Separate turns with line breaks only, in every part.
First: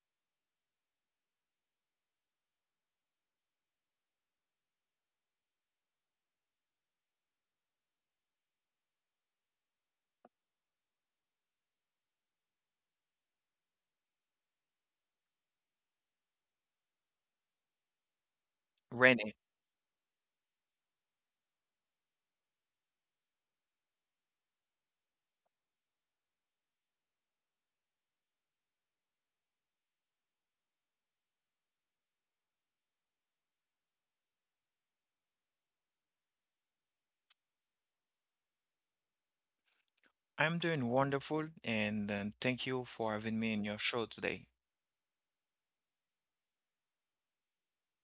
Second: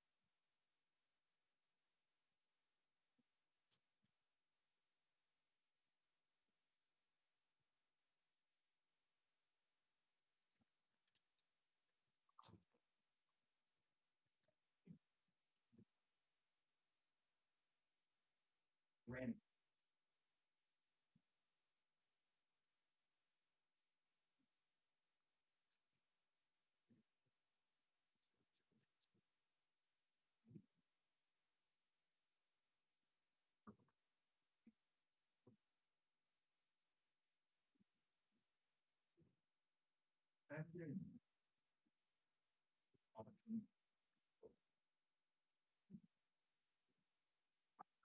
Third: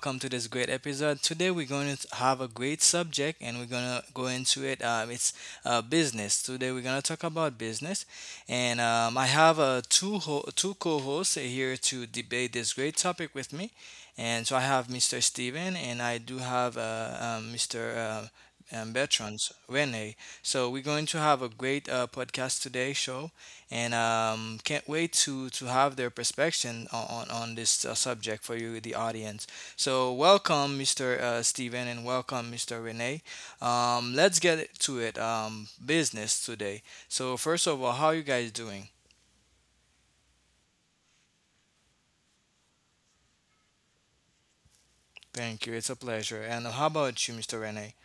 Welcome to this great episode. Today we're going to have a great subject and we're going to go into it. It's business. Today we're going to talk about business. And I have two co hosts here to debate this great topic with me. And so I have Mr. Steven and I do have Mr.
Renee,
Bertrand Rene. So we're going to have a great podcast today show and can't wait to have their perspective on this subject for you, the audience. So welcome, Mr. Steven, and welcome, Mr. Renee. Let's get to it. Business today. So first of all, how are you guys doing?
I'm doing wonderful and thank you for having me in your show today.
Thank you. It's a pleasure. And how about you, Mr. Renee?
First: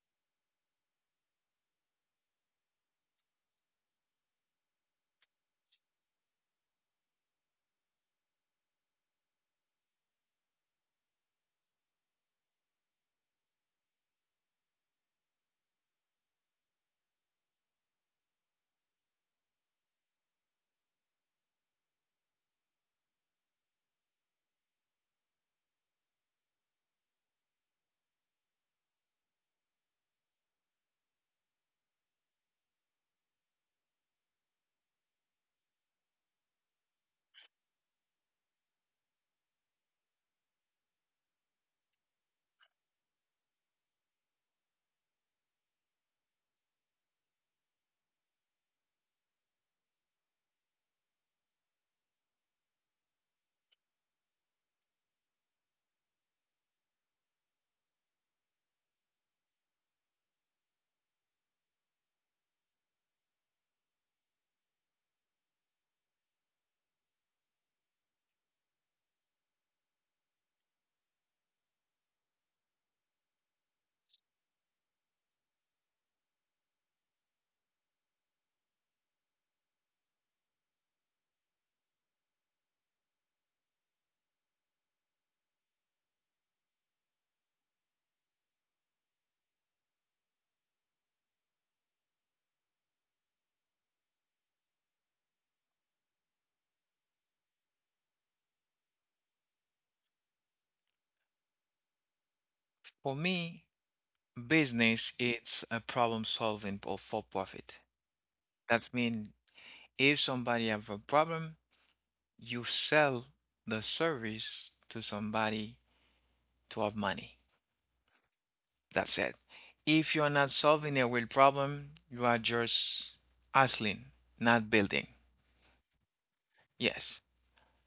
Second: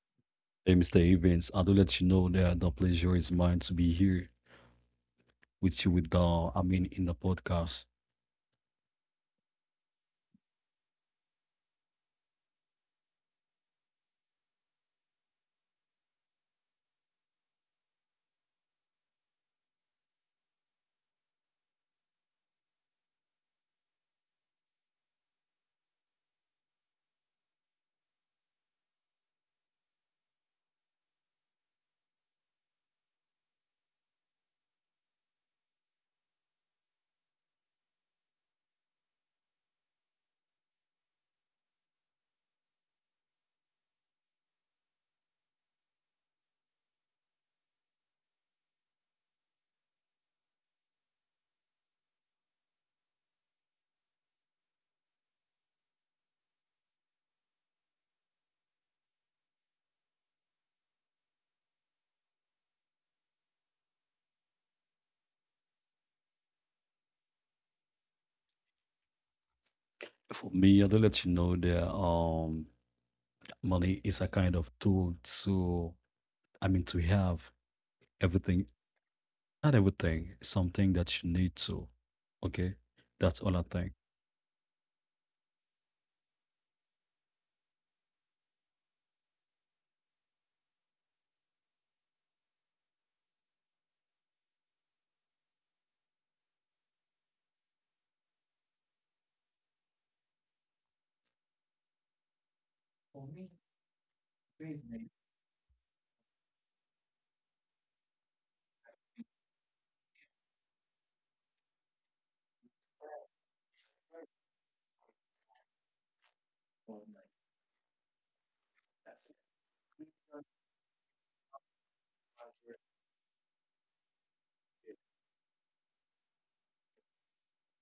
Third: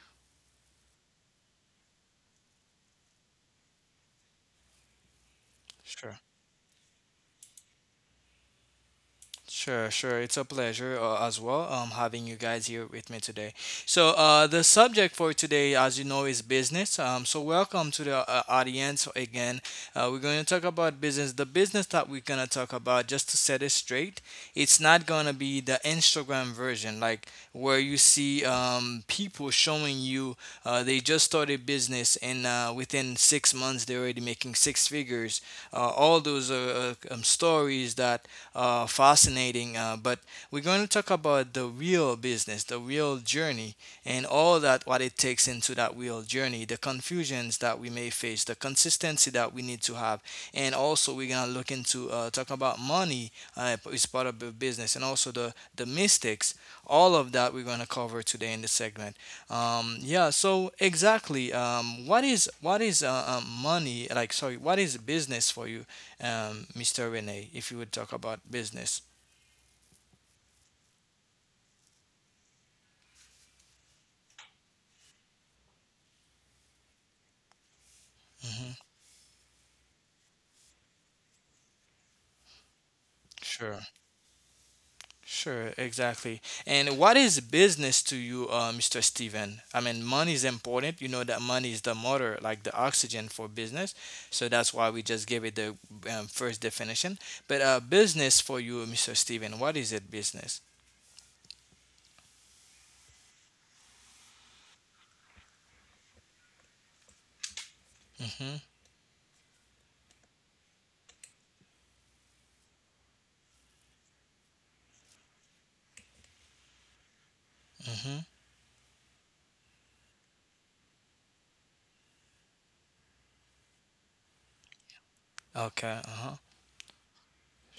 Hey, Mr. Evans, I do let you know that the pleasure is mine to be here with you with
Sure.
in the podcast.
Sure, sure. It's a pleasure as well, having you guys here with me today. So, the subject for today, as you know, is business. So, welcome to the audience again. We're going to talk about business. The business that we're going to talk about, just to set it straight, it's not going to be the Instagram version, like where you see people showing you they just started business and within 6 months they're already making six figures. All those are stories that fascinating. But we're going to talk about the real business, the real journey, and all that what it takes into that real journey, the confusions that we may face, the consistency that we need to have, and also we're gonna look into talk about money is part of the business, and also the mistakes. All of that we're gonna cover today in the segment. Yeah. So exactly, what is money like? Sorry, what is business for you? Mr. Rene, if you would talk about business.
For me, I do let you know that money is a kind of tool to, to have everything,
Hmm.
not everything, something that you need to. Okay, that's all I
Sure,
think,
sure, exactly. And what is business to you, Mr. Steven? I mean, money is important. You know that money is the motor, like the oxygen for business. So that's why we just gave it the first definition. But business for you, Mr. Steven, what is it business?
For me, business it's a problem solving or for profit.
Mm-hmm,
That means if somebody have a problem, you sell the service to somebody to have money.
mm-hmm.
That's it. If you're not solving a real problem, you are just hustling, not building.
Okay, uh-huh.
Yes.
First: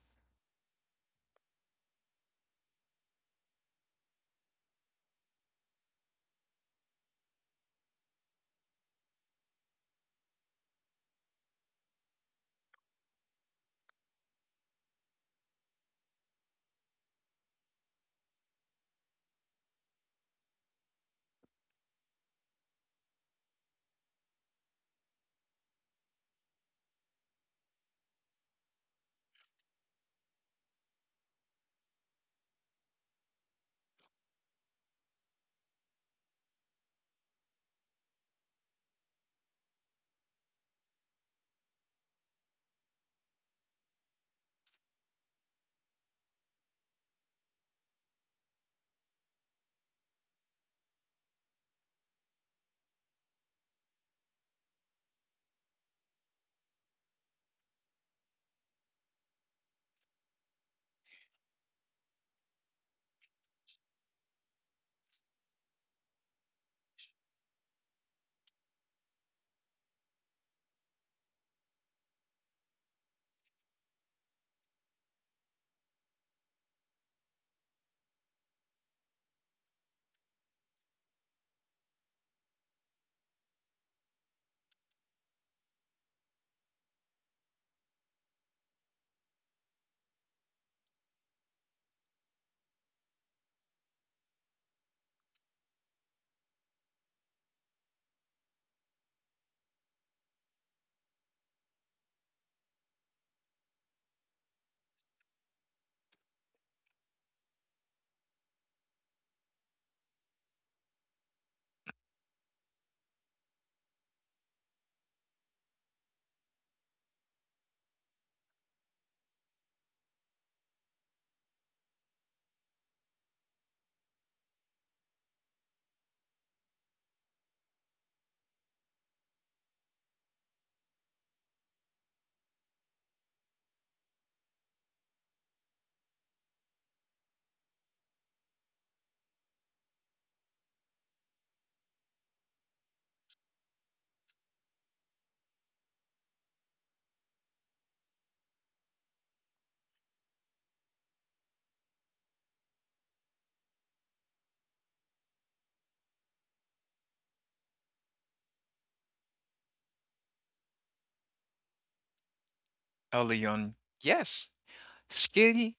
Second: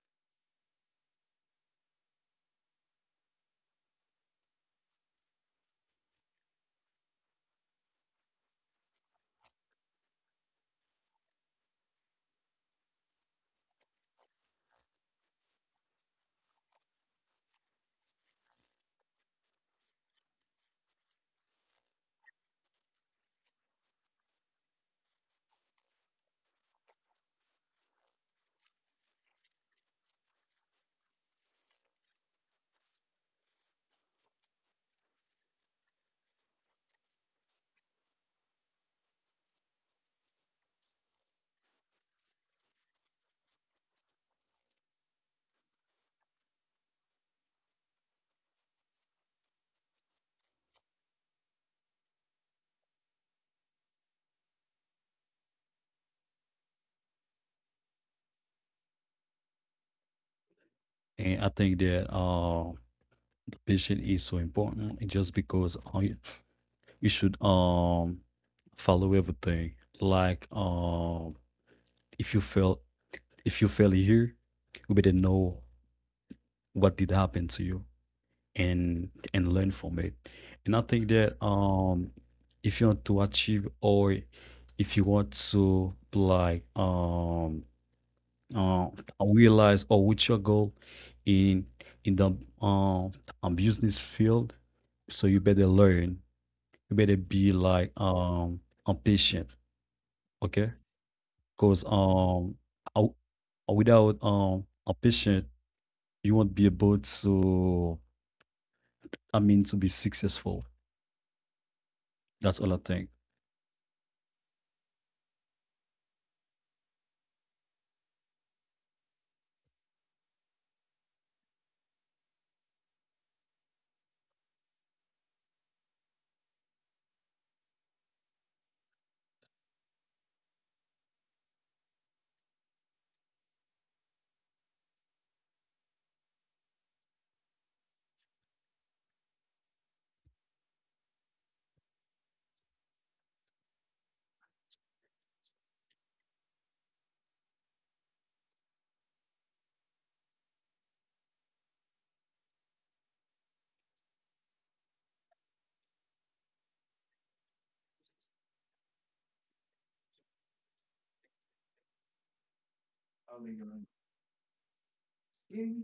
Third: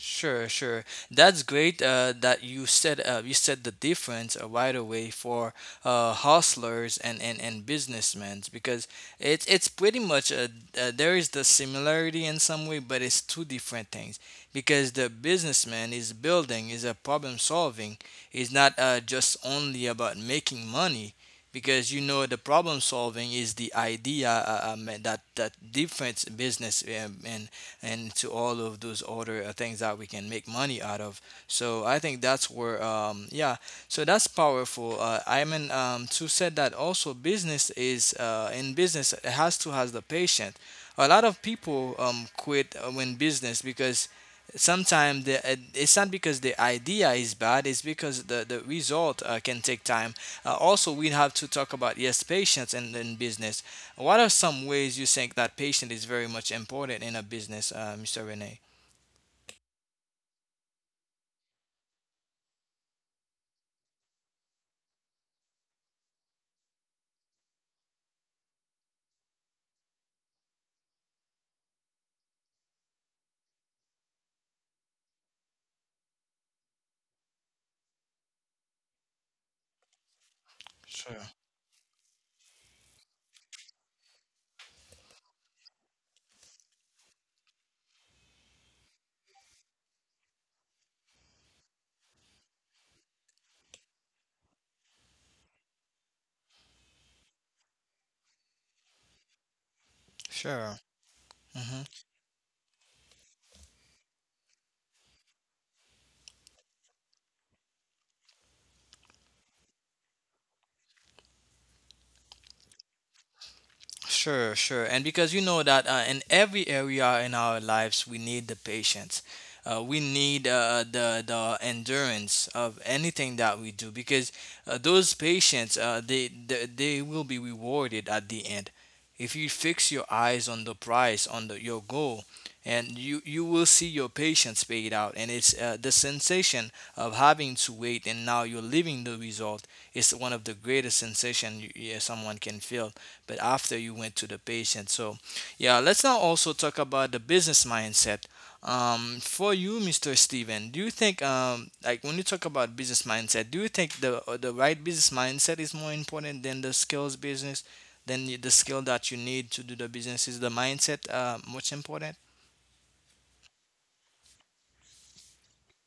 Sure, sure. That's great that you said the difference right away for hustlers and businessmen because it's pretty much there is the similarity in some way, but it's two different things because the businessman is building, is a problem solving, is not just only about making money because you know the problem solving is the idea that difference business, and to all of those other things that we can make money out of. So I think that's where, yeah, so that's powerful, I mean, to said that also business is in business it has to has the patient. A lot of people quit when business because sometimes it's not because the idea is bad, it's because the result can take time. Also we have to talk about, yes, patience in business. What are some ways you think that patience is very much important in a business, Mr. Rene?
and I think that the patient is so important, and just because you you should follow everything, like if you fail if you fail here, you better know what did happen to you and learn from it. And I think
Sure.
that if you want to achieve or if you want to uh, realize or reach your goal in in the um, business field, so you better learn. You better be patient, okay?
Sure. Mhm.
Because without a patient. You won't be able to, I mean, to be successful. That's all I think.
Sure, sure. And because you know that in every area in our lives, we need the patience. We need the endurance of anything that we do because those patients they will be rewarded at the end. If you fix your eyes on the prize, on your goal, and you will see your patience paid out, and it's the sensation of having to wait and now you're living the result is one of the greatest sensation yeah, someone can feel but after you went to the patient. So, yeah, let's now also talk about the business mindset. For you, Mr. Steven, do you think, like when you talk about business mindset, do you think the right business mindset is more important than the skills business, than the skill that you need to do the business? Is the mindset much important?
Early on, yes. Skill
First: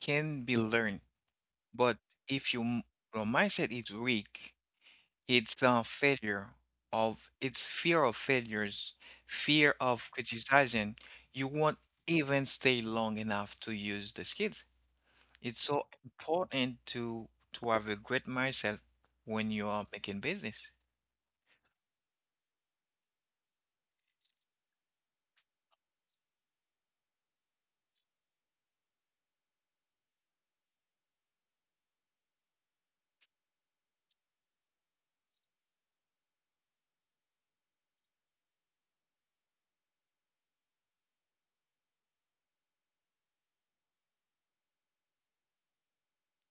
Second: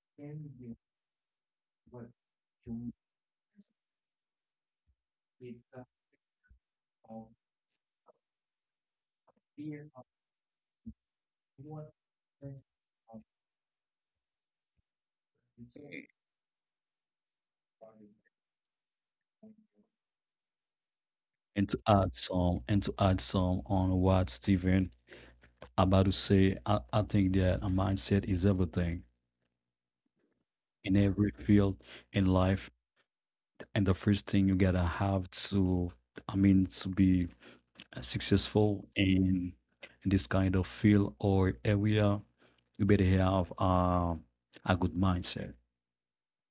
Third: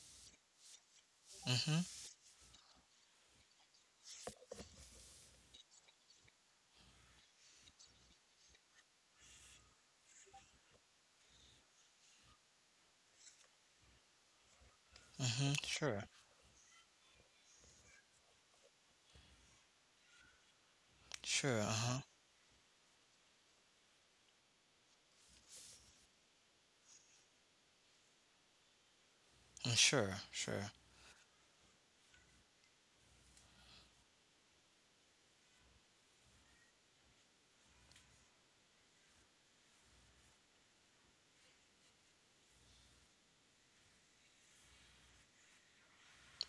can be learned.
Mm-hmm.
But if you, your mindset is weak, it's a failure of, it's fear of failures, fear of criticizing, you won't even stay long enough to use the skills.
Mm-hmm.
It's so
Sure.
important to have a great mindset when you are making business.
Sure.
And to
Uh-huh.
add some, and to add some on what Stephen about to say, I think that a mindset is everything
Mm, sure. Sure.
in every field in life. And the first thing you gotta have to be successful in this kind of field or area, you better have a good mindset.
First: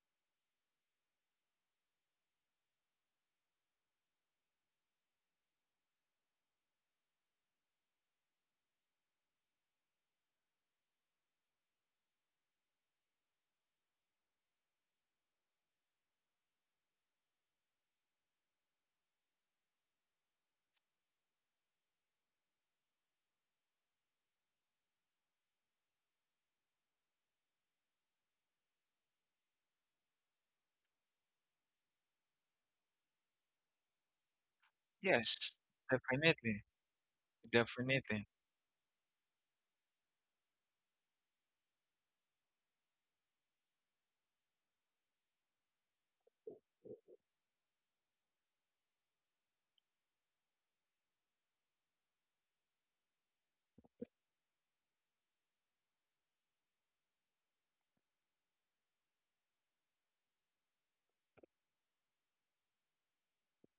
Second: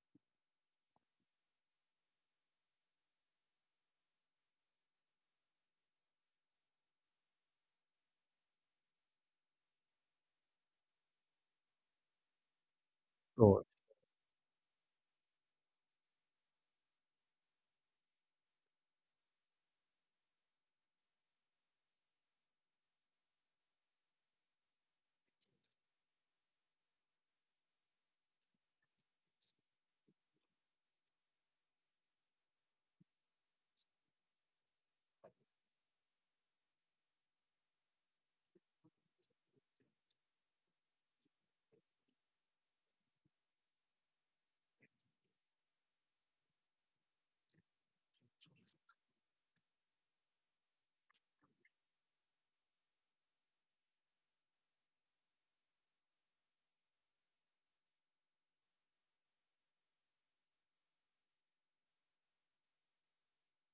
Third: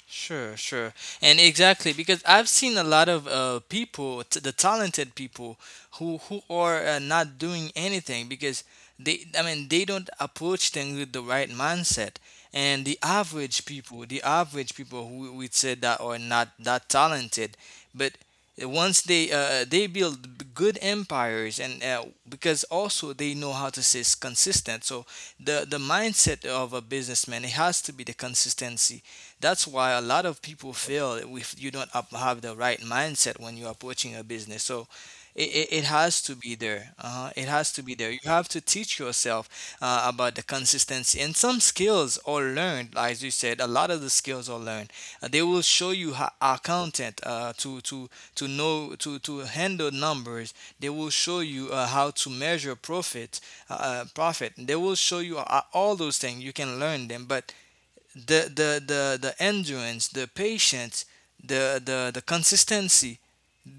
Sure, sure. And exactly because I've seen a lot of the talented people who are not doing anything because they I mean, they don't approach things with the right mindset. And the
So,
average people, the average people who we said that are not that talented, but once they build good empires and because also they know how to stay consistent. So the mindset of a businessman it has to be the consistency. That's why a lot of people fail if you don't have the right mindset when you're approaching a business. So it,
Yes,
it, it has to be
definitely,
there. It has to be there. You
definitely.
have to teach yourself about the consistency. And some skills are learned, as you said, a lot of the skills are learned. They will show you how accountant to know, to handle numbers. They will show you how to measure profit, profit. They will show you all those things. You can learn them. But the endurance, the patience, the consistency.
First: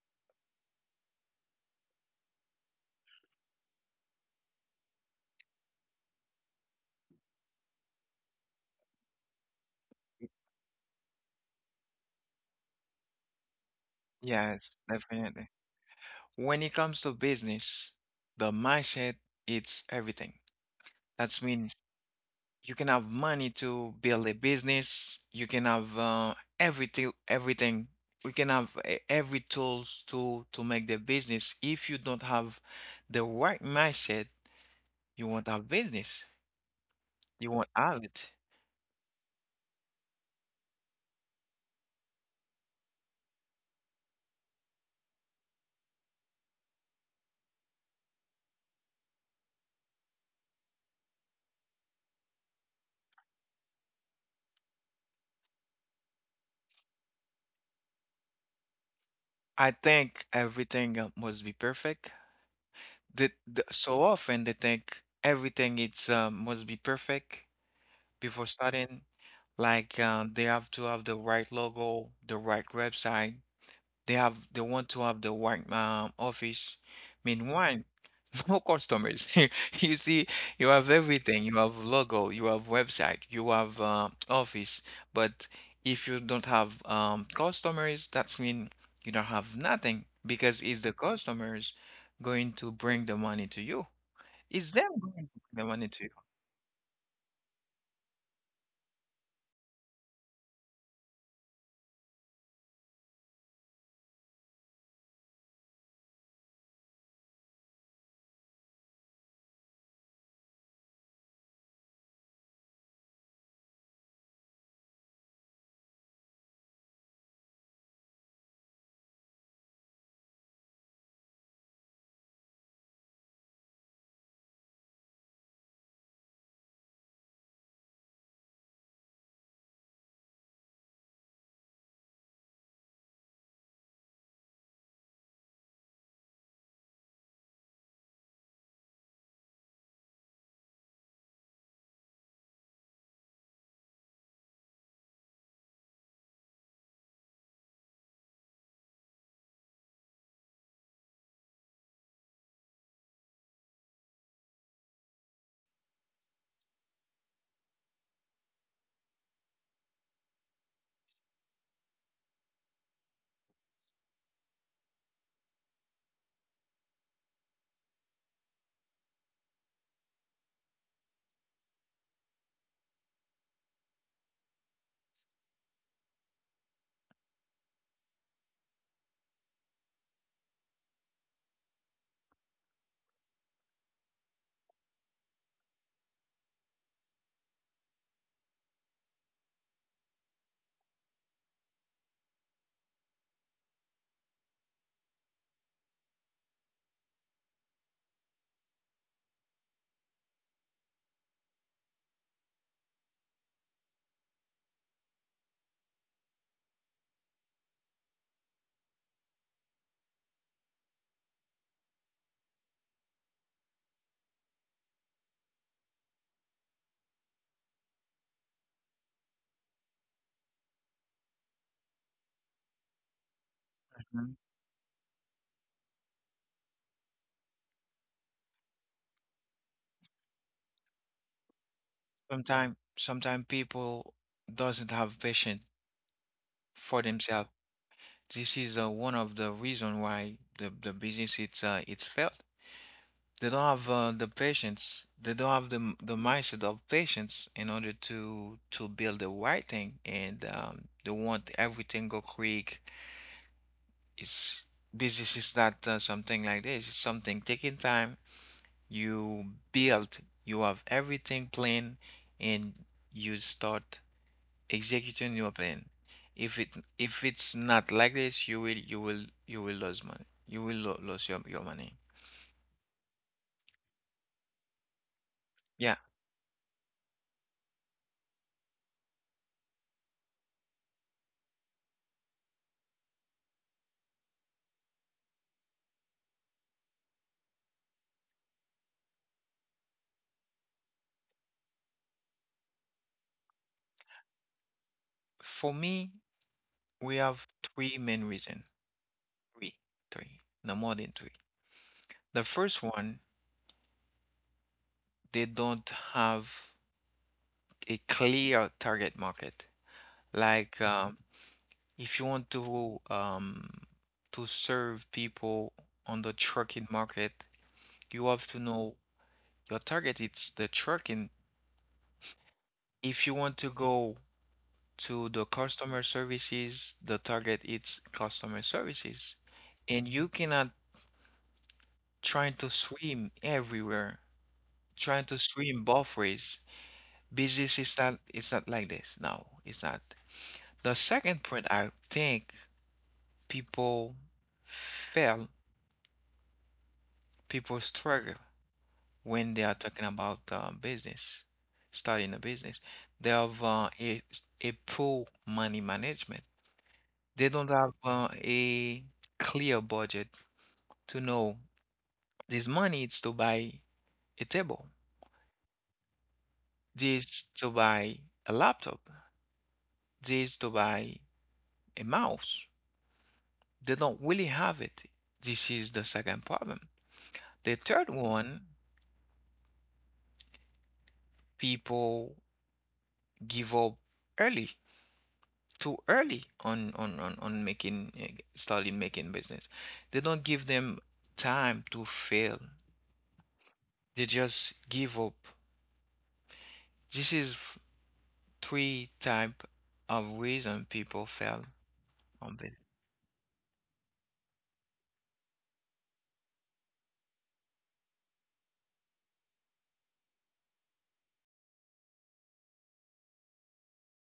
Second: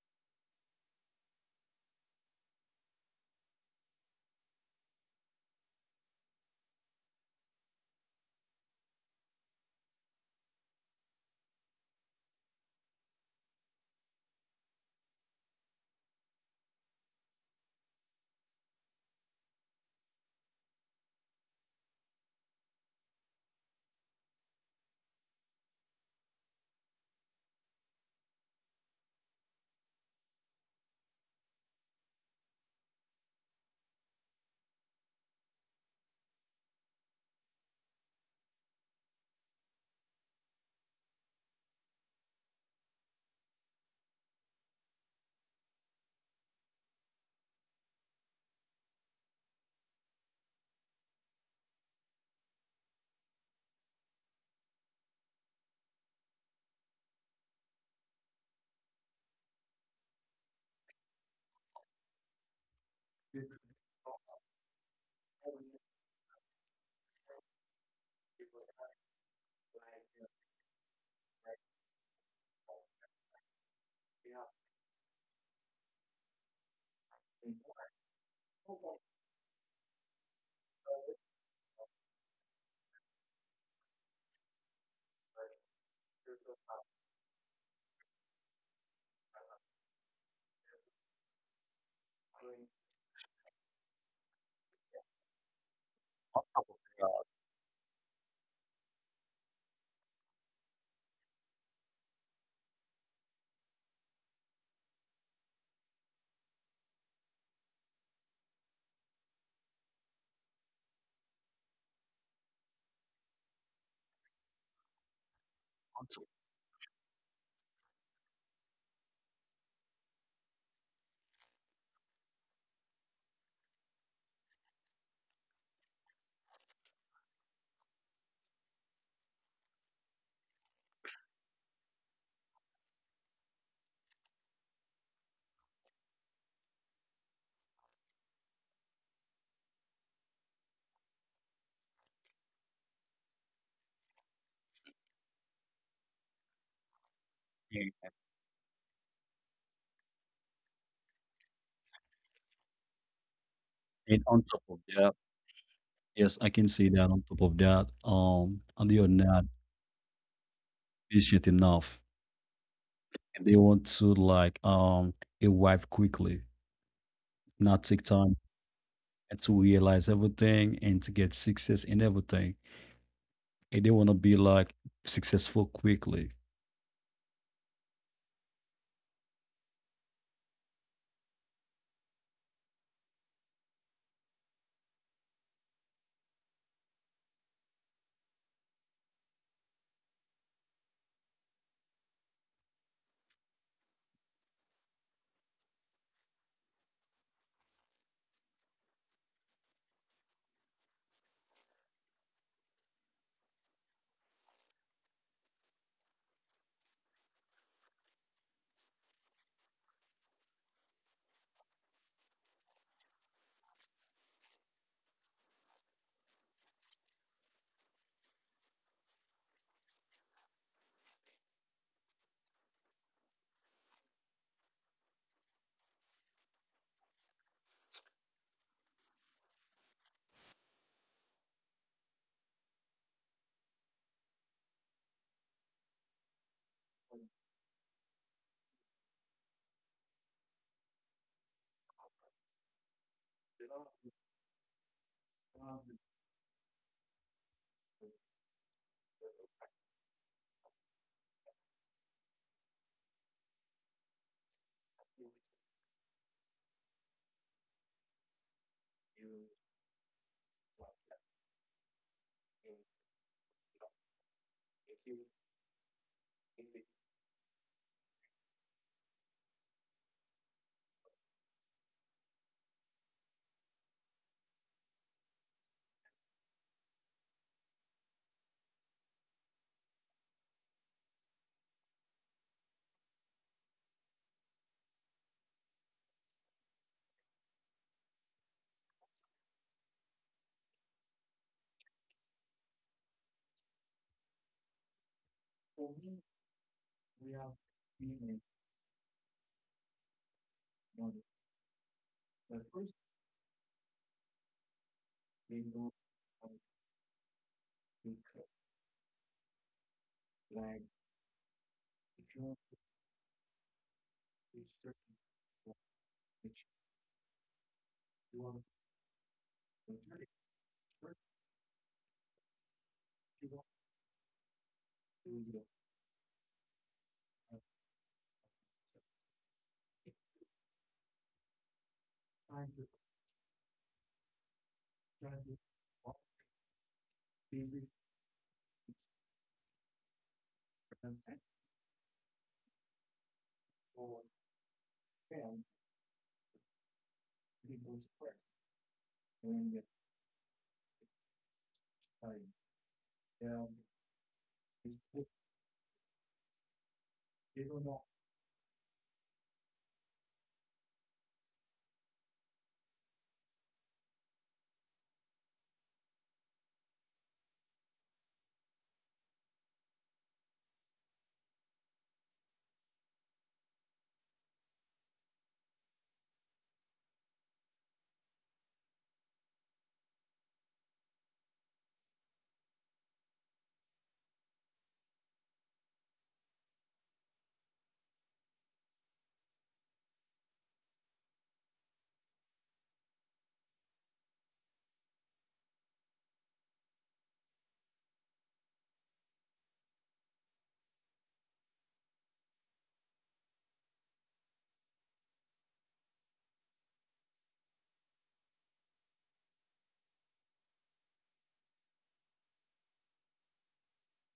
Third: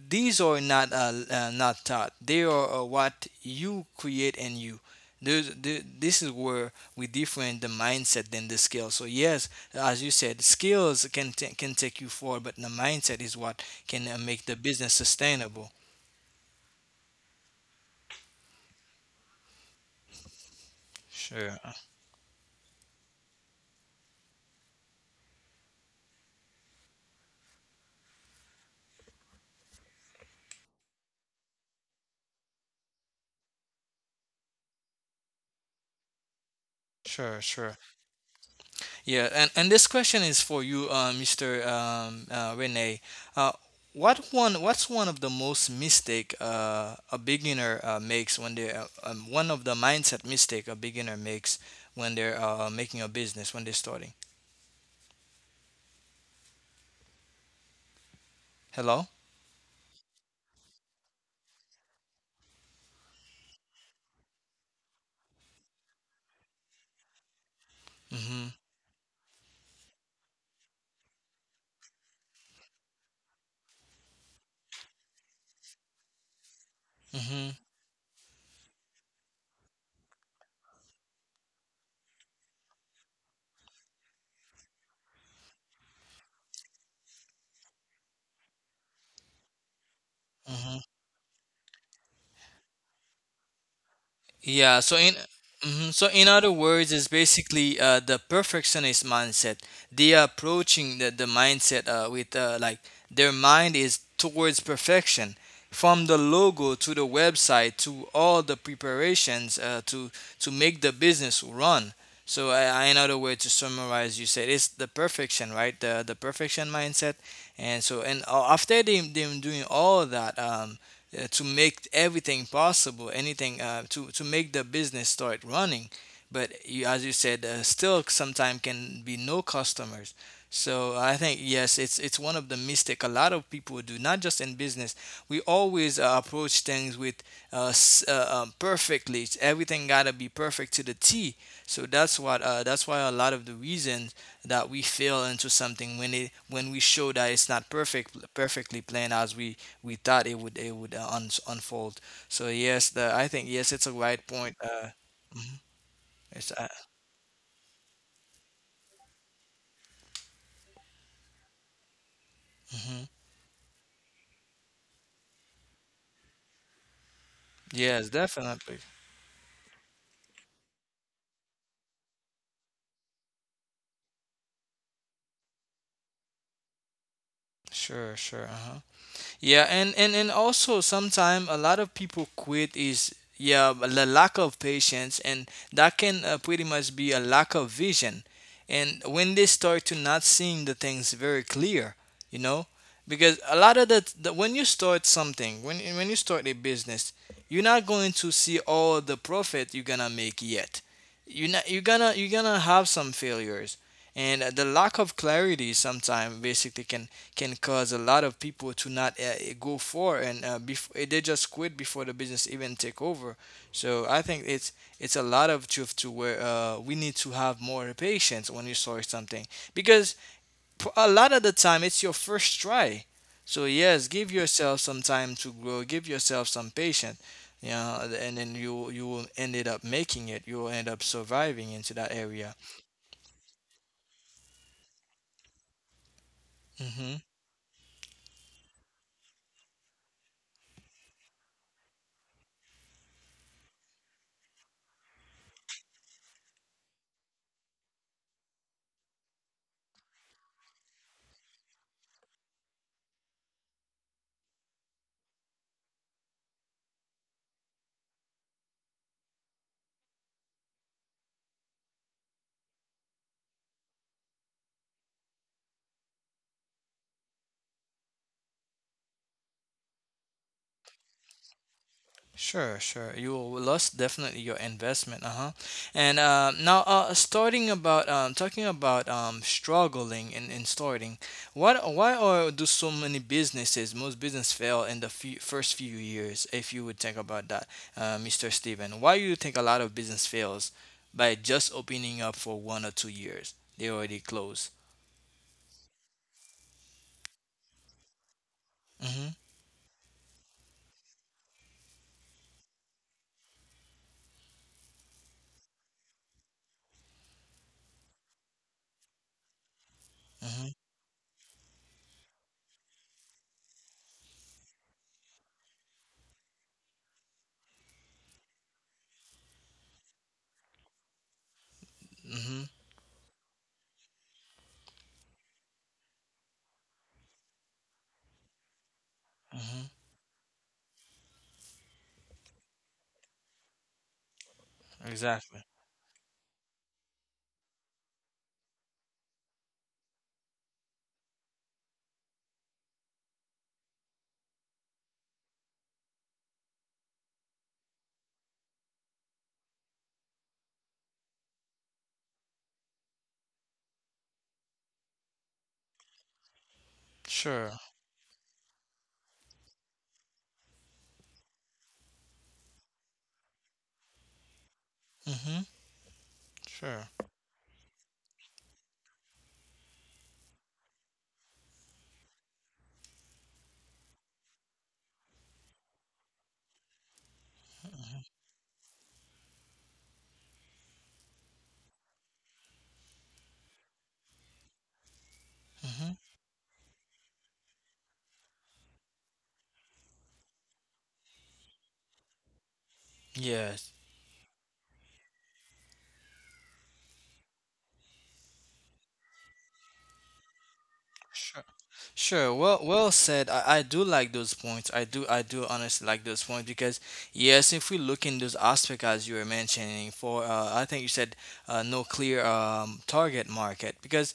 These are not not taught. They are what you create in you. This is where we differ in the mindset than the skill. So yes, as you said, skills can take you forward, but the mindset is what can make the
Yes,
business
definitely.
sustainable.
When it comes to business, the mindset it's everything. That's
Sure,
mean you can have money to build a business, you can have everything, we can have every tools to make the business. If you don't have the right mindset, you won't have business,
sure,
you won't
sure.
have it.
Yeah, and this question is for you, Mr. Rene. Uh, What's one of the most mistake a beginner makes when they one of the mindset mistake a beginner makes when they're making a business when they're starting? Hello.
I think everything must be perfect. So often they think everything it's must be perfect before
Mm-hmm.
starting. Like they have to have the right logo, the right website. They want to have the white office.
Mm-hmm.
Meanwhile, no customers. You see, you have everything. You have logo, you have website, you have office. But if you don't have customers, that's mean you don't have nothing because
Mm-hmm.
it's the customers going to bring the money to you. It's
Yeah,
them
so in
going to bring the
mhm,
money
so
to
in other words, it's basically the perfectionist mindset. They are approaching the mindset with like their mind is towards perfection, from the logo to the website to all the preparations to make the business run. So in other words, to summarize, you said it's the perfection, right? The perfection mindset, and so and after them doing all of that, to make everything possible, anything to make the business start running. But you, as you said, still sometimes can be no customers. So I think, yes, it's one of the mistake a lot of people do, not just in business. We always approach things with perfectly. Everything gotta be perfect to the T. That's why a lot of the reasons that we fail into something when we show that it's not
and
perfectly planned as we thought it would unfold. So yes, the I think, yes, it's a right
and on
point.
top of that, yes,
It's
I can see that on top of that, and they are not patient enough.
mhm.
And they want to a wife quickly, not take
Yes,
time
definitely.
and to realize everything and to get success in everything. And they wanna be like successful quickly.
Sure, sure. Uh huh. Yeah, and also sometimes a lot of people quit is, yeah, the lack of patience, and that can pretty much be a lack of vision. And when they start to not seeing the things very clear, you know, because a lot of the when you start something, when you start a business, you're not going to see all the profit you're gonna make yet. You're not you're gonna have some failures, and the lack of clarity sometimes basically can cause a lot of people to not go for and before they just quit before the business even take over. So I think it's a lot of truth to where we need to have more patience when you start something because a lot of the time it's your first try. So yes, give
you.
yourself some time to grow. Give yourself some patience. And then you will ended up making it. You will end up surviving into that area.
Sometimes people doesn't have patience for
Mm-hmm.
themselves. This is one of the reason why the business it's failed. They don't have the patience. They don't have the mindset of patience in order to build the right thing, and they want everything go quick. It's Business is not something like this. It's something taking time. You build. You have everything planned, and you start executing your plan. If it if it's not like this, you will lose money. You will lo lose your money.
Sure, sure. You will lost definitely your investment, uh-huh.
Yeah.
And now, starting about talking about struggling and starting, what why are do so many businesses, most business fail in first few years? If you would think about that, Mr. Steven, why you think a lot of business fails by just opening up for 1 or 2 years? They already close.
For me, we have three main reason.
Mm-hmm.
Three, three, no more than three. The first one, they don't have a clear target market.
Mm-hmm.
Like if you want to serve people on the trucking market, you have to know your target. It's the trucking.
Mm-hmm.
If you want to go to the customer services, the target is customer services.
Mm-hmm.
And you cannot try to swim everywhere, trying to
Exactly.
swim both ways. Business is not, it's not like this. No, it's not. The second point, I think people fail, people struggle when they are talking about business, starting a business. They have a poor money management. They don't
Sure.
have a clear budget to know this money is to buy a table.
Mm-hmm. Sure.
This to buy a laptop. This to buy a mouse. They don't really have it. This is the second problem. The third one, people give up early, too
Mm-hmm.
early on starting making business. They don't give them time to fail.
Yes.
They just give up. This is three type of reason people
Sure.
fail
Sure.
on business.
Well, well said. I do like those points. I do honestly like those points because yes, if we look in those aspects as you were mentioning for I think you said no clear target market because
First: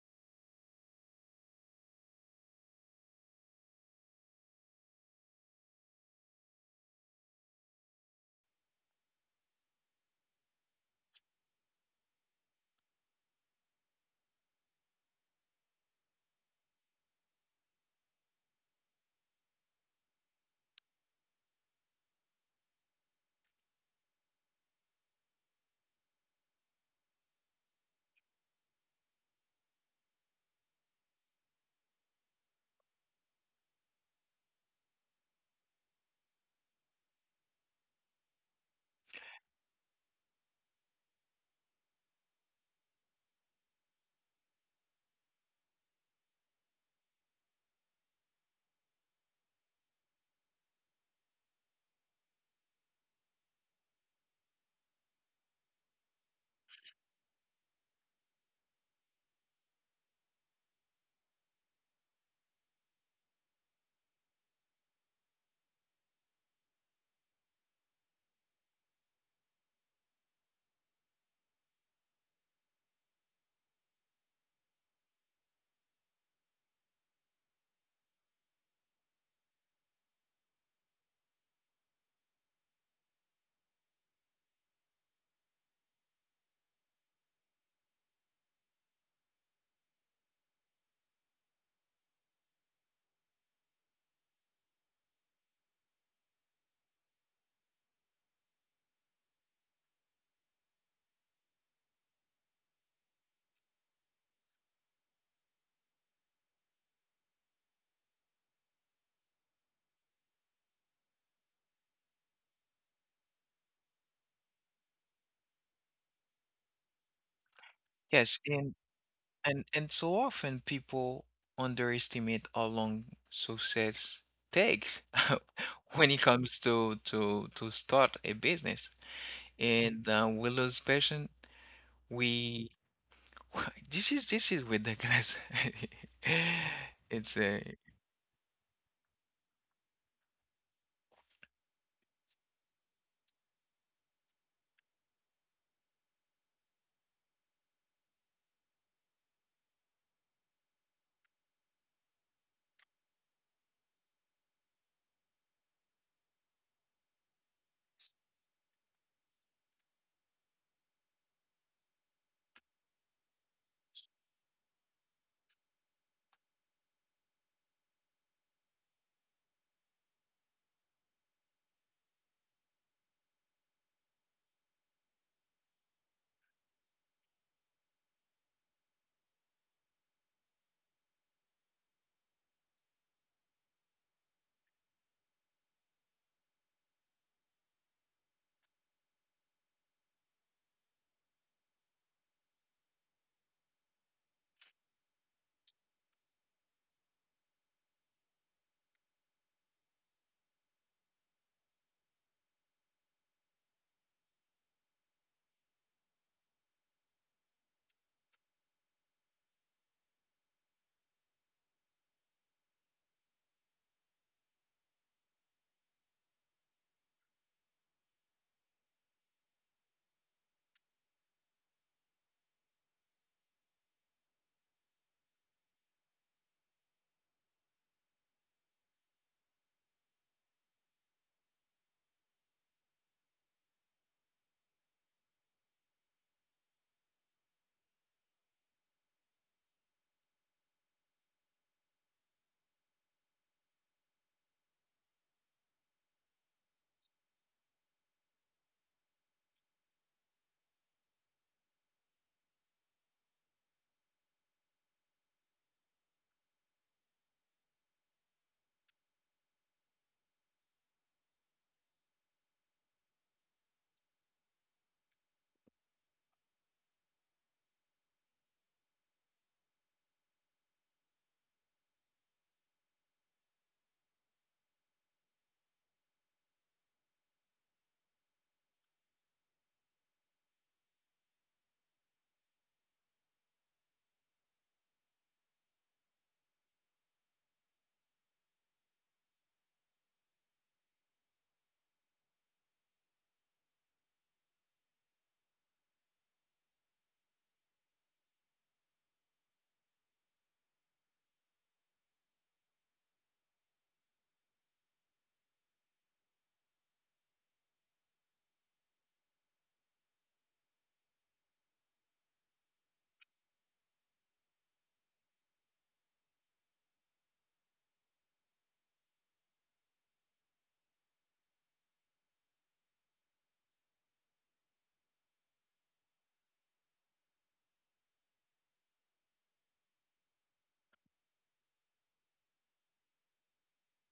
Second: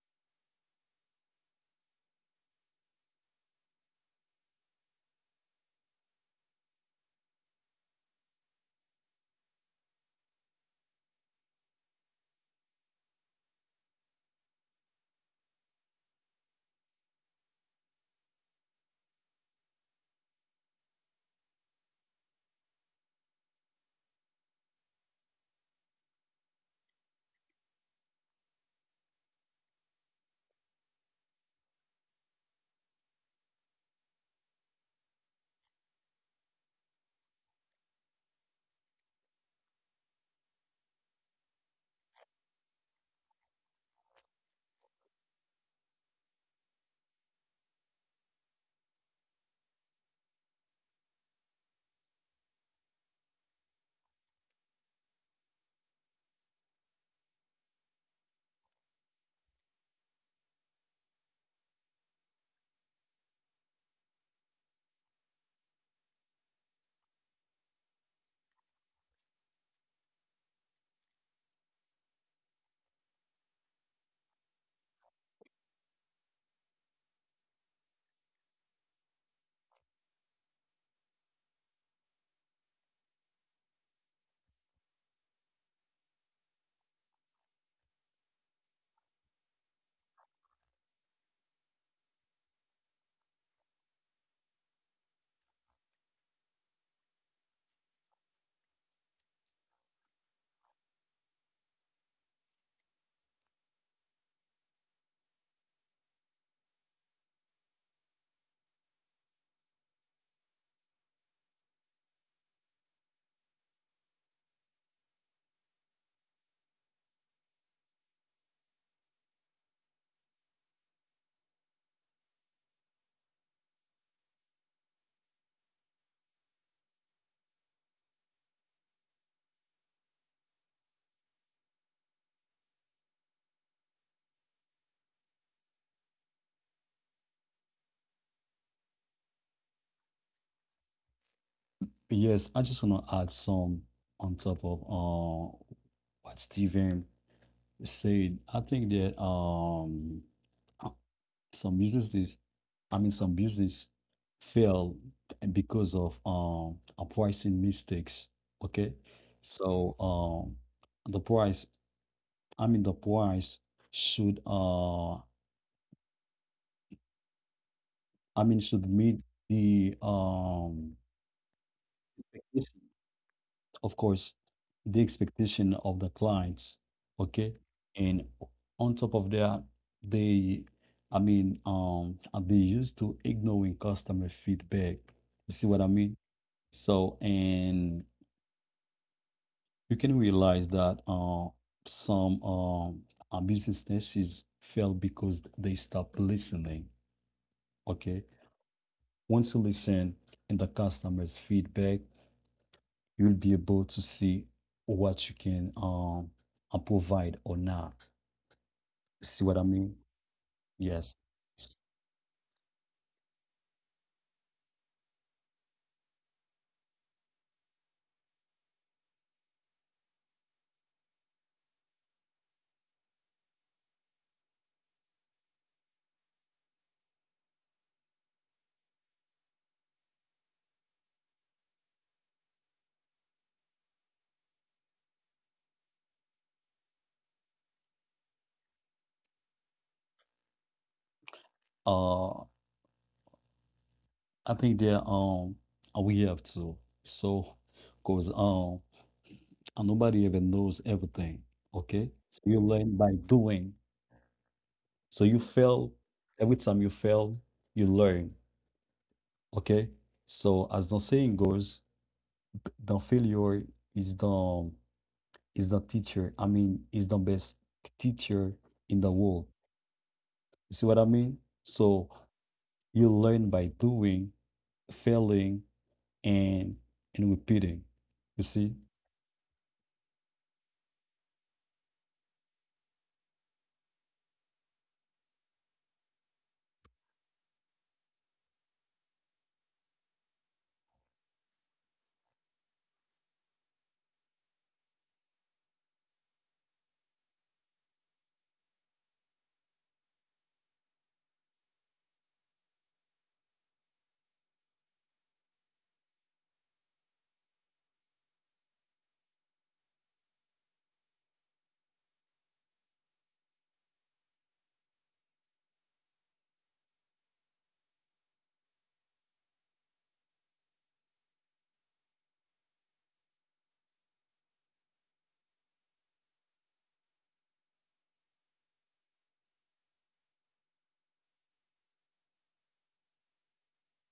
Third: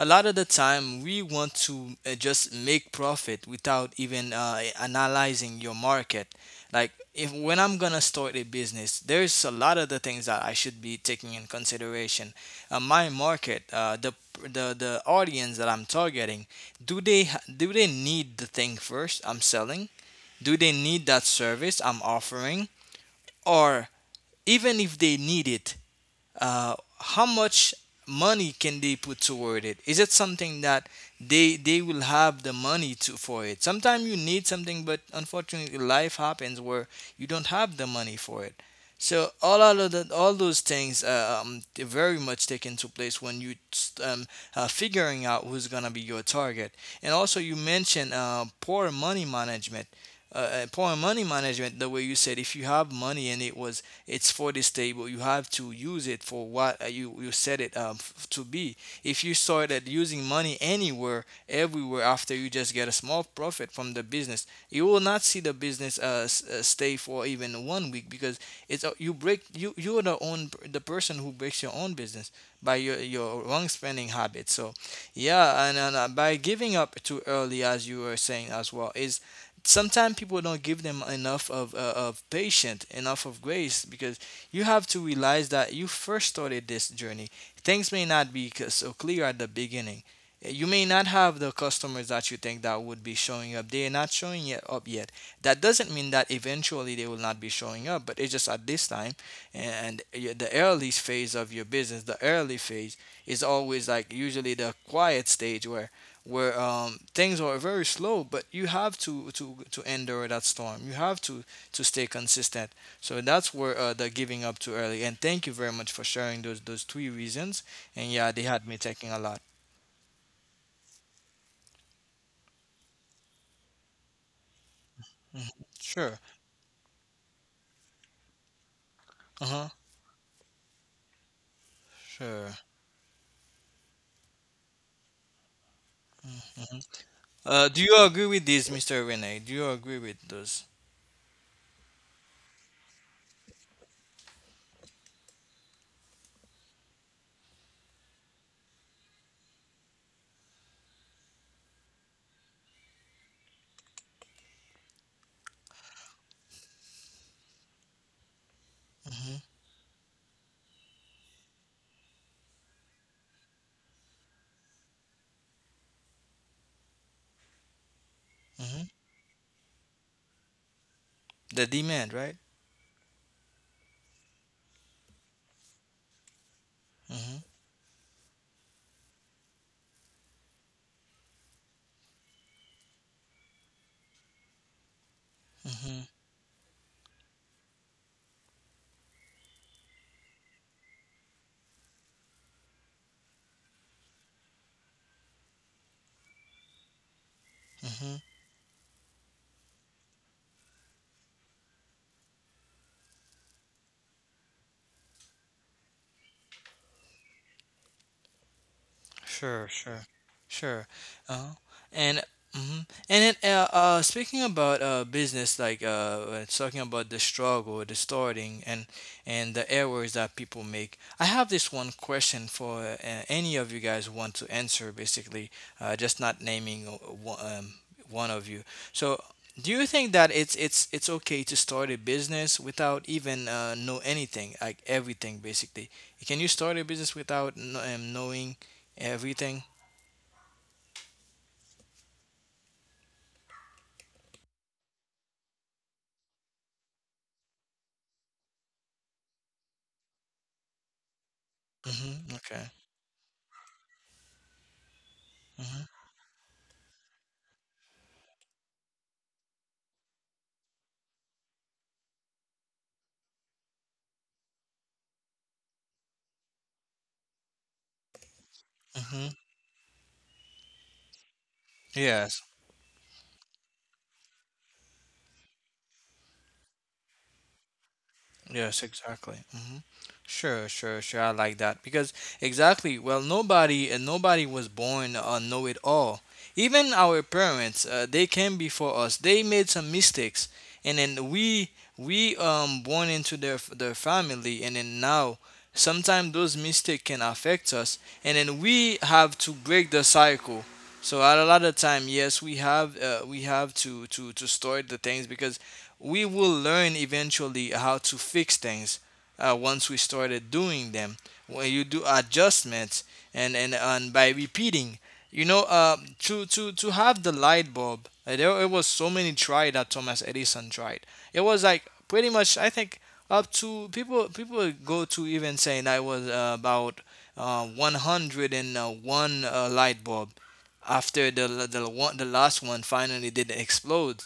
a lot of the time we want to just make profit without even analyzing your market. Like if when I'm gonna start a business, there's a lot of the things that I should be taking in consideration. My market, the the audience that I'm targeting, do they do they need the thing first I'm selling, do they need that service I'm offering, or even if they need it, how much money can they put toward it, is it something that they will have the money to for it? Sometimes you need something but unfortunately life happens where you don't have the money for it. So all those things they very much take into place when you um, figuring out who's gonna be your target. And also you mentioned poor money management. Uh, poor money management. The way you said, if you have money and it's for this table. You have to use it for what you set it to be. If you started using money anywhere, everywhere after you just get a small profit from the business, you will not see the business stay for even 1 week because it's you break you are the person who breaks your own business by your wrong spending habits. So yeah, and by giving up too early, as you were saying as well, is sometimes people don't give them enough of patience, enough of grace, because you have to realize that you first started this journey. Things may not be so clear at the beginning. You may not have the customers that you think that would be showing up. They are not showing yet up yet. That doesn't mean that eventually they will not be showing up, but it's just at this time and the early phase of your business, the early phase is always like usually the quiet stage where where things are very slow, but you have to endure that storm. You have to stay consistent. So that's where the giving up too early. And thank you very much for sharing those three reasons. And yeah, they
Yes,
had me
and
taking a lot.
and so often people underestimate how long success takes when
Sure.
it comes to start a business.
Uh huh.
And we lose patience.
Sure.
We this is ridiculous. It's a
Do you agree with this, Mister Renee? Do you agree with those?
Yes, I just wanna add some on top of what Steven said. I think that uh, some businesses, I mean, some business fail because of pricing mistakes. Okay,
Mm-hmm.
so the price, I mean, the price should I mean
Mm-hmm.
should meet the
The demand, right?
expectation, of course the expectation of the clients. Okay, and on top of that, they I mean are they used to ignoring customer feedback. You see what
Mm-hmm.
I mean? So, and you can realize that some abuse instances fail because they stop listening.
Mm-hmm.
Okay, once you listen in the customer's feedback, you will be able to see what you can provide or not. See
Sure,
what I
sure,
mean?
sure.
Yes.
Uh, and mhm. and then speaking about business, like when it's talking about the struggle, the starting, and the errors that people make. I have this one question for any of you guys want to answer, basically, just not naming one, one of you. So, do you think that it's okay to start a business without even know anything, like everything, basically? Can you start a business without knowing? Everything.
Uh, I think that we have to. So, cause nobody even knows everything. Okay,
Mhm,
so
okay.
you learn by doing. So you
Mhm,
fail, every time you fail, you learn, okay? So as the saying goes, the failure is the is the teacher. I mean, is the best teacher in the
mhm.
world. You see what I mean? So
Yes.
you learn by doing, failing, and repeating. You
Yes,
see?
exactly. Hmm. Sure, sure, sure. I like that because exactly. Well, nobody was born a know-it-all. Even our parents, they came before us. They made some mistakes, and then we born into their family, and then now sometimes those mistakes can affect us, and then we have to break the cycle. So at a lot of time, yes, we have to store the things because we will learn eventually how to fix things once we started doing them. When you do adjustments and by repeating, you know, to have the light bulb, there it was so many try that Thomas Edison tried. It was like pretty much I think up to people go to even saying I was about 101 light bulb after the last one finally did explode.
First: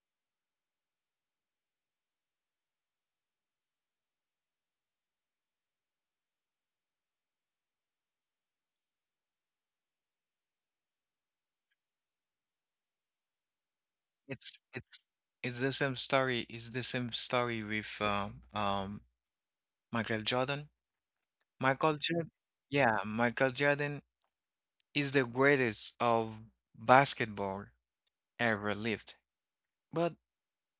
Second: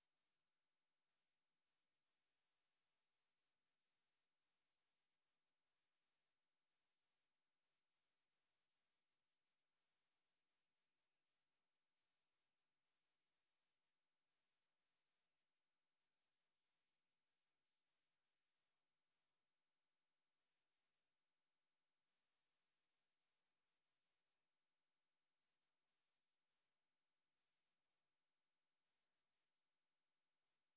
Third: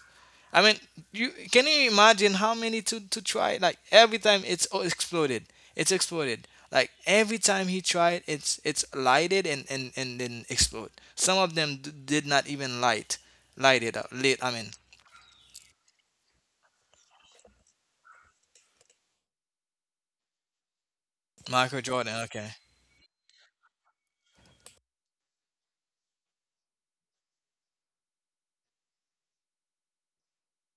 I mean, you can you imagine how many to try? Like every time it's oh, exploded, it's exploded. Like every time he tried, it's lighted and then explode. Some of them did not even light, light it up. Lit. I
it's
mean,
it's it's the same story. It's the same story with Michael Jordan.
Michael
Michael
Jordan.
Jordan,
Okay.
yeah, Michael Jordan is the greatest of basketball ever lived. But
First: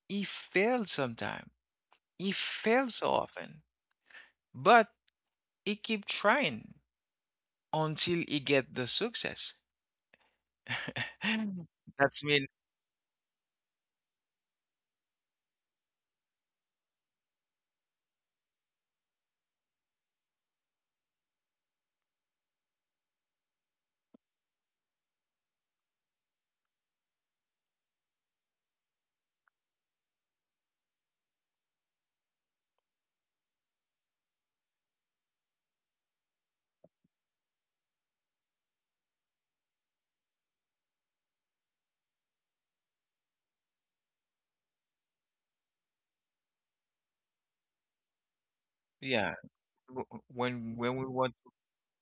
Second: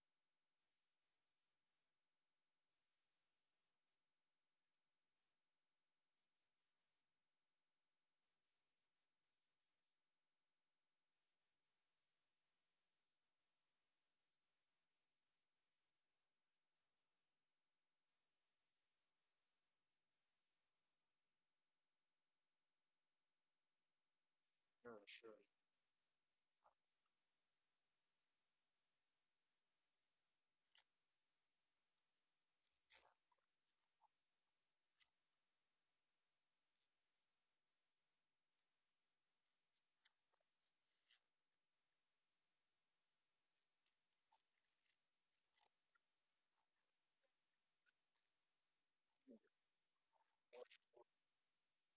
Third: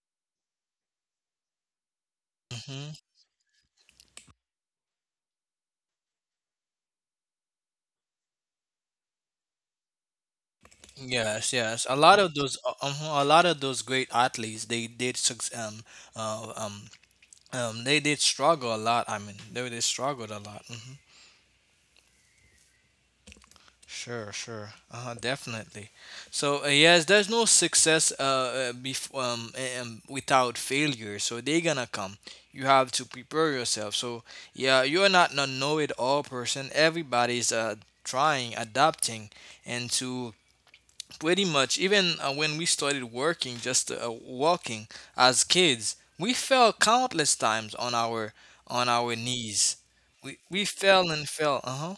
he failed sometime. He failed
Hmm.
so often. But he keep trying until he get the success.
Yes, yes. A lot
That's
of
mean,
those, a lot of those great athletes, they did uh, um, they did struggle a lot. I mean, they struggled a lot. Mm-hmm. Sure, sure. Uh-huh, definitely. So, yes, there's no success without failure. So, they're gonna come. You have to prepare yourself. So, yeah, you're not a know it all person. Everybody's trying, adapting, and to pretty much, even when we started working, just walking as kids, we fell countless times on our
yeah.
knees.
w- w-
We fell and fell. Uh huh.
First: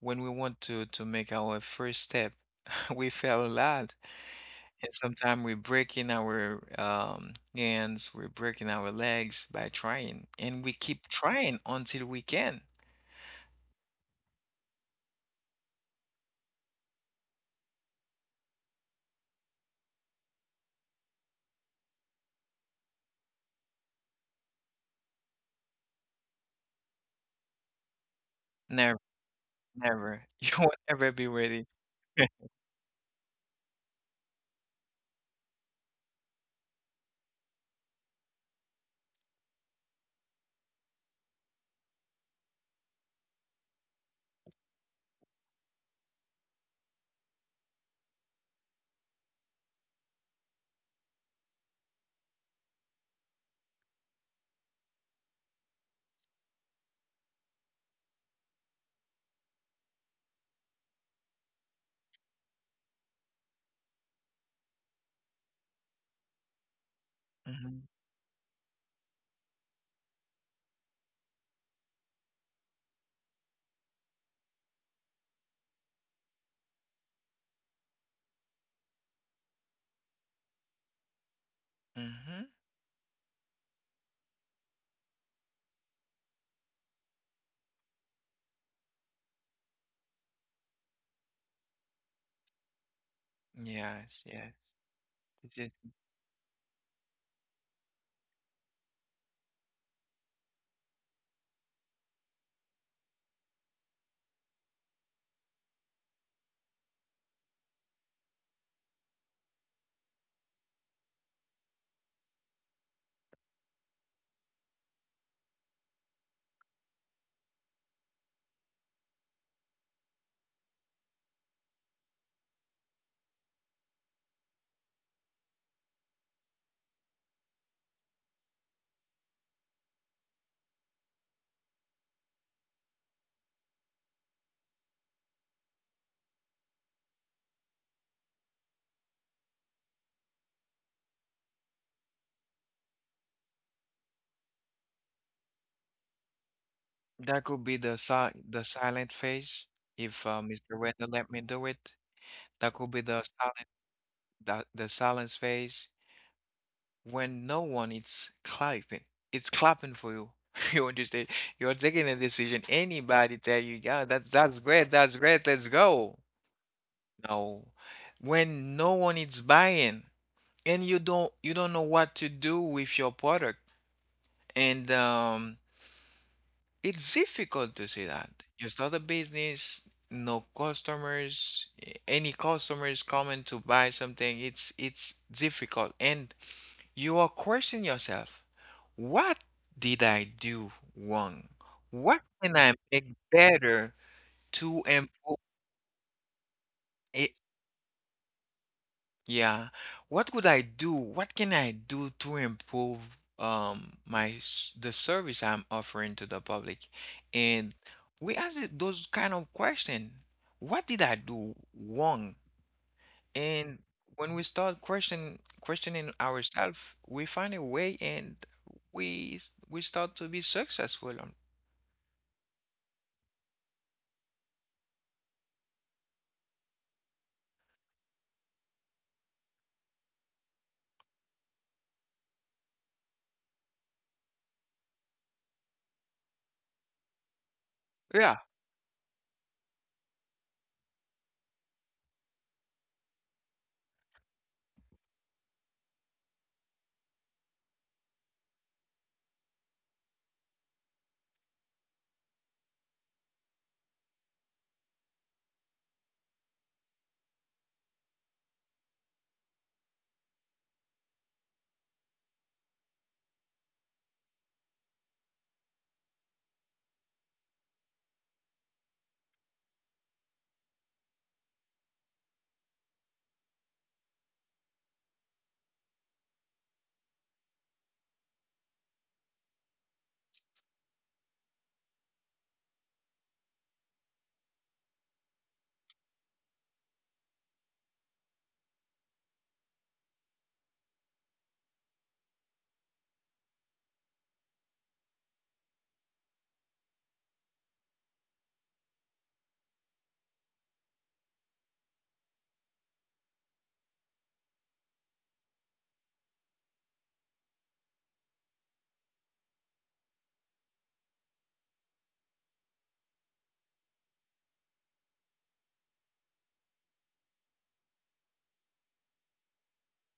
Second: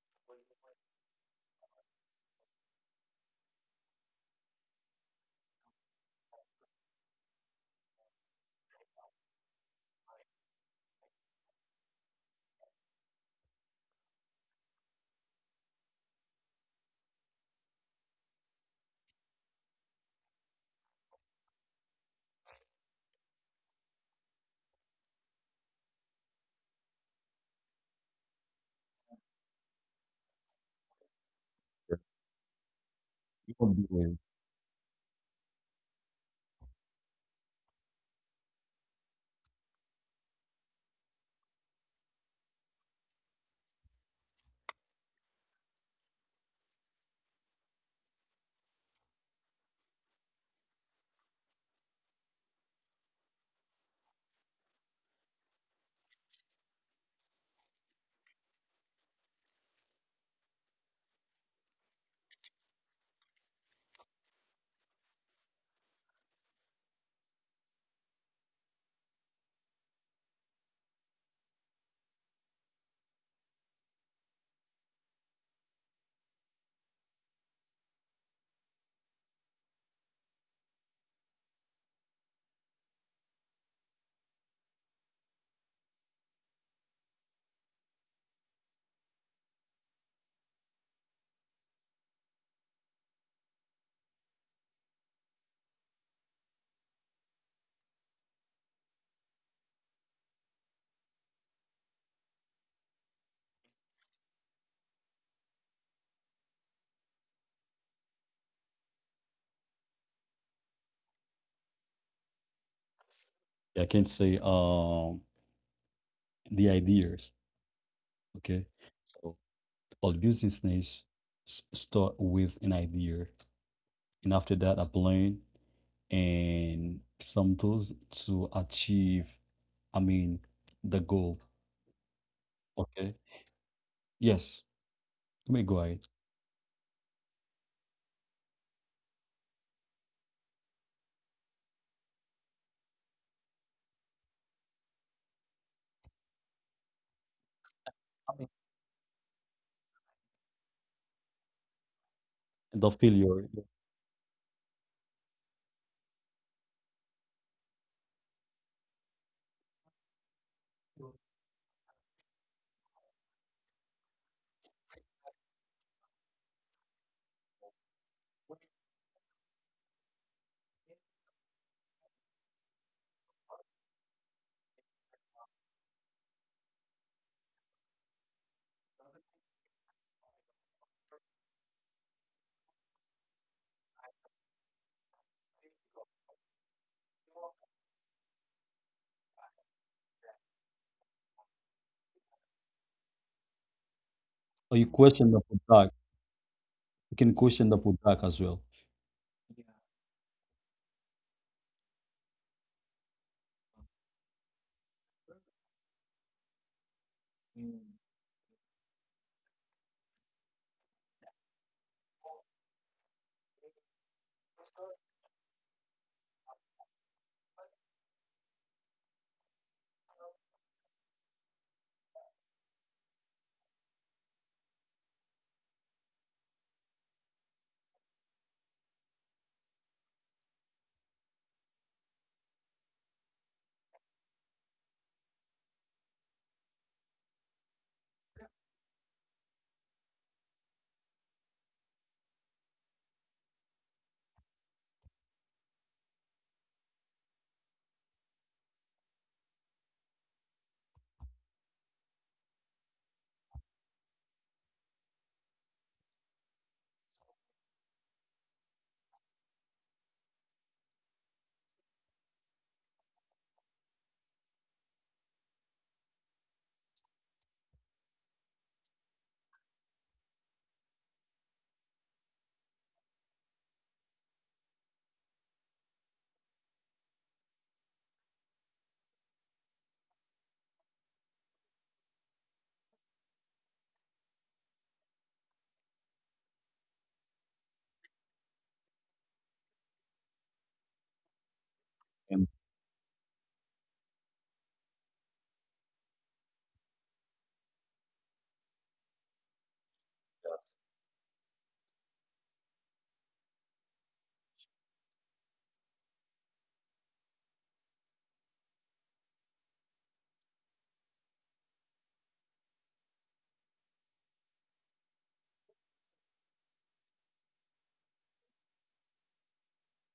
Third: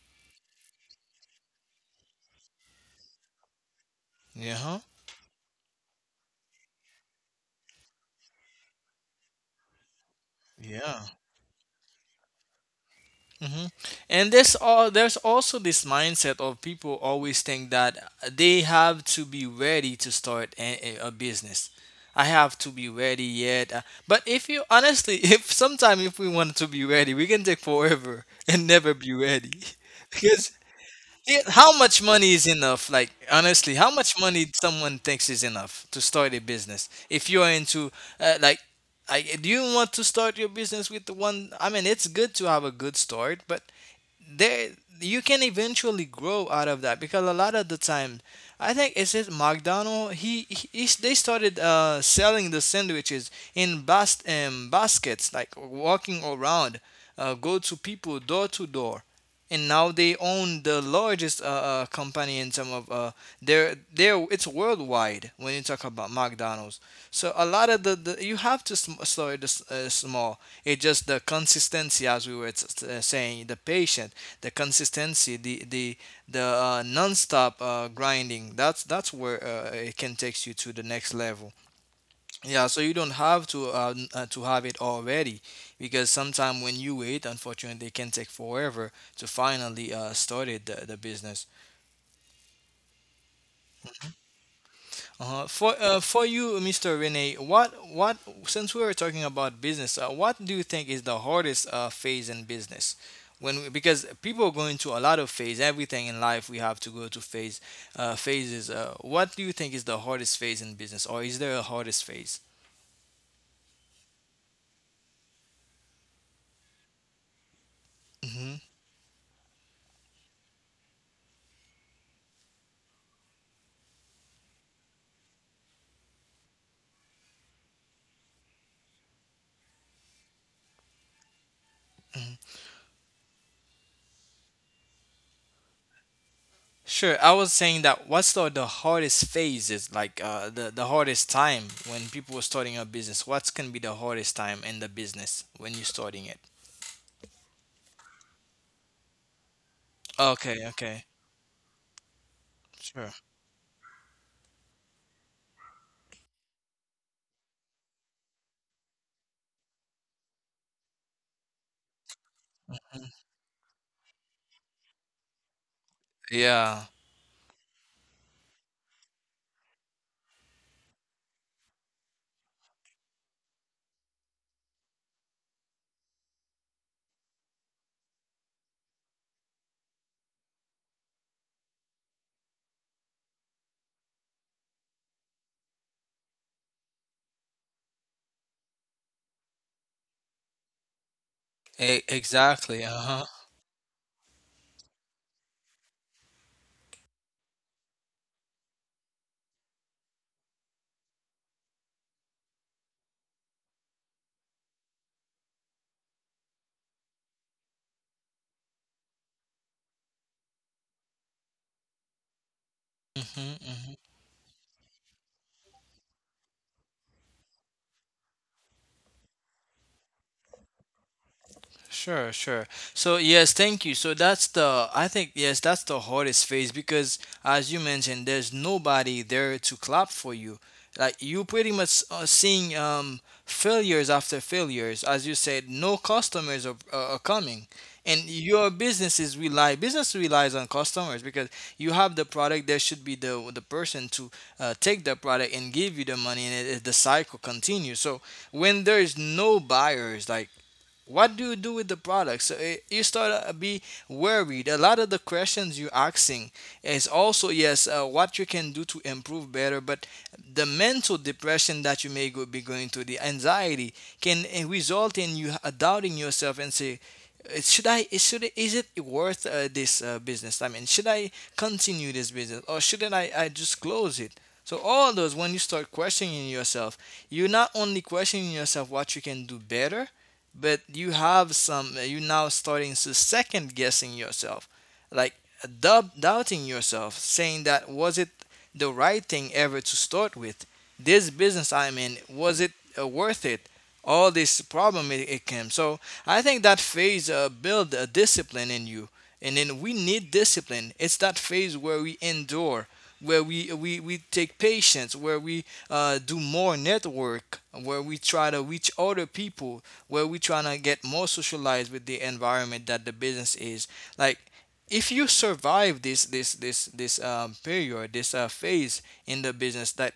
when we want to make our first step, we fail a lot,
Yeah. Huh.
and sometimes we're breaking our hands, we're breaking our legs by trying, and we
Yeah.
keep trying until we can.
Hmm. And there's also this mindset of people always think that they have to be ready to start a business. I have to be ready yet. But if you honestly, if sometime if we want to be ready, we can take forever and never
Never,
be ready
never. You
because
won't ever be
it,
ready.
how much money is enough? Like honestly, how much money someone thinks is enough to start a business? If you're into uh, like do you want to start your business with the one? I mean, it's good to have a good start, but there you can eventually grow out of that because a lot of the time I think it's it McDonald, he's- they started selling the sandwiches in baskets like walking around, go to people door to door, and now they own the largest company in some of their it's worldwide when you talk about McDonald's. So a lot
Mm-hmm.
of the you have to slow it small. It's just the consistency, as we were saying, the patient, the consistency, the nonstop grinding. That's where it can take you to the next level.
Mm-hmm.
Yeah, so you don't have to to have it already, because sometimes when you wait, unfortunately, it can take forever to finally started the business.
Yes, yes. This is,
For you, Mr. Rene, what since we were talking about business, what do you think is the hardest phase in business? When we, because people go into a lot of phase, everything in life we have to go to phase phases. What do you think is the hardest phase in business, or is there a hardest phase?
I can say the ideas,
Hmm.
okay? So all business needs start with an idea, and after that, a plan, and some tools to achieve, I mean, the goal. Okay. Yes. Let me go ahead.
Sure, I was saying that what's the hardest phase is like the hardest time when people are starting a business. What's gonna be the hardest time in the business when you're starting it?
that could be
I mean,
the silent phase. If
Okay,
Mr.
okay,
Wendell let me do it, that could
the
be
sure.
the
failure.
silent the, the silence phase. When no one is clapping, it's clapping for you, you understand? You're taking a decision, anybody tell you, yeah, that's great, that's great, let's go.
Yeah,
No. When no one is buying and you don't know what to do with your product, and it's difficult to say that you start a business, no customers, any customers coming to buy something, it's difficult. And you are questioning yourself. What did I do wrong?
e
What can I
exactly.
make
Uh-huh.
better
Or
to
you
improve
question the product. You
it?
can question the product as well.
Yeah. What could I do? What can I do to improve the service I'm offering to the public? And we ask those kind of question. What did I do wrong?
Hmm.
And
Hmm.
when we start questioning ourselves, we find a way, and we start to be successful.
Sure, sure. So yes, thank you. So that's the I think yes, that's the hardest phase because as you mentioned, there's nobody there to clap for you. Like you pretty much are seeing failures after failures. As you said, no customers are coming. And
Yeah.
your business relies on customers because you have the product. There should be the person to take the product and give you the money, and the cycle continues. So when there is no buyers, like what do you do with the product? So eh, you start to be worried. A lot of the questions you're asking is also yes, what you can do to improve better, but the mental depression that you may be going through, the anxiety can eh, result in you doubting yourself and say, should it, is it worth this business? I mean, should I continue this business or shouldn't I just close it? So all those when you start questioning yourself, you're not only questioning yourself what you can do better, but you have some you now starting to second guessing yourself like doubting yourself saying that was it the right thing ever to start with this business I'm in,
And
was it worth it all this problem it came. So I think that phase build a discipline in you, and then we need discipline. It's that phase where we endure, where we take patience, where we do more network, where we try to reach other people, where we trying to get more socialized with the environment that the business is. Like, if you survive this period, this phase in the business, that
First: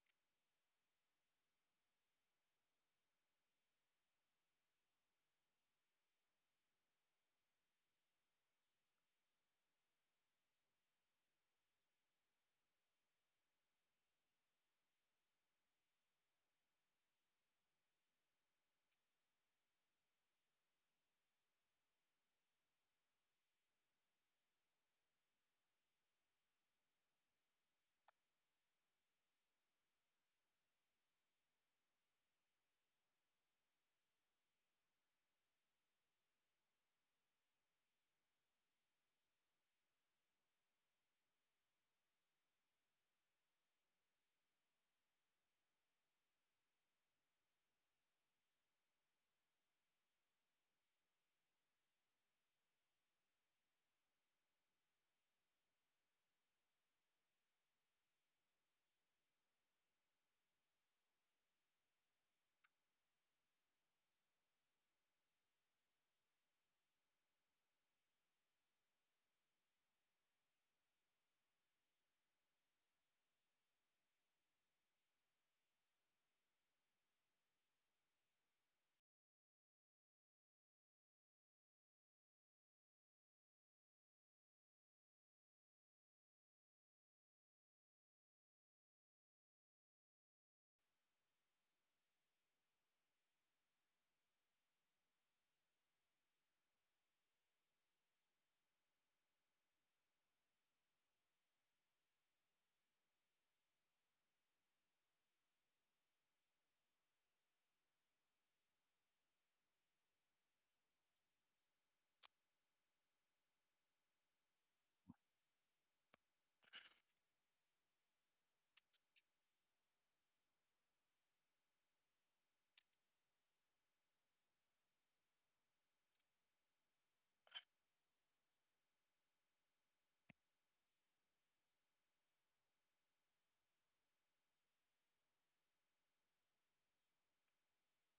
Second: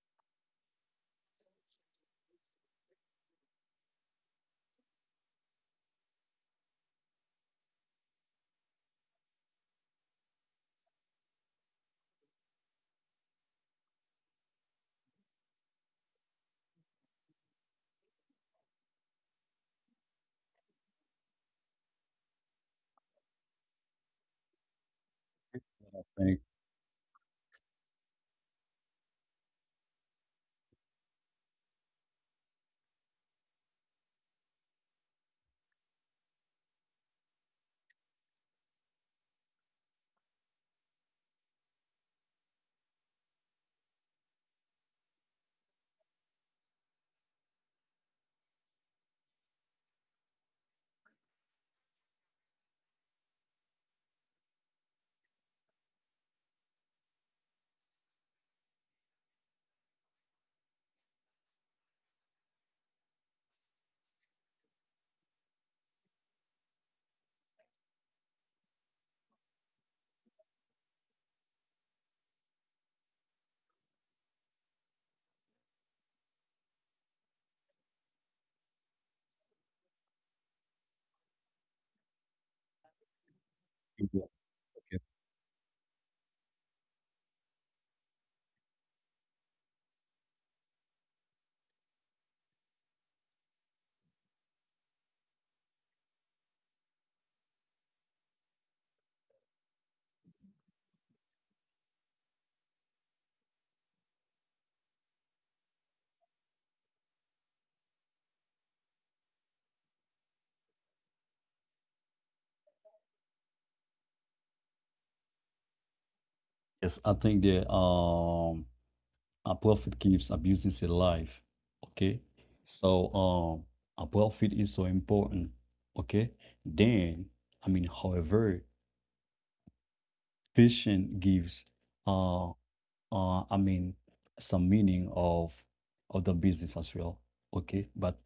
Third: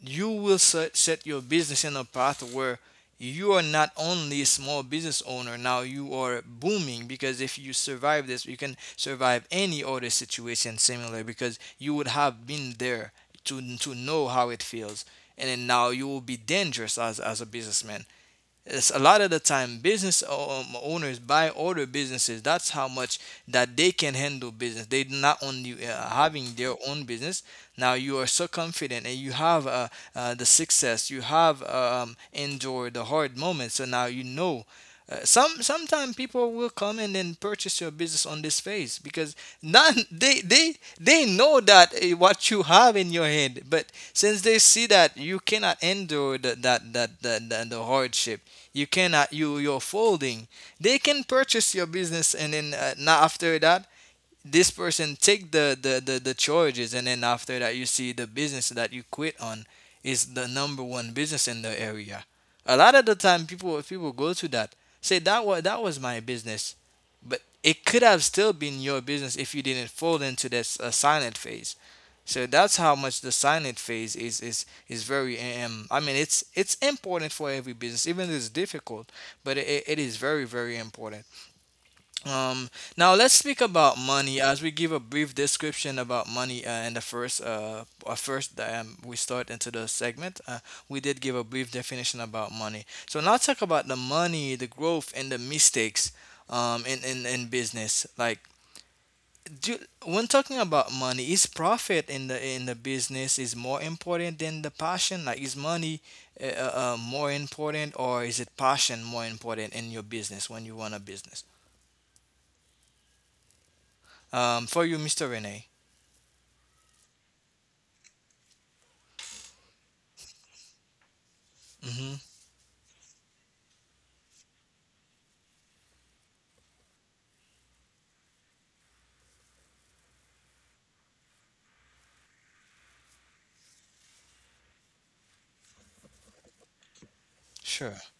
you will set your business in a path where you are not only a small business owner, now you are booming. Because if you survive this you can survive any other situation similar, because you would have been there to know how it feels. And then now you will be dangerous as a businessman. It's a lot of the time business owners buy other businesses. That's how much that they can handle business. They not only
thank
having their own business. Now you are so confident and you have the success. You have endured the hard moments. So now you know. Sometimes people will come in and purchase your business on this phase because none, they know that what you have in your hand. But since they see that you cannot endure the, that that that the hardship, you cannot, you're folding, they can purchase your business. And then now after that, this person take the charges. And then after that you see the business that you quit on is the number one business in the area. A lot of the time people go to that, say that was my business. But it could have still been your business if you didn't fall into this silent phase. So that's how much the silent phase is very I mean it's important for every business, even if it's difficult. But it is very, very important. um, Now let's speak about
you.
money. As we give
Okay.
a brief description about money in the first, we start into the segment. We did give a brief definition about money. So now talk about the money, the growth, and the mistakes in business. Like, do, when talking about money, is profit in the business is more important than the passion? Like is money more important, or is it passion more important in your business when you run a business? For you, Mr. Rene.
Yes, I think that a profit keeps a business alive.
Mm-hmm.
Okay. So a profit is so important. Okay. Then I mean, however, patient gives uh I mean, some meaning of the business as well. Okay,
Sure.
but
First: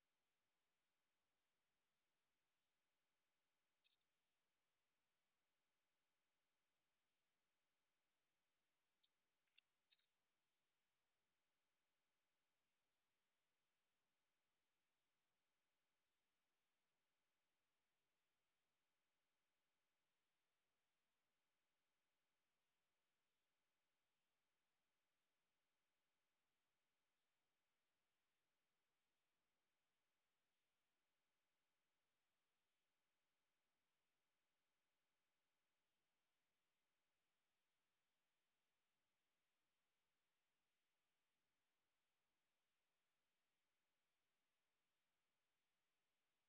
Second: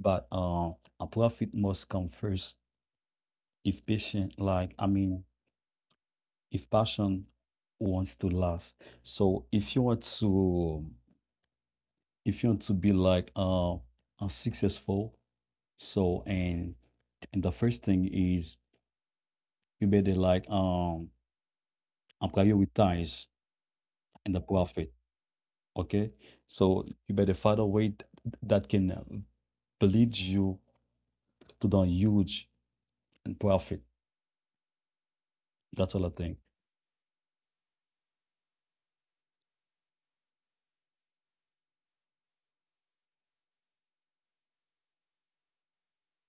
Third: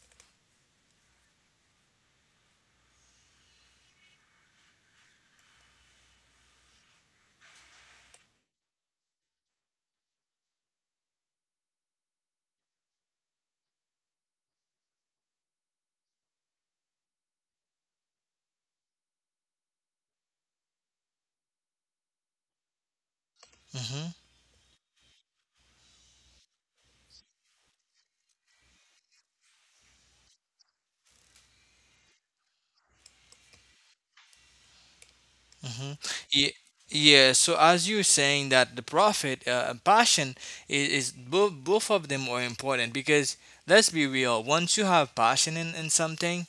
but uh, a profit must come first if patient, like I mean, if passion wants to last. So if you want to be like successful, so and the first thing is you better and prioritize
Mm-hmm.
and the profit. Okay, so you better find a way that can bleed you to done huge and profit,
Mm-hmm.
that sort of
Yeah,
thing.
yeah. So as you're saying that the profit and passion is both, both of them are important, because let's be real. Once you have passion in something,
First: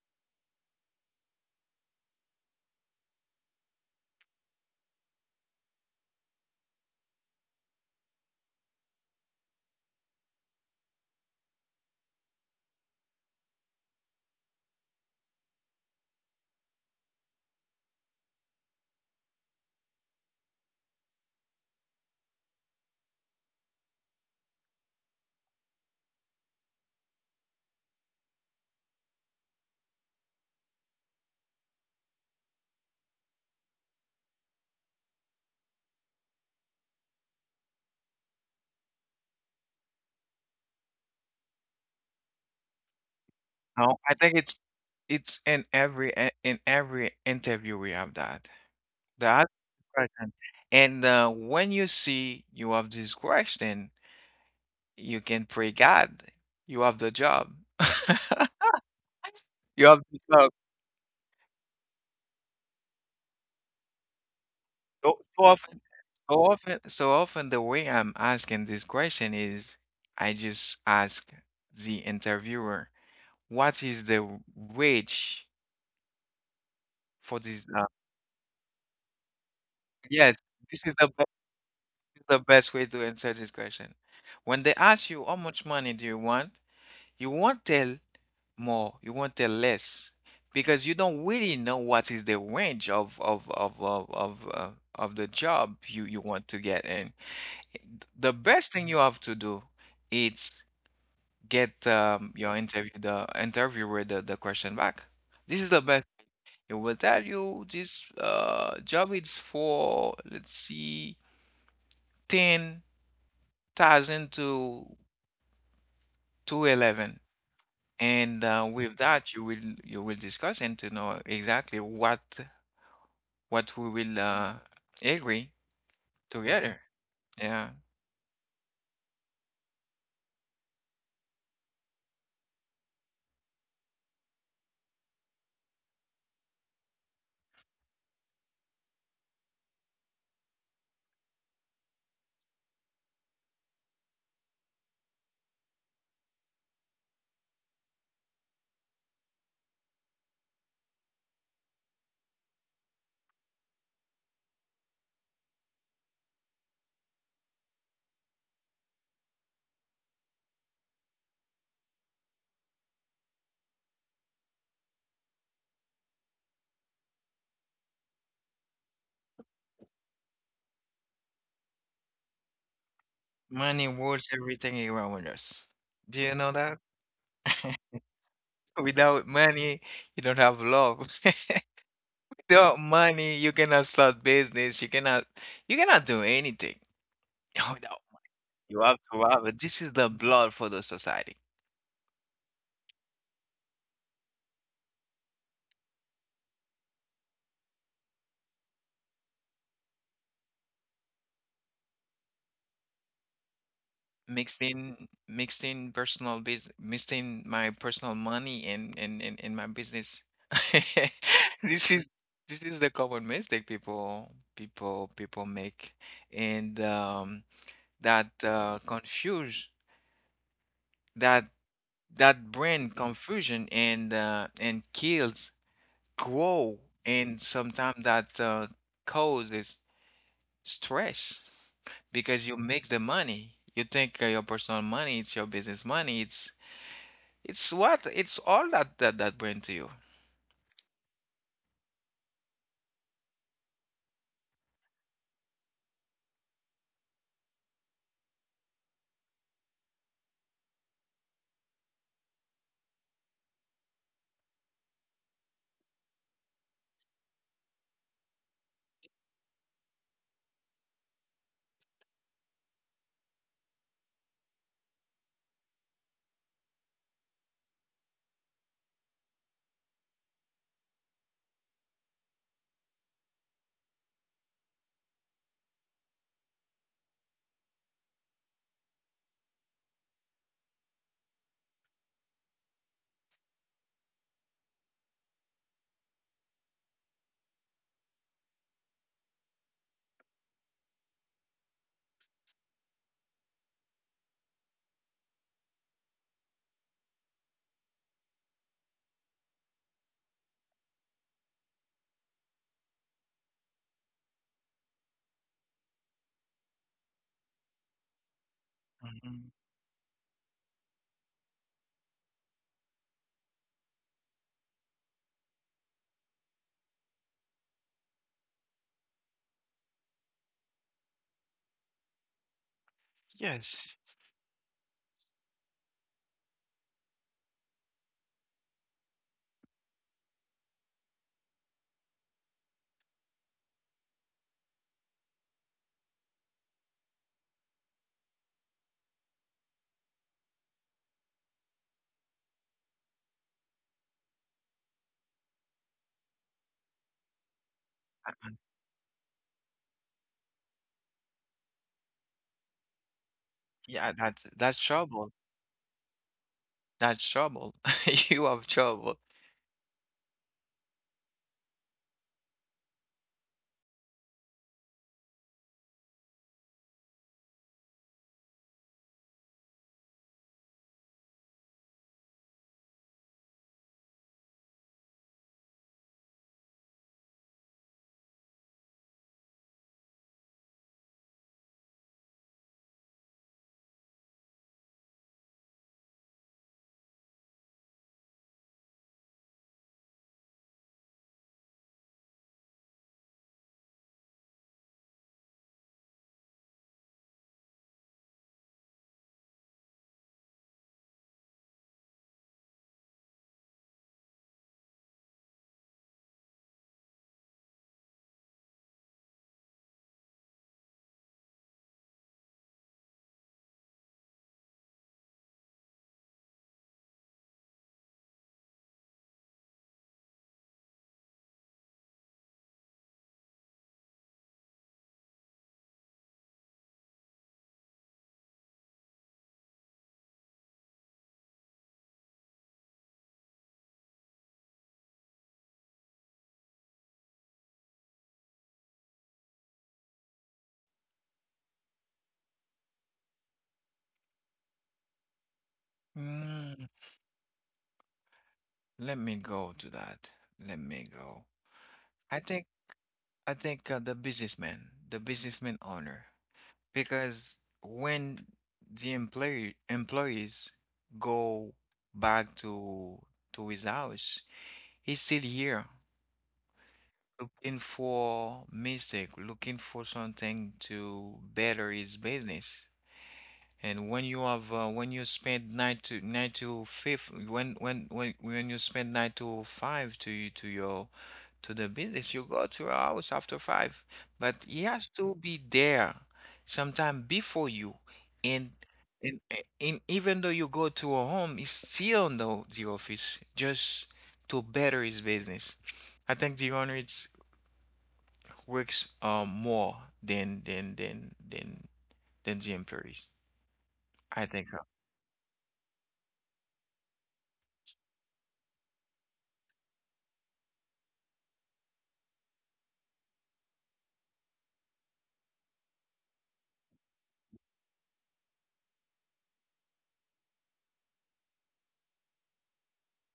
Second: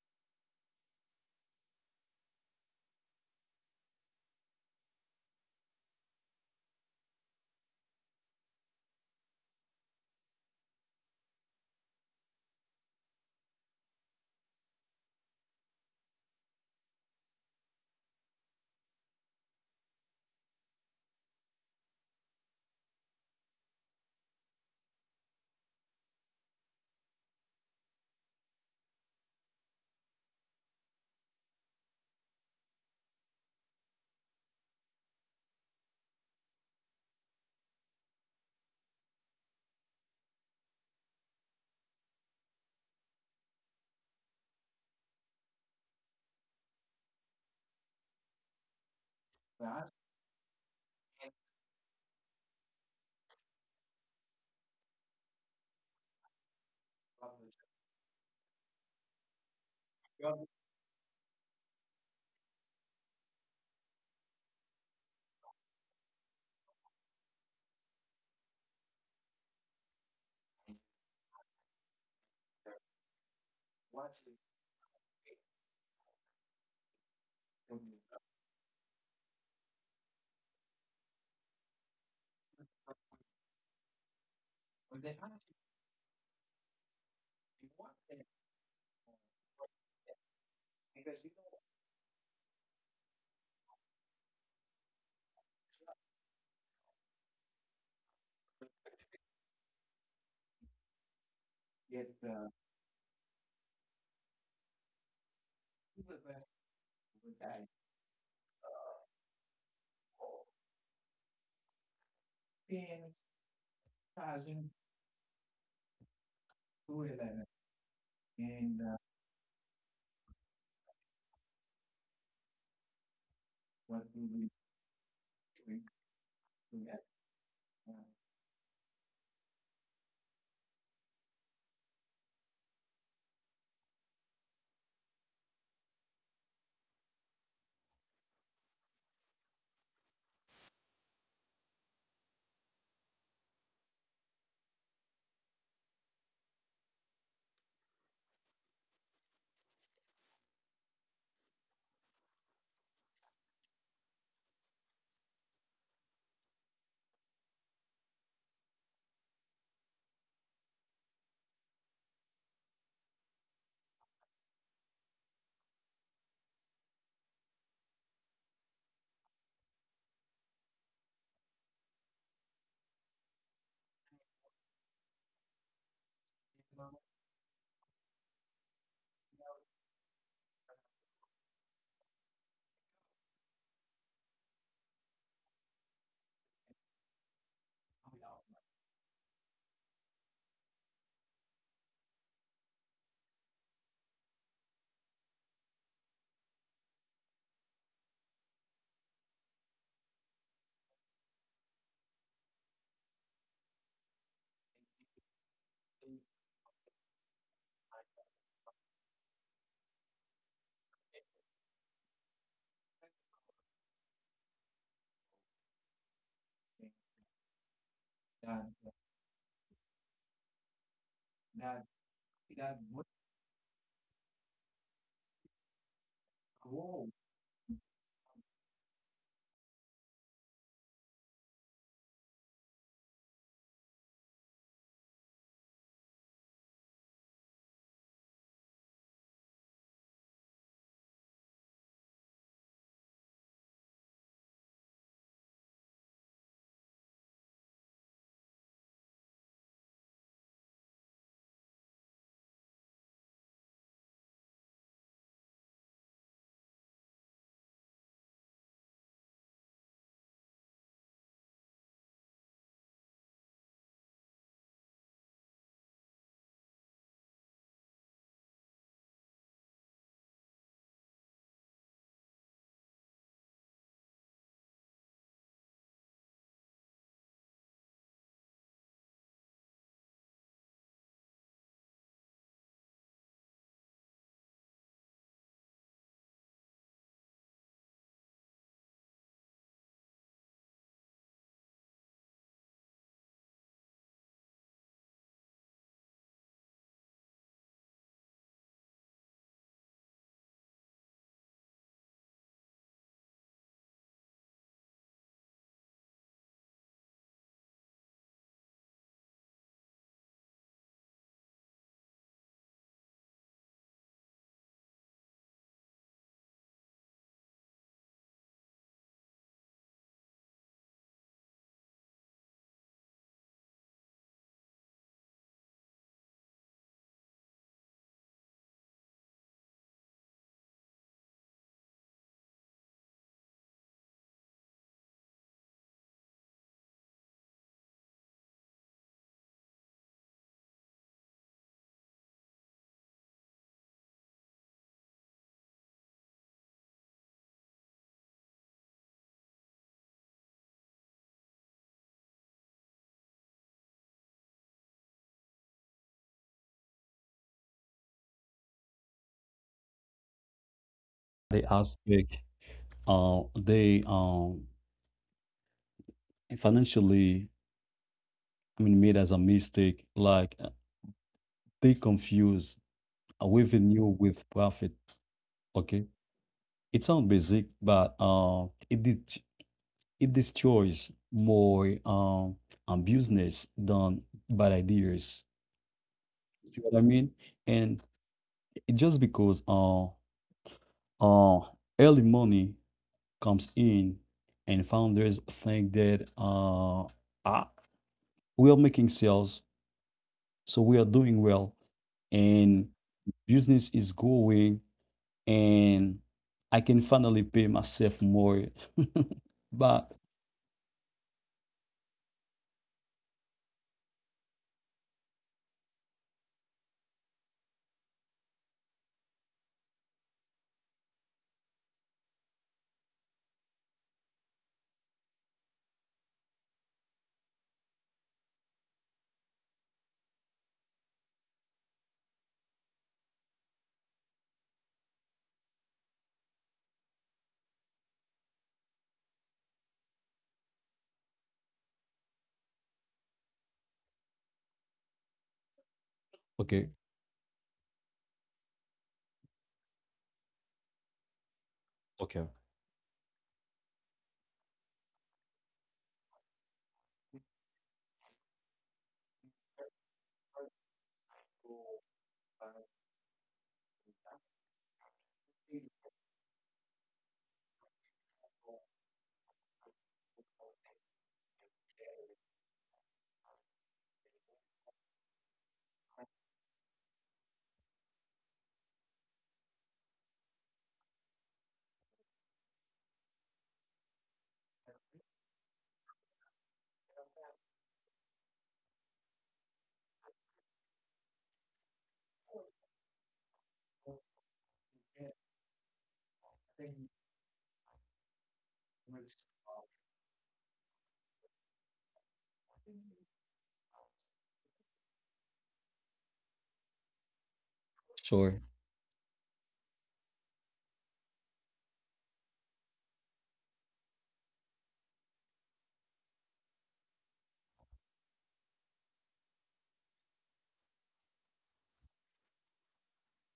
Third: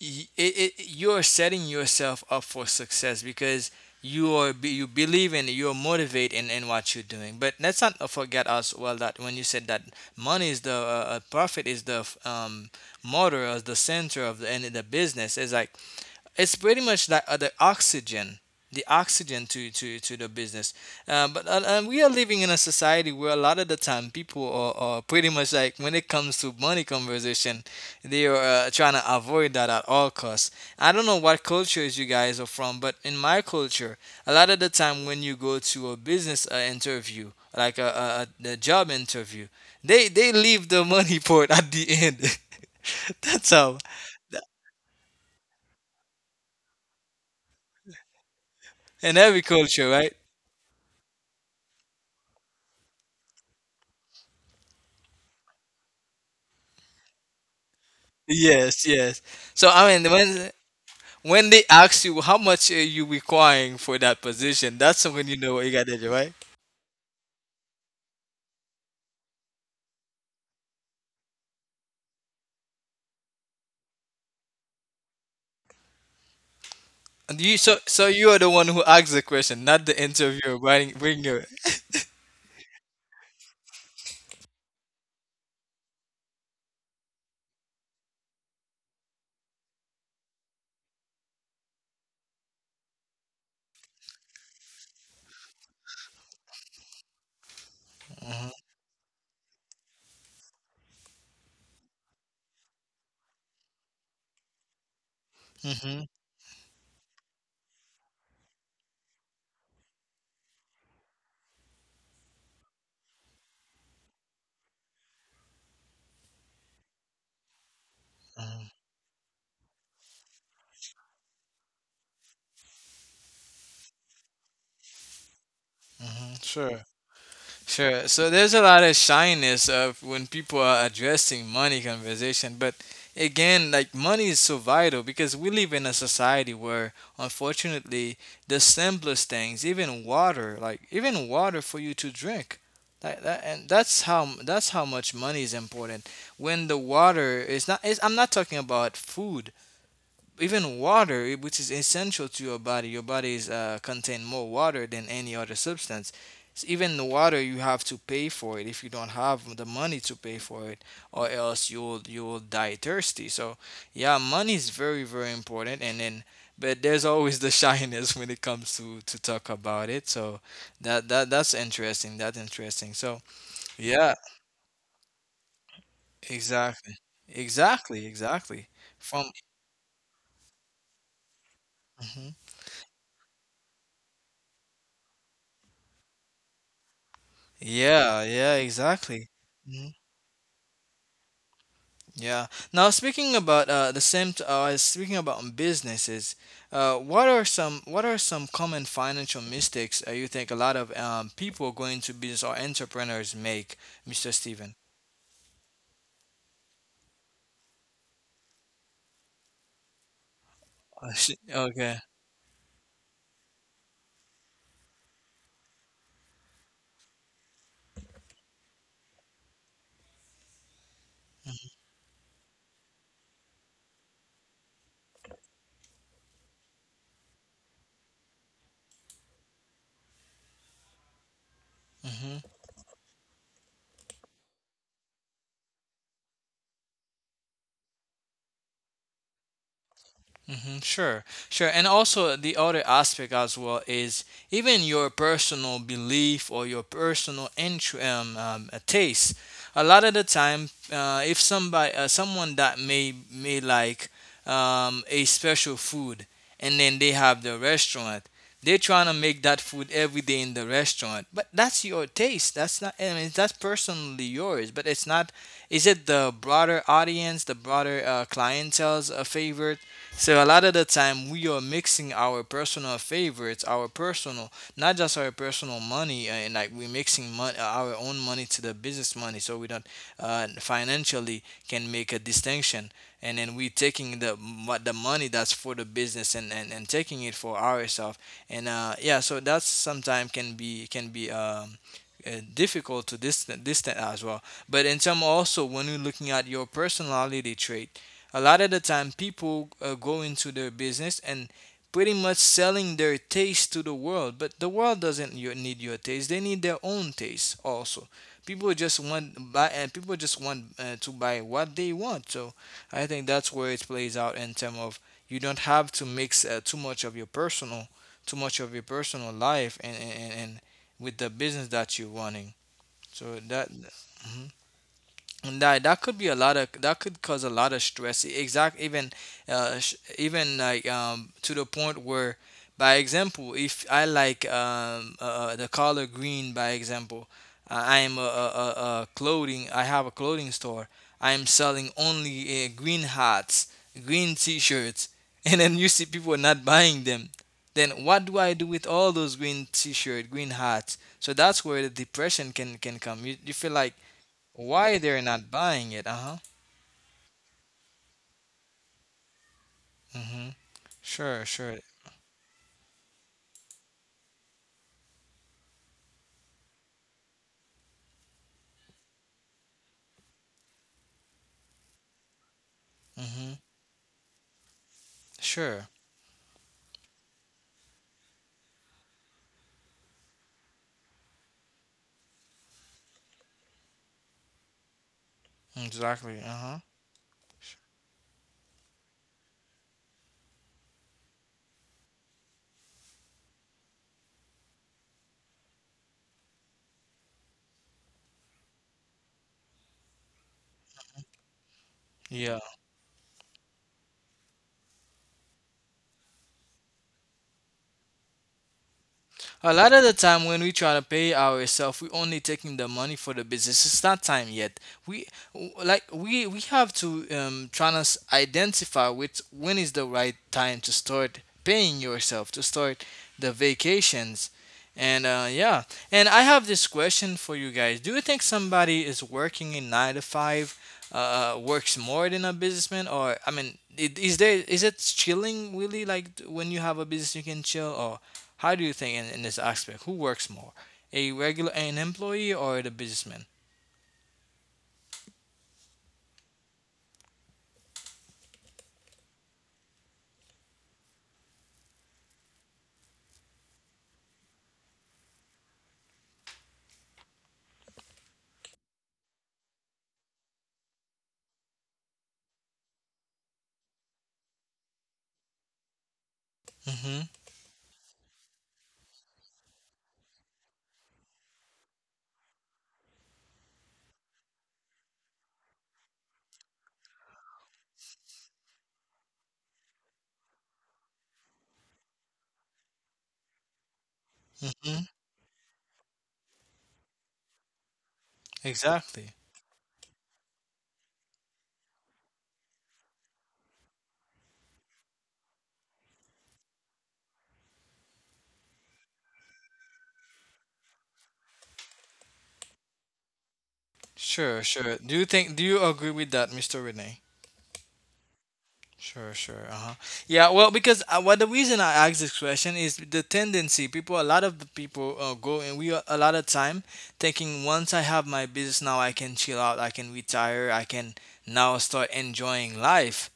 you're setting yourself up for success, because you believe in, you're motivated in what you're doing. But let's not forget as well that when you said that money is the profit is the motor, as the center of the end of the business, is like it's pretty much like the oxygen, the oxygen to the business. But we are living in a society where a lot of the time people are pretty much like when it comes to money conversation, they are trying to avoid that at all costs. I don't know what cultures you guys are from, but in my culture, a lot of the time when you go to a business interview, like a job interview, they leave the money part at the end. That's how,
No, I think it's in every in every interview we have that.
in every
That
culture, right?
question. And when you see you have this question, you can pray God. You have the job.
Yes, yes. So
You
I
have
mean,
the job.
when they ask you how much are you requiring for that position, that's
So,
when you
so
know what you
often,
got to do, right?
so often, the way I'm asking this question is I just ask the interviewer, what is the wage
And
for
you,
this?
so so you are the one who asks the question, not the
Yes,
interviewer.
this
Bringing
is
bring your.
the best way to answer this question. When they ask you how much money do you want, you won't tell more, you won't tell less, because you don't really know what is the range of of the job you want to get in. The
Hmm.
best thing you have to do is get your interview the interviewer the question back. This is the
Hmm.
best. It will tell you this job is for, let's see, 10,000 to 11, and with that you will discuss and to know exactly what we will agree
Hmm. Sure.
together. Yeah,
Sure. So there's a lot of shyness of when people are addressing money conversation. But again, like money is so vital because we live in a society where, unfortunately, the simplest things, even water, like even water for you to drink, like that. And that's how, that's how much money is important. When the water is not, I'm not talking about food, even water, which is essential to your body, your body is contain more water than any other substance. Even the water you have to pay for it. If you don't have the money to pay for it, or else you'll die thirsty. So yeah, money is very, very important. And then, but there's always the shyness when it comes to talk about it. So that's interesting, that's interesting. So
money
yeah,
rules everything around us. Do you know that?
exactly, exactly, exactly. From.
Without money, you don't have love.
Mhm.
Without money, you cannot start business. You cannot do anything. No, no.
Yeah, yeah,
You have to
exactly.
have it. This
Mm-hmm.
is the blood for the society.
Yeah. Now speaking about the same. Speaking about businesses, what are some, what are some common financial mistakes you think a lot of people going to business or entrepreneurs make, Mister Steven?
Mixing my personal money and my business. This
Okay.
is this is the common mistake people make, and that confuse, that that bring confusion, and kills grow, and sometimes that causes stress because you make the money, you think your personal money it's your business money, it's all that bring to you.
Hmm. Sure, sure. And also, the other aspect as well is even your personal belief or your personal taste. A lot of the time, if somebody, someone that may like a special food, and then they have the restaurant, they're trying to make that food every day in the restaurant. But that's your taste. That's not, I mean, that's personally yours. But it's not. Is it the broader audience, the broader clientele's a favorite? So a lot of the time we are mixing our personal favorites, our personal, not just our personal money, and like we're mixing our own money to the business money, so we don't financially can make a distinction. And then we taking the money that's for the business, and taking it for ourselves. And yeah, so that's sometimes can be, can be difficult to distant as well. But in some also, when you're looking at your personality trait, a lot of the time, people go into their business and pretty much selling their taste to the world, but the world doesn't need your taste. They need their own taste also. People just
Mhm.
want buy, and people just want to buy what they want. So I think that's where it plays out in terms of you don't have to mix too much of your personal, too much of your personal life, and with the business that you're running. So that.
Yes.
Mm-hmm. And that could be a lot, of that could cause a lot of stress. Exact, even even like to the point where, by example, if I like the color green, by example, I am a clothing. I have a clothing store. I am selling only green hats, green T-shirts, and then you see people not buying them. Then what do I do with all those green T-shirt, green hats? So that's where the depression can come. You feel like
Yeah, that's
why they're
trouble,
not buying it? Uh-huh.
that's trouble, you have trouble.
Mm-hmm. Sure,
They
sure.
aspect, they financially, I mean, made as a mistake. Like they confuse
Mm-hmm.
revenue with profit.
Sure.
Okay, it sounds basic, but it destroys more business than bad ideas.
Exactly.
See
Uh-huh.
what I mean? And it just because uh early money comes in and founders think that ah, we are making sales, so we are doing well,
Yeah.
and business is going, and I can finally pay myself more.
A
But
lot of the time when we try to pay ourselves, we only taking the money for the business. It's not time yet. We, like we have to try identify with when is the right time to start paying yourself, to start the vacations. And yeah, and I have this question for you guys. Do you think somebody is working in 9 to 5, works more than a businessman? Or I mean, is there, is it chilling really, like when you have a business you can chill? Or how do you think in this aspect, who works more, a regular, an employee, or the businessman?
okay,
Mm, Let me go to that, let me go
okay,
i think I think the businessman, the businessman owner. Because when the employees go back to his house, he's still here
Mm-hmm.
looking for mistake, looking for something to better his business. And when you have when you spend nine to five, when you spend nine to five to the business, you go to your house after five. But he
Mm-hmm.
has to be there sometime before you. And
Exactly.
and, and even though you go to a home, he's still on the office just to better his business. I think the owner, works more than than than than than the employees. I
Sure,
think.
sure. Do you think? Do you agree with that, Mr. Renee?
sure.
Sure, sure. Uh huh. Yeah. Well, because what, the reason I ask this question is the tendency. People, a lot of the people go and we are-, a lot of time thinking, once I have my business now, I can chill out, I can retire, I can now start enjoying life.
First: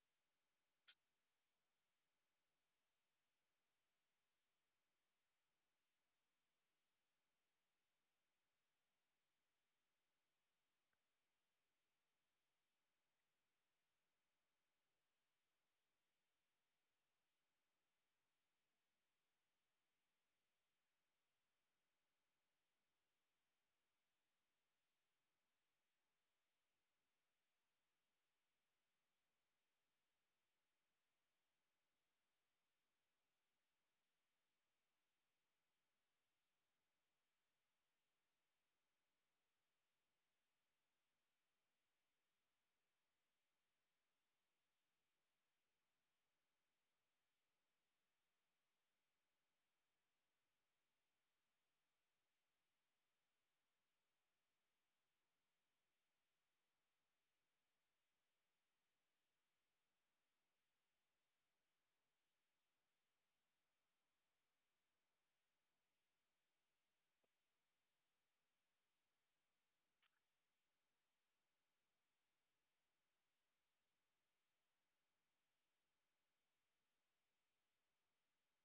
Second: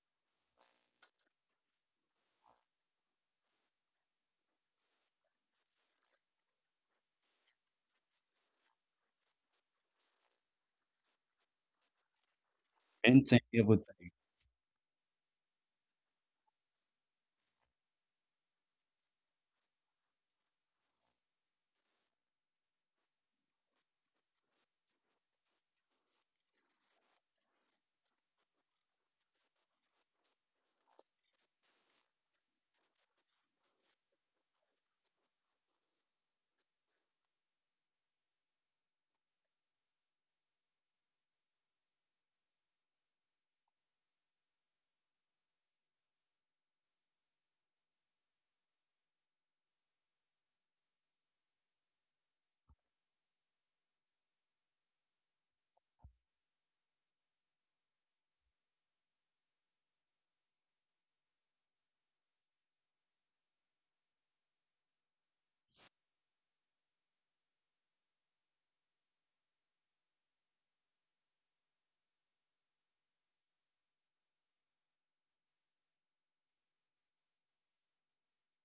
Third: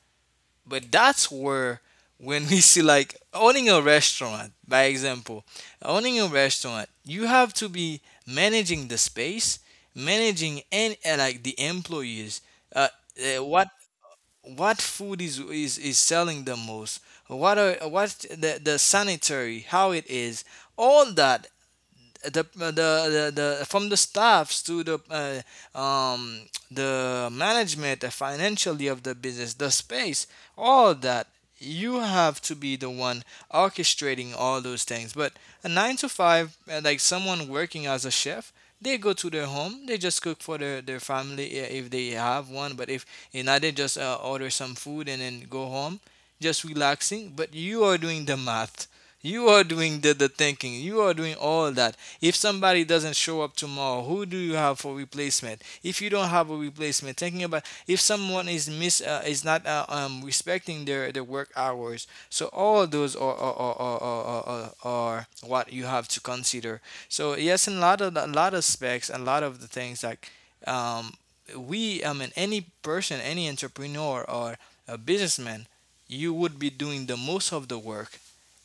But that's where, when we see like owning a restaurant, by example, owning a restaurant, you have to be managing the space, managing and like the employees. Uh,
Maintain
uh, what
everything.
what food is selling the most? What are, what the sanitary, how it is? All that, the from the staffs to the the management, the financially of the business, the space, all that, you have to be the one orchestrating all those things. But a 9 to 5, like someone working as a chef, they go to their home, they just cook for their family, if they have one. But if they just order some food and then go home, just relaxing. But you are doing the math, you are doing the thinking, you are doing all that. If somebody doesn't show up tomorrow, who do you have for replacement? If you don't have a replacement, thinking about if someone is not respecting their work hours. So all of those are what you have to consider. So yes, in a lot of specs, a lot of the things, like um, we I mean any person, any entrepreneur or a businessman, you would be doing the most of the work.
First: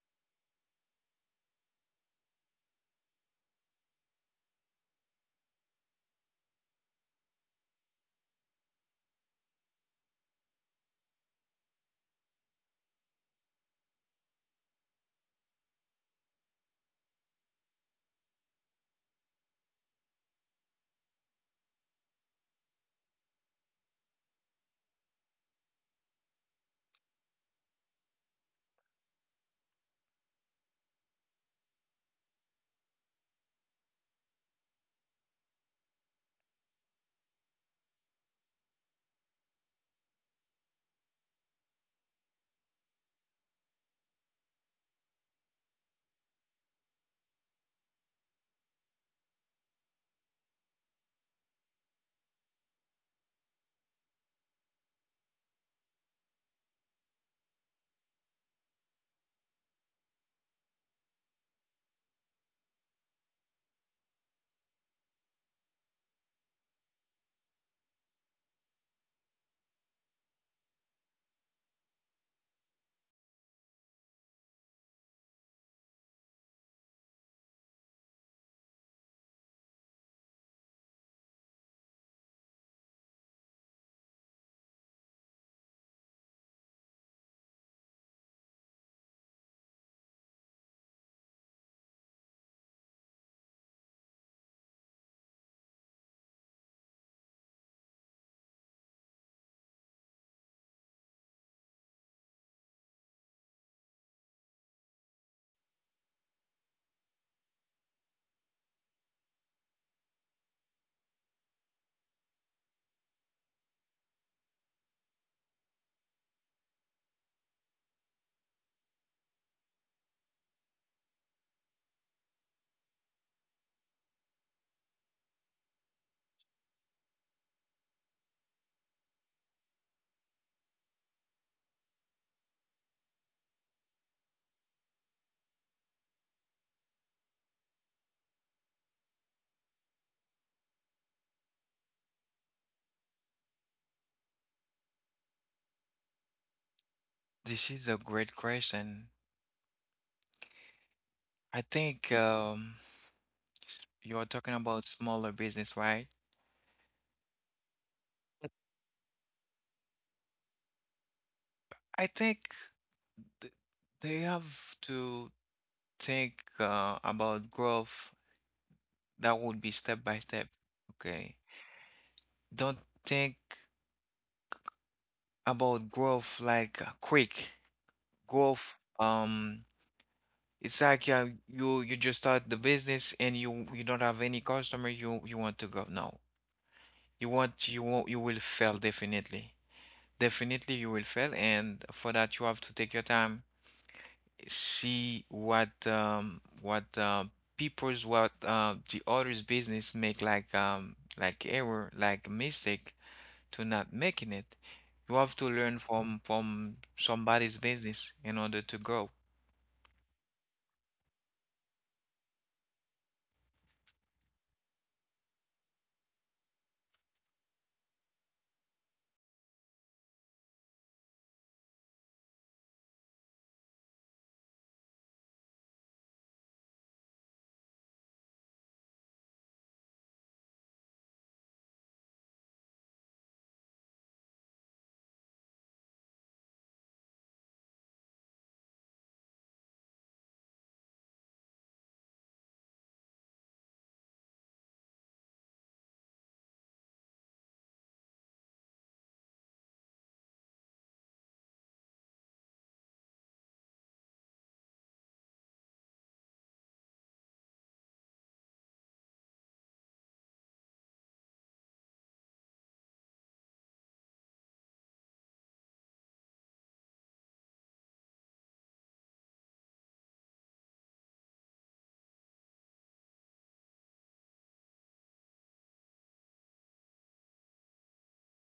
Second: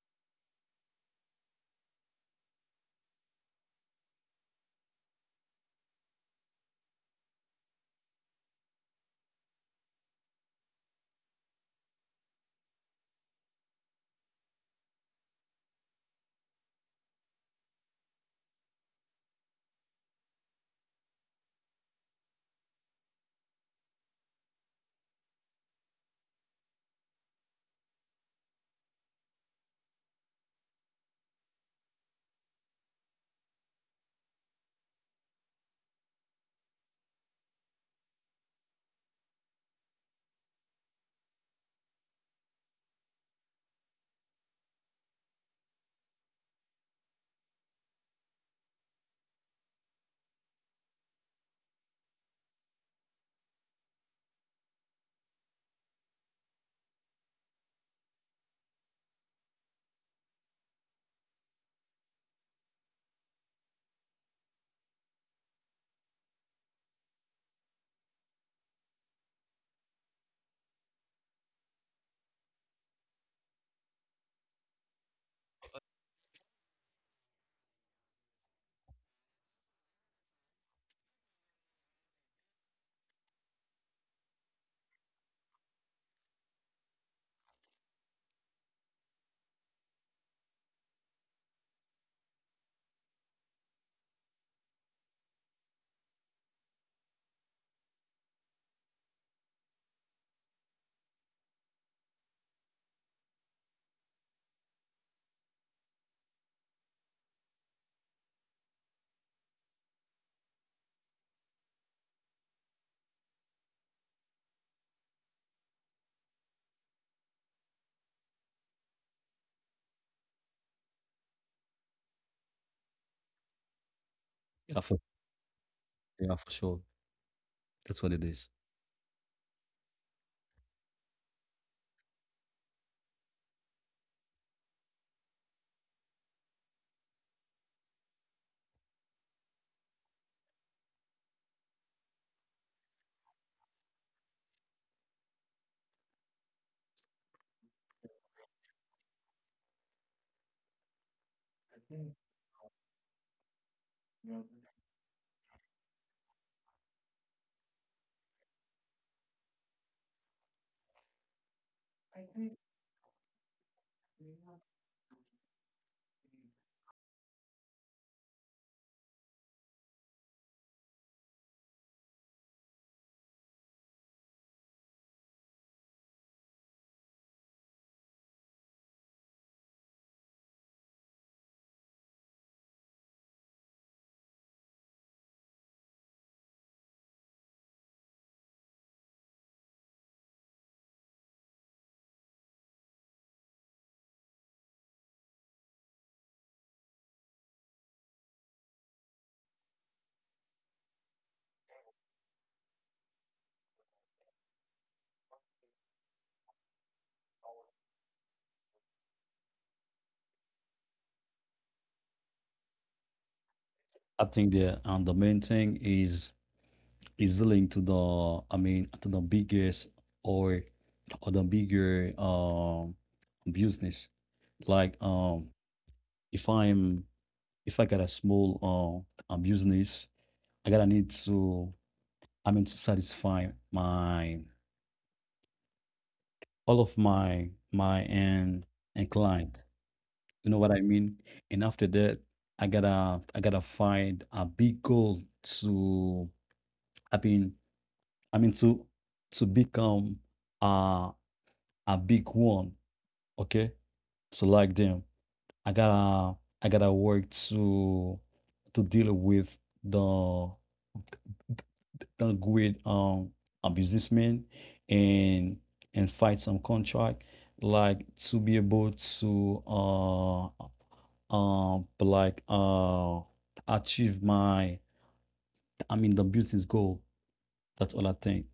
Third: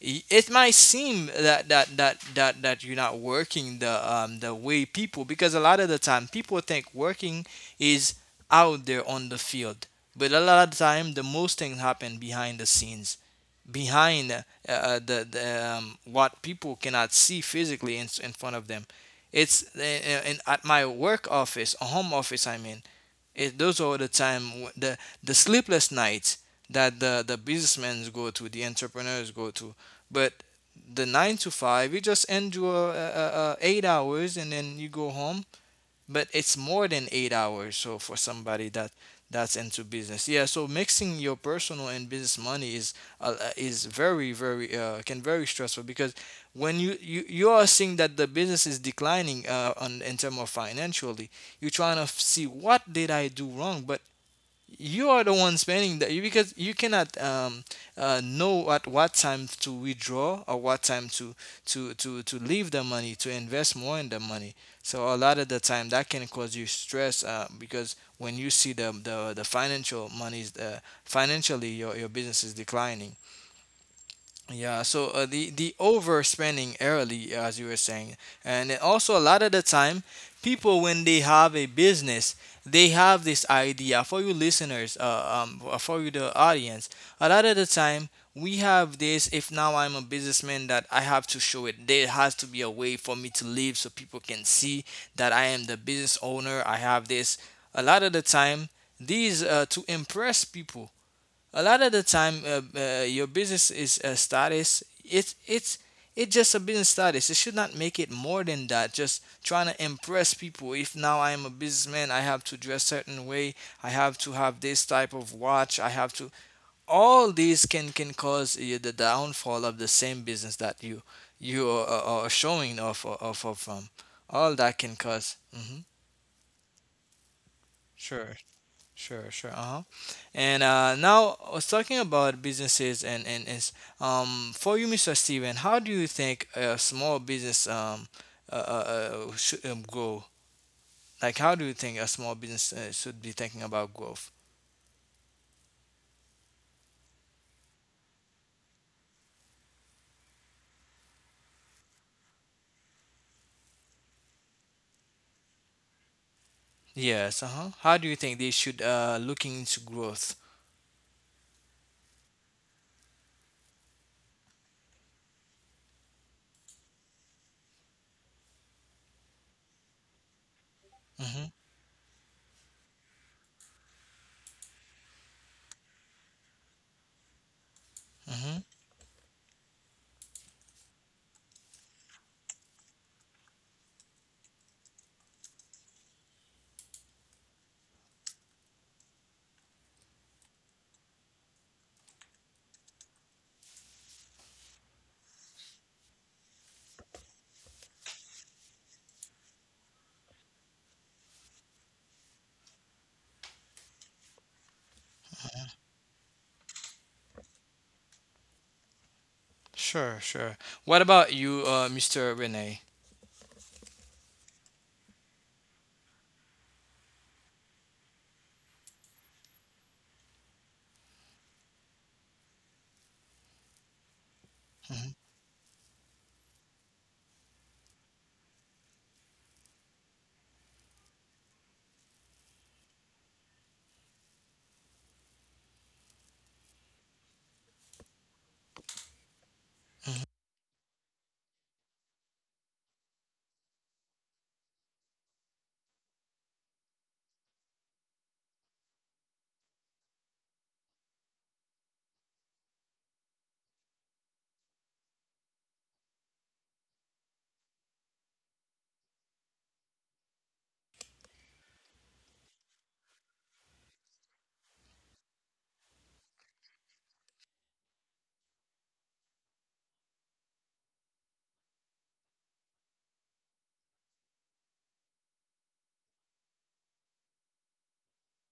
It might seem that you're not working the way people, because a lot of the time people think working is out there on the field, but a lot of the time the most things happen behind the scenes, behind the what people cannot see physically in front of them. It's In, at my work office, a home office. I mean, it, those are the time, the sleepless nights that the businessmen go to, the entrepreneurs go to. But the nine to five, you just endure 8 hours and then you go home, but it's more than 8 hours. So for somebody that that's into business, yeah. So mixing your personal and business money is very stressful, because when you you are seeing that the business is declining on in terms of financially, you're trying to see what did I do wrong. But you are the one spending that, because you cannot know at what time to withdraw or what time to to leave the money to invest more in the money. So a lot of the time that can cause you stress, because when you see the financial monies, financially your business is declining. Yeah, so the overspending early, as you were saying, and then also a lot of the time, people when they have a business, they have this idea. For you listeners, for you the audience, a lot of the time we have this. If now I'm a businessman, that I have to show it. There has to be a way for me to live, so people can see that I am the business owner. I have this. A lot of the time, these to impress people. A lot of the time, your business is a status. It's it's just a business status. It should not make it more than that. Just trying to impress people. If now I am a businessman, I have to dress certain way, I have to have this type of watch, I have to, all these can cause you the downfall of the same business that you you are showing off off of from. All that
Yeah,
can
for,
because hmm
yeah, for sure. That's what it
sure.
is.
Sure, sure. Uh-huh. And now I was talking about businesses and is for you, Mr. Steven, how do you think a small business uh, uh, should grow? Like, how do you think a small business should be thinking about growth?
This is a great question. I think you are talking about smaller business, right?
Yes, uh-huh. How do you think they should looking into growth?
I think th- they have to think about growth. That would be step by step. Okay.
Mm-hmm.
Don't think about growth like quick
Mm-hmm.
growth. It's like you just start the business and you don't have any customer. You want to go. No, you want you won't you will fail definitely. Definitely you will fail, and for that you have to take your time, see what people's, what the others' business make, like error, like mistake, to not making it. You have to learn from somebody's business in order to grow.
Sure, sure. What about you, Mr. Renee?
I think the main thing is dealing to the, I mean, to the biggest or the bigger business, like
Mm-hmm.
if I'm, if I got a small business, I gotta need to, I mean, to satisfy my all of my my and client.
Mm-hmm.
You know what I mean? And after that, I gotta find a big goal to, i mean I mean, to become a a big one. Okay, so like them, i gotta I gotta work to deal with the a great a businessman and fight some contract, like to be able to um uh, like uh achieve my, I mean, the business goal. That's all I think.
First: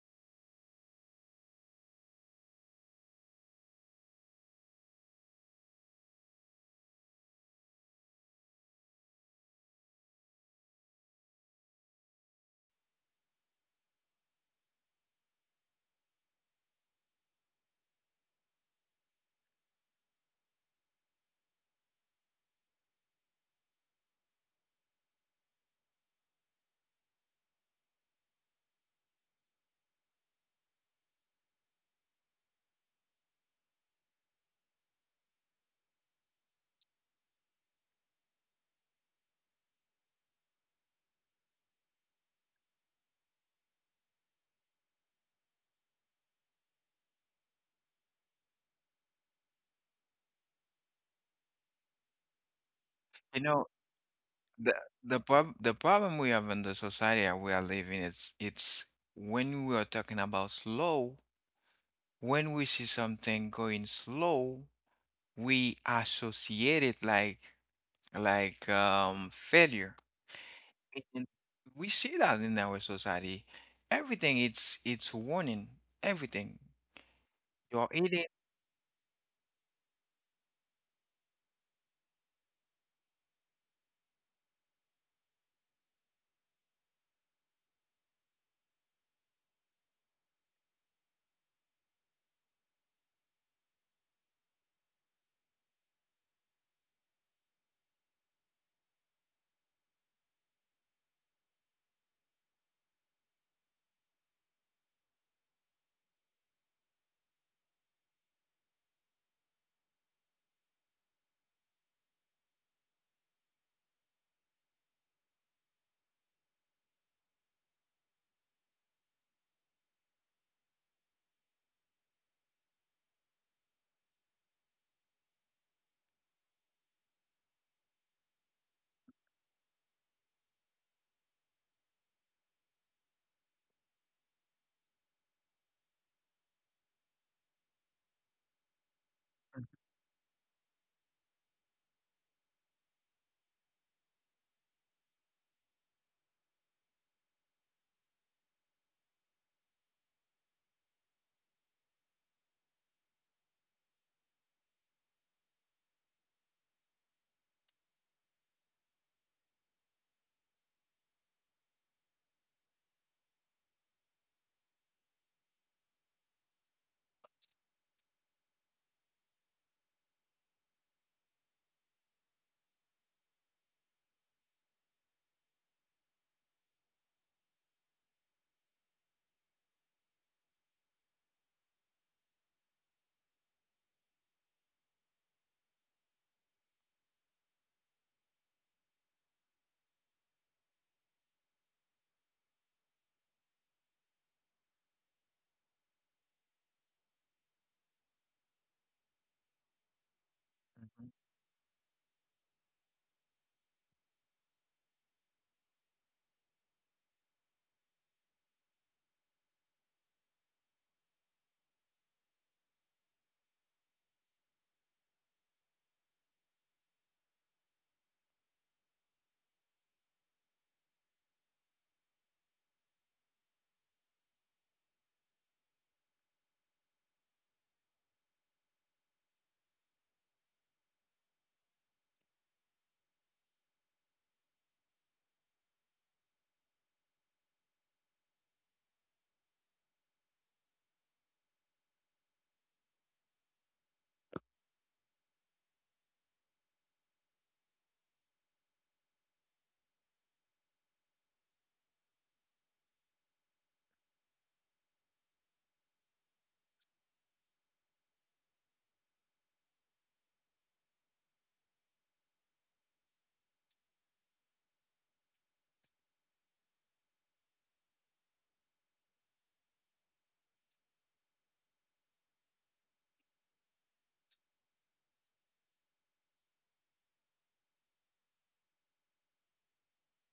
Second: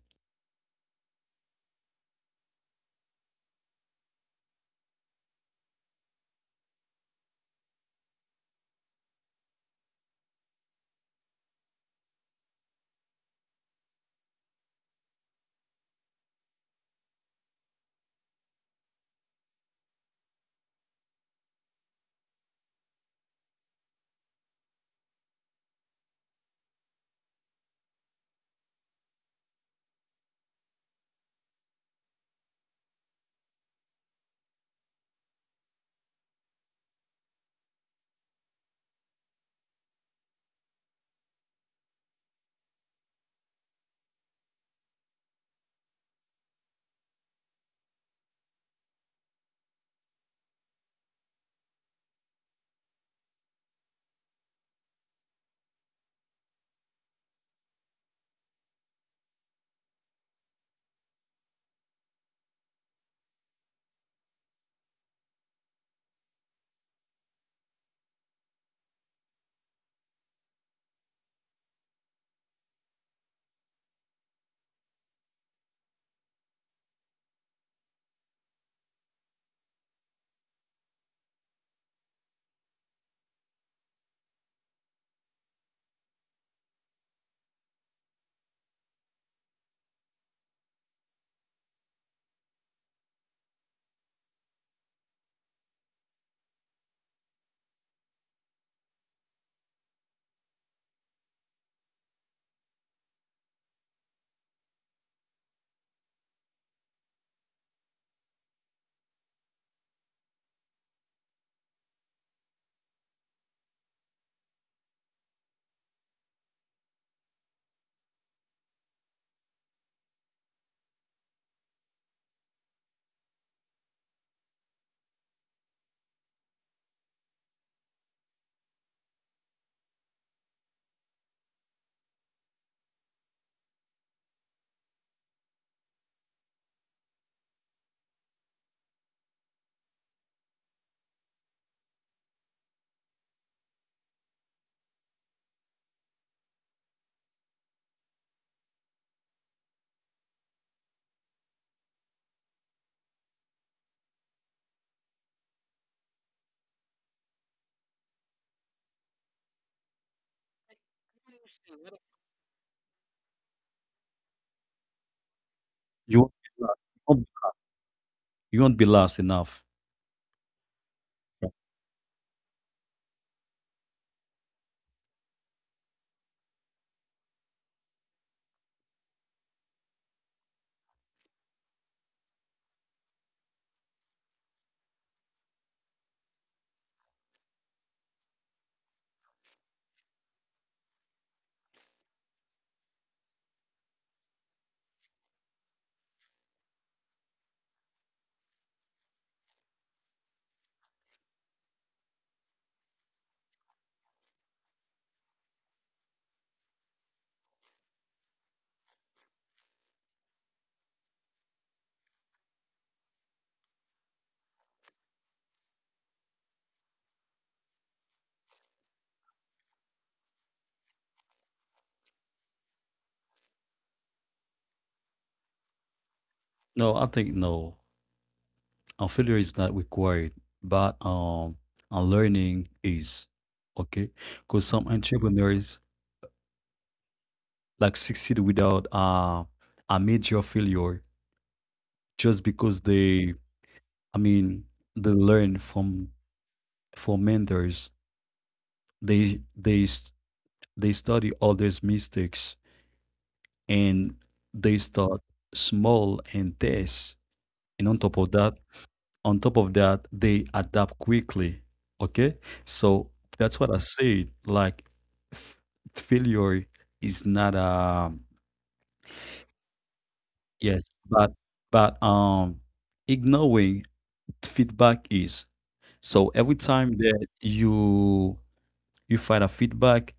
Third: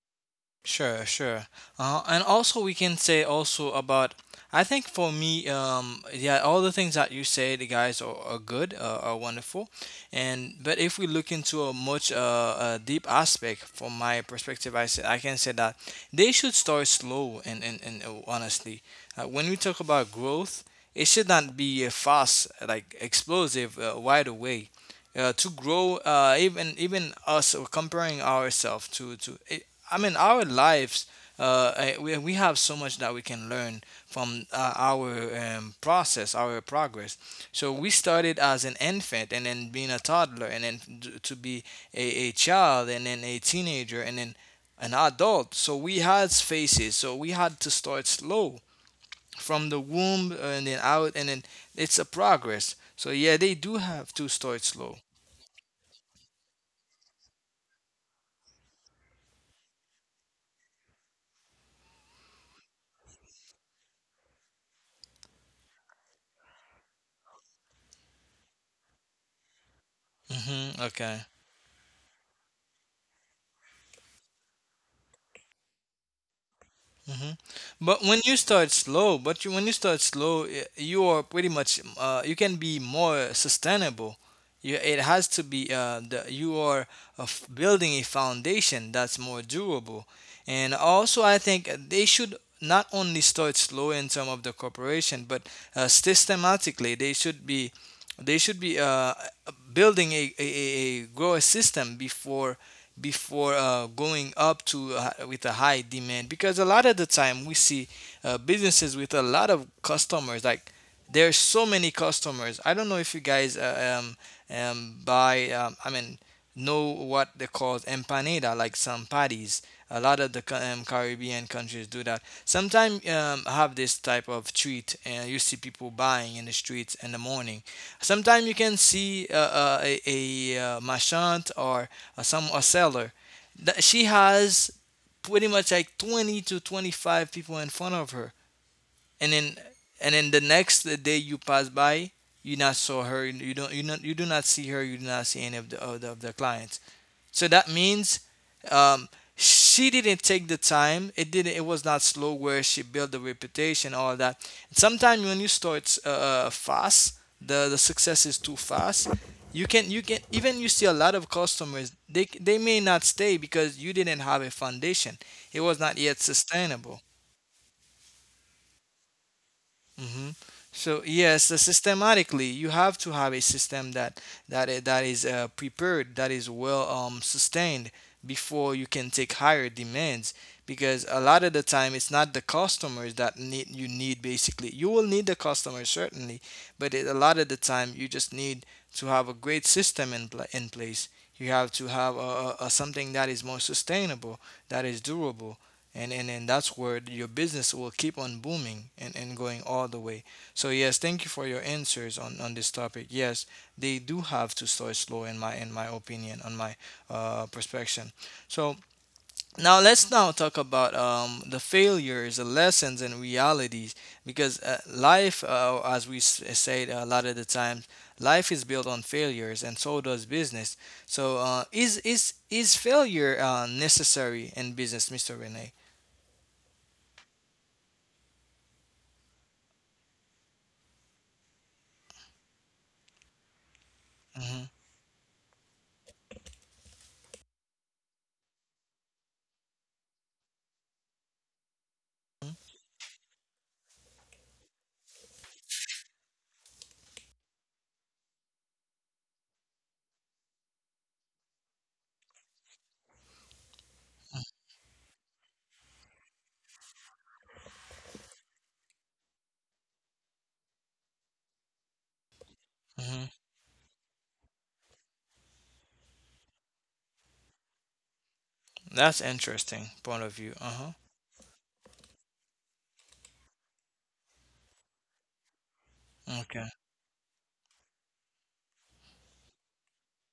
Sure, sure. And also, we can say also about. I think for me, yeah, all the things that you say, the guys are good, are wonderful, and but if we look into a much a deep aspect, from my perspective, I say, I can say that they should start slow and honestly, when we talk about growth, it should not be a fast, like explosive, right away to grow. Even us or comparing ourselves to I mean our lives. We have so much that we can learn from our process our progress. So we started as an infant and then being a toddler and to be a child and then a teenager and then an adult. So we had phases, so we had to start slow from the womb and then out, and then it's a progress. So yeah,
You
they
know,
do have to start
the
slow.
the problem we have in the society that we are living is it's, when we are talking about slow, when we see something going slow, we associate it like failure.
Mm-hmm, okay.
And we see that in our society. Everything it's warning. Everything. You're
But when
eating.
you start slow, when you start slow, you are pretty much you can be more sustainable. You, it has to be you are building a foundation that's more durable. And also, I think they should not only start slow in some of the corporation, but systematically they should be, they should be uh, building a grower system before, before going up to with a high demand. Because a lot of the time we see businesses with a lot of customers. Like there's so many customers. I don't know if you guys buy I mean know what they call empanada, like some patties. A lot of the Caribbean countries do that. Sometimes have this type of treat, and you see people buying in the streets in the morning. Sometimes you can see a marchand or some a seller. She has pretty much like 20 to 25 people in front of her, and then, and then the next day you pass by, you not saw her. You don't, you not, you do not see her. You do not see any of the of the clients. So that means um, she didn't take the time. It didn't. It was not slow where she built the reputation, all that. Sometimes when you start fast, the success is too fast. You can, you can even, you see a lot of customers. They may not stay because you didn't have a foundation. It was not yet sustainable
You won't be last enough.
hmm. So yes, the systematically you have to have a system that that is prepared, that is well sustained before you can take higher demands. Because a lot of the time, it's not the customers that need, you need basically. You will need the customers certainly, but it, a lot of the time, you just need to have a great system in pla in place. You have to have a something that is more sustainable, that is durable and that's where your business will keep on booming and going all the way. So yes,
Mhm.
thank you for your answers on this topic. Yes, they do have to start slow in my opinion, on my perspective. So now let's now talk about the failures, the lessons and realities. Because life, as we said, a lot of the time life is built on failures, and so does business. So is failure necessary in business, Mr. Renee?
No, I think no. A failure is not required, but a learning is, okay. Because some entrepreneurs like succeed without a major failure just because they, I mean, they learn from mentors. they they s- they study others mistakes, and they start small and test, and on top of that they adapt quickly. Okay,
Mm-hmm.
so that's what I said, like f- failure is not a,
That's interesting point of view. Uh-huh.
yes, but but um ignoring feedback is. So
Okay.
every time that you find a feedback,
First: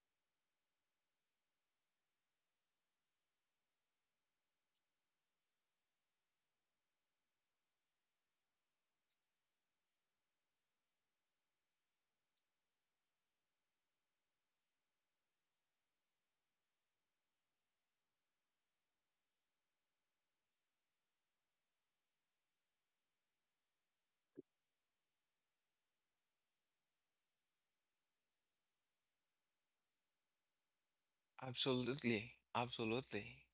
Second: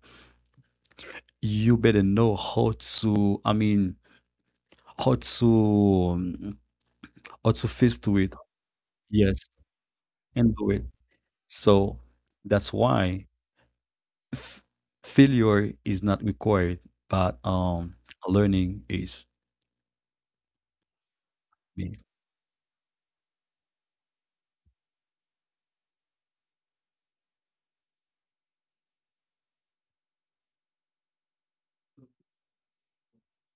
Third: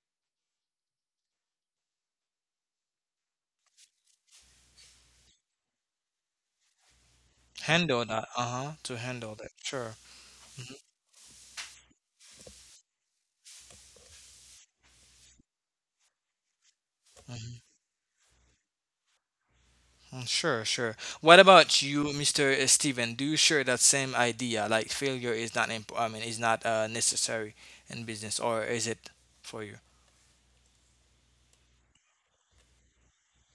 you better know how to, I mean, how to, um, how to face
Handle
to
that.
it.
Uh-huh. To handle
Yes.
that. Sure.
And do it. So that's why f- failure is not required, but
Mm-hmm.
learning is.
Mm, sure, sure. What about
Me.
you, Mr. Steven? Do you share that same idea? Like failure is not imp I mean, is not necessary in business, or is it for you?
Absolutely. Absolutely.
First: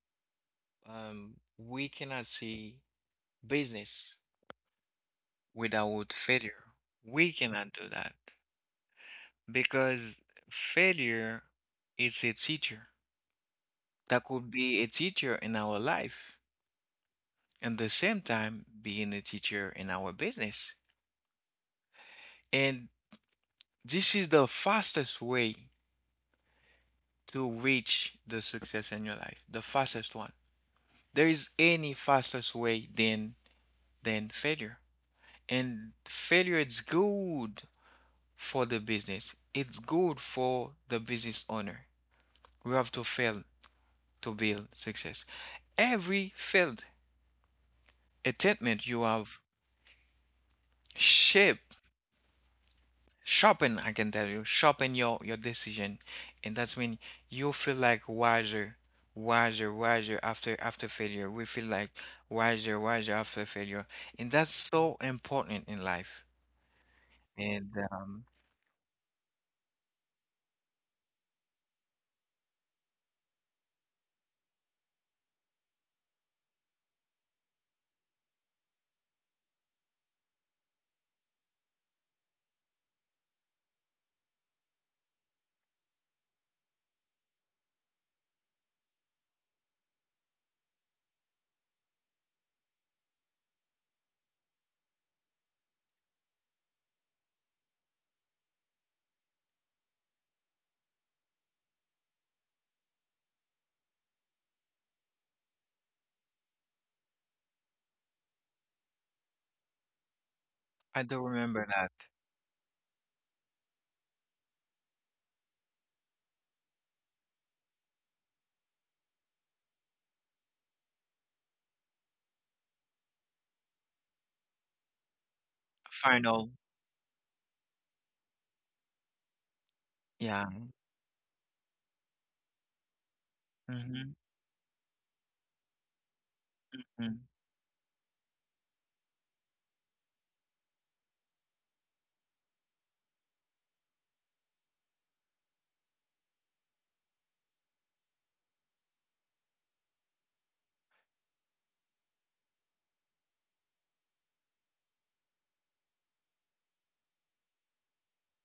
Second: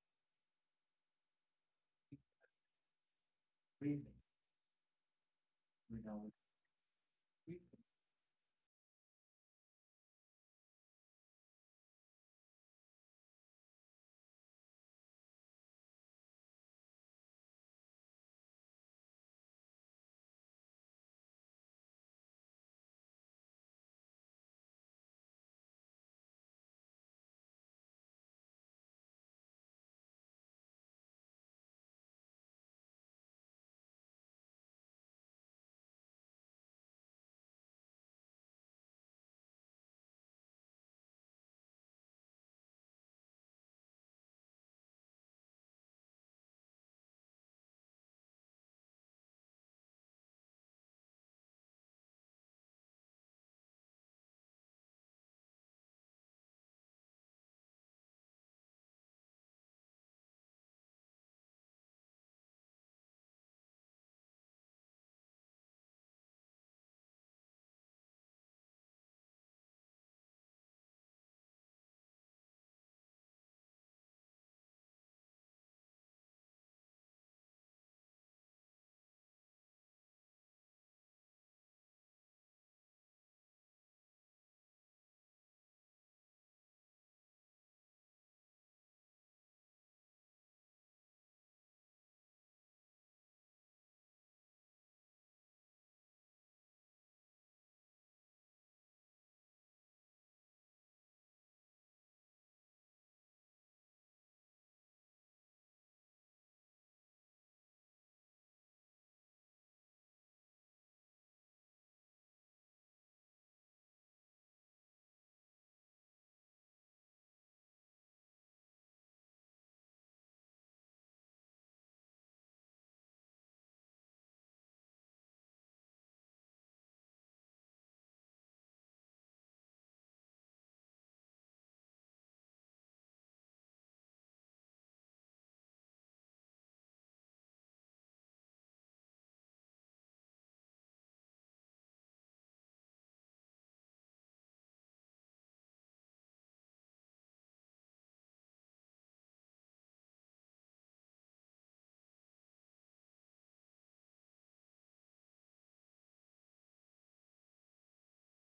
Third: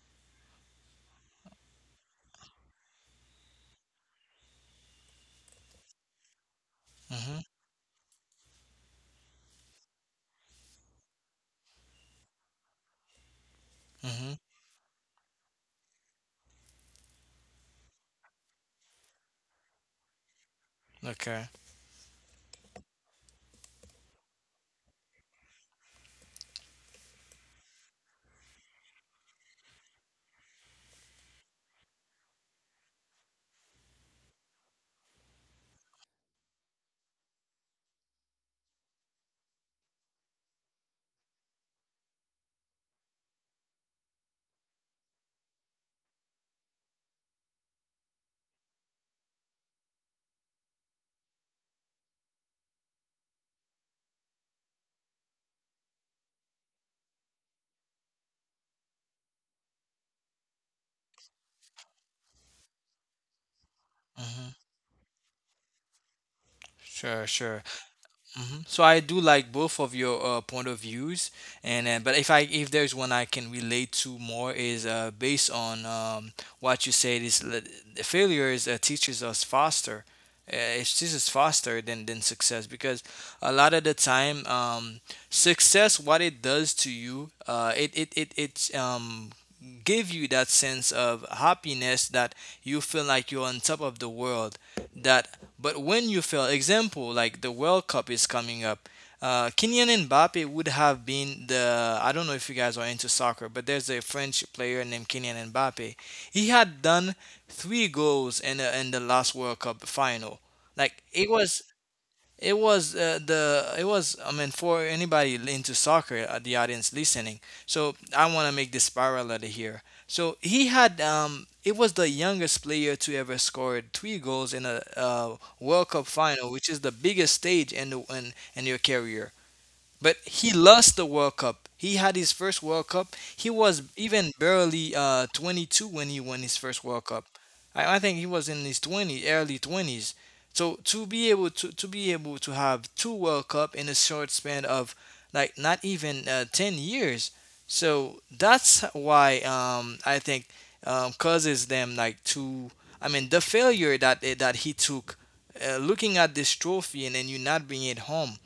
We cannot see business without failure. We
Mm-hmm.
cannot do that because failure is a teacher. That
Mm-hmm.
could be a teacher in our life and the same time being a teacher in our business.
Okay.
And this is the fastest way to reach the success in your life, the fastest one. There is any fastest way than failure. And failure is good for the business. It's good for the business owner. We have to fail to build success. Every failed attempt you have shape sharpen, I can tell you, sharpen your decision. And that's when you feel like wiser, wiser, wiser after failure. We feel like wiser, wiser after failure. And
Mm-hmm.
that's so important in life.
Sure, sure.
And
Hmm, so I do like both of your point of views, and but if there's one I can relate to more is based on what you said, is that the failures teaches us faster. This is faster than success, because a lot of the time, success, what it does to you, it give you that sense of happiness, that you feel like you're on top of the world. That but when you fail, example, like the World Cup is coming up, Kylian Mbappe would have been the, I don't know if you guys are into soccer, but there's a French player named Kylian Mbappe. He had done three goals in in the last World Cup final.
I
Like
do
it was,
remember that.
it was the it was, I mean for anybody into soccer, the audience listening. So I want to make this parallel here. So he had it was the youngest player to ever scored three goals in a World Cup
Final,
final, which is the biggest stage in in your career. But
yeah.
he lost the World Cup. He had his first World Cup. He was
Mm-hmm,
even barely 22 when he won his first World
mm.
Cup. I think he was in his 20s, early 20s. So to be able to be able to have two World Cup in a short span of like not even 10 years. So that's why I think causes them like to. I mean the failure that that he took, looking at this trophy and then you not bring it home,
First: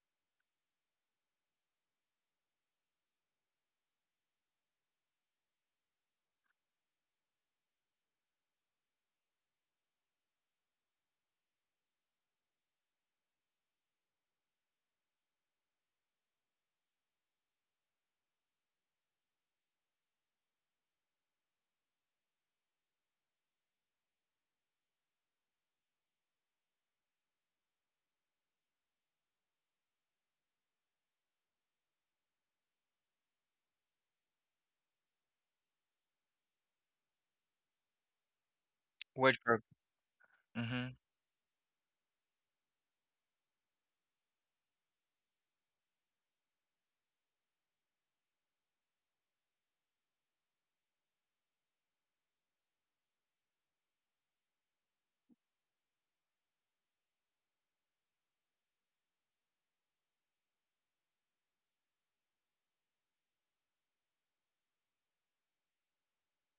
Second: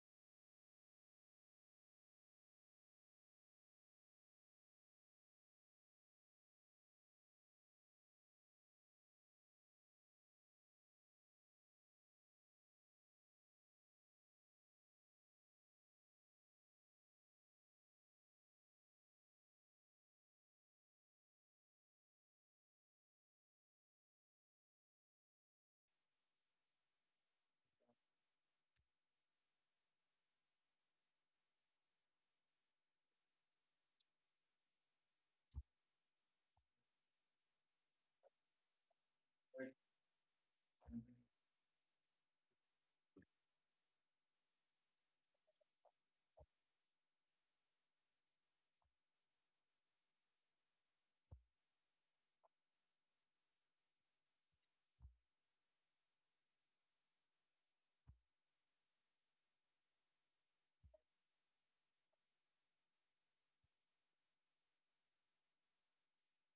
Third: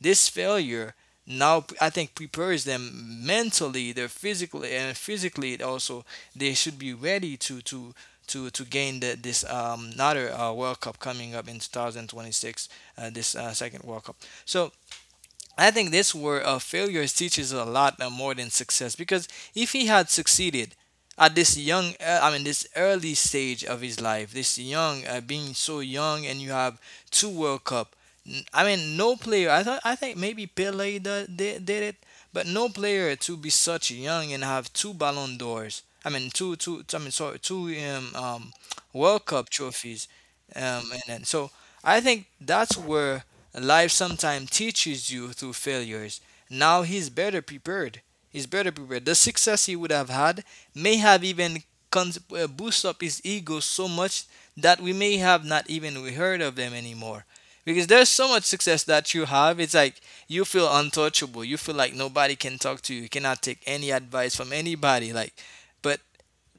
this failure now I think prepares them mentally, they're physically and physically also. They should be ready to gain this another World Cup coming up in 2026, this second World Cup. So I think this word of failures teaches a lot more than success, because if he had succeeded at this young, I mean, this early stage of his life, this young, being so young, and you have two World Cup. I mean, no player. I thought I think maybe Pele did it, but no player to be such young and have two Ballon d'Ors. I mean, I mean, sorry, two World
World
Cup
Cup.
trophies,
Mm-hmm.
and then so I think that's where life sometimes teaches you through failures. Now he's better prepared. He's better prepared. The success he would have had may have even boost up his ego so much that we may have not even heard of them anymore. Because there's so much success that you have, it's like you feel untouchable. You feel like nobody can talk to you. You cannot take any advice from anybody. Like, but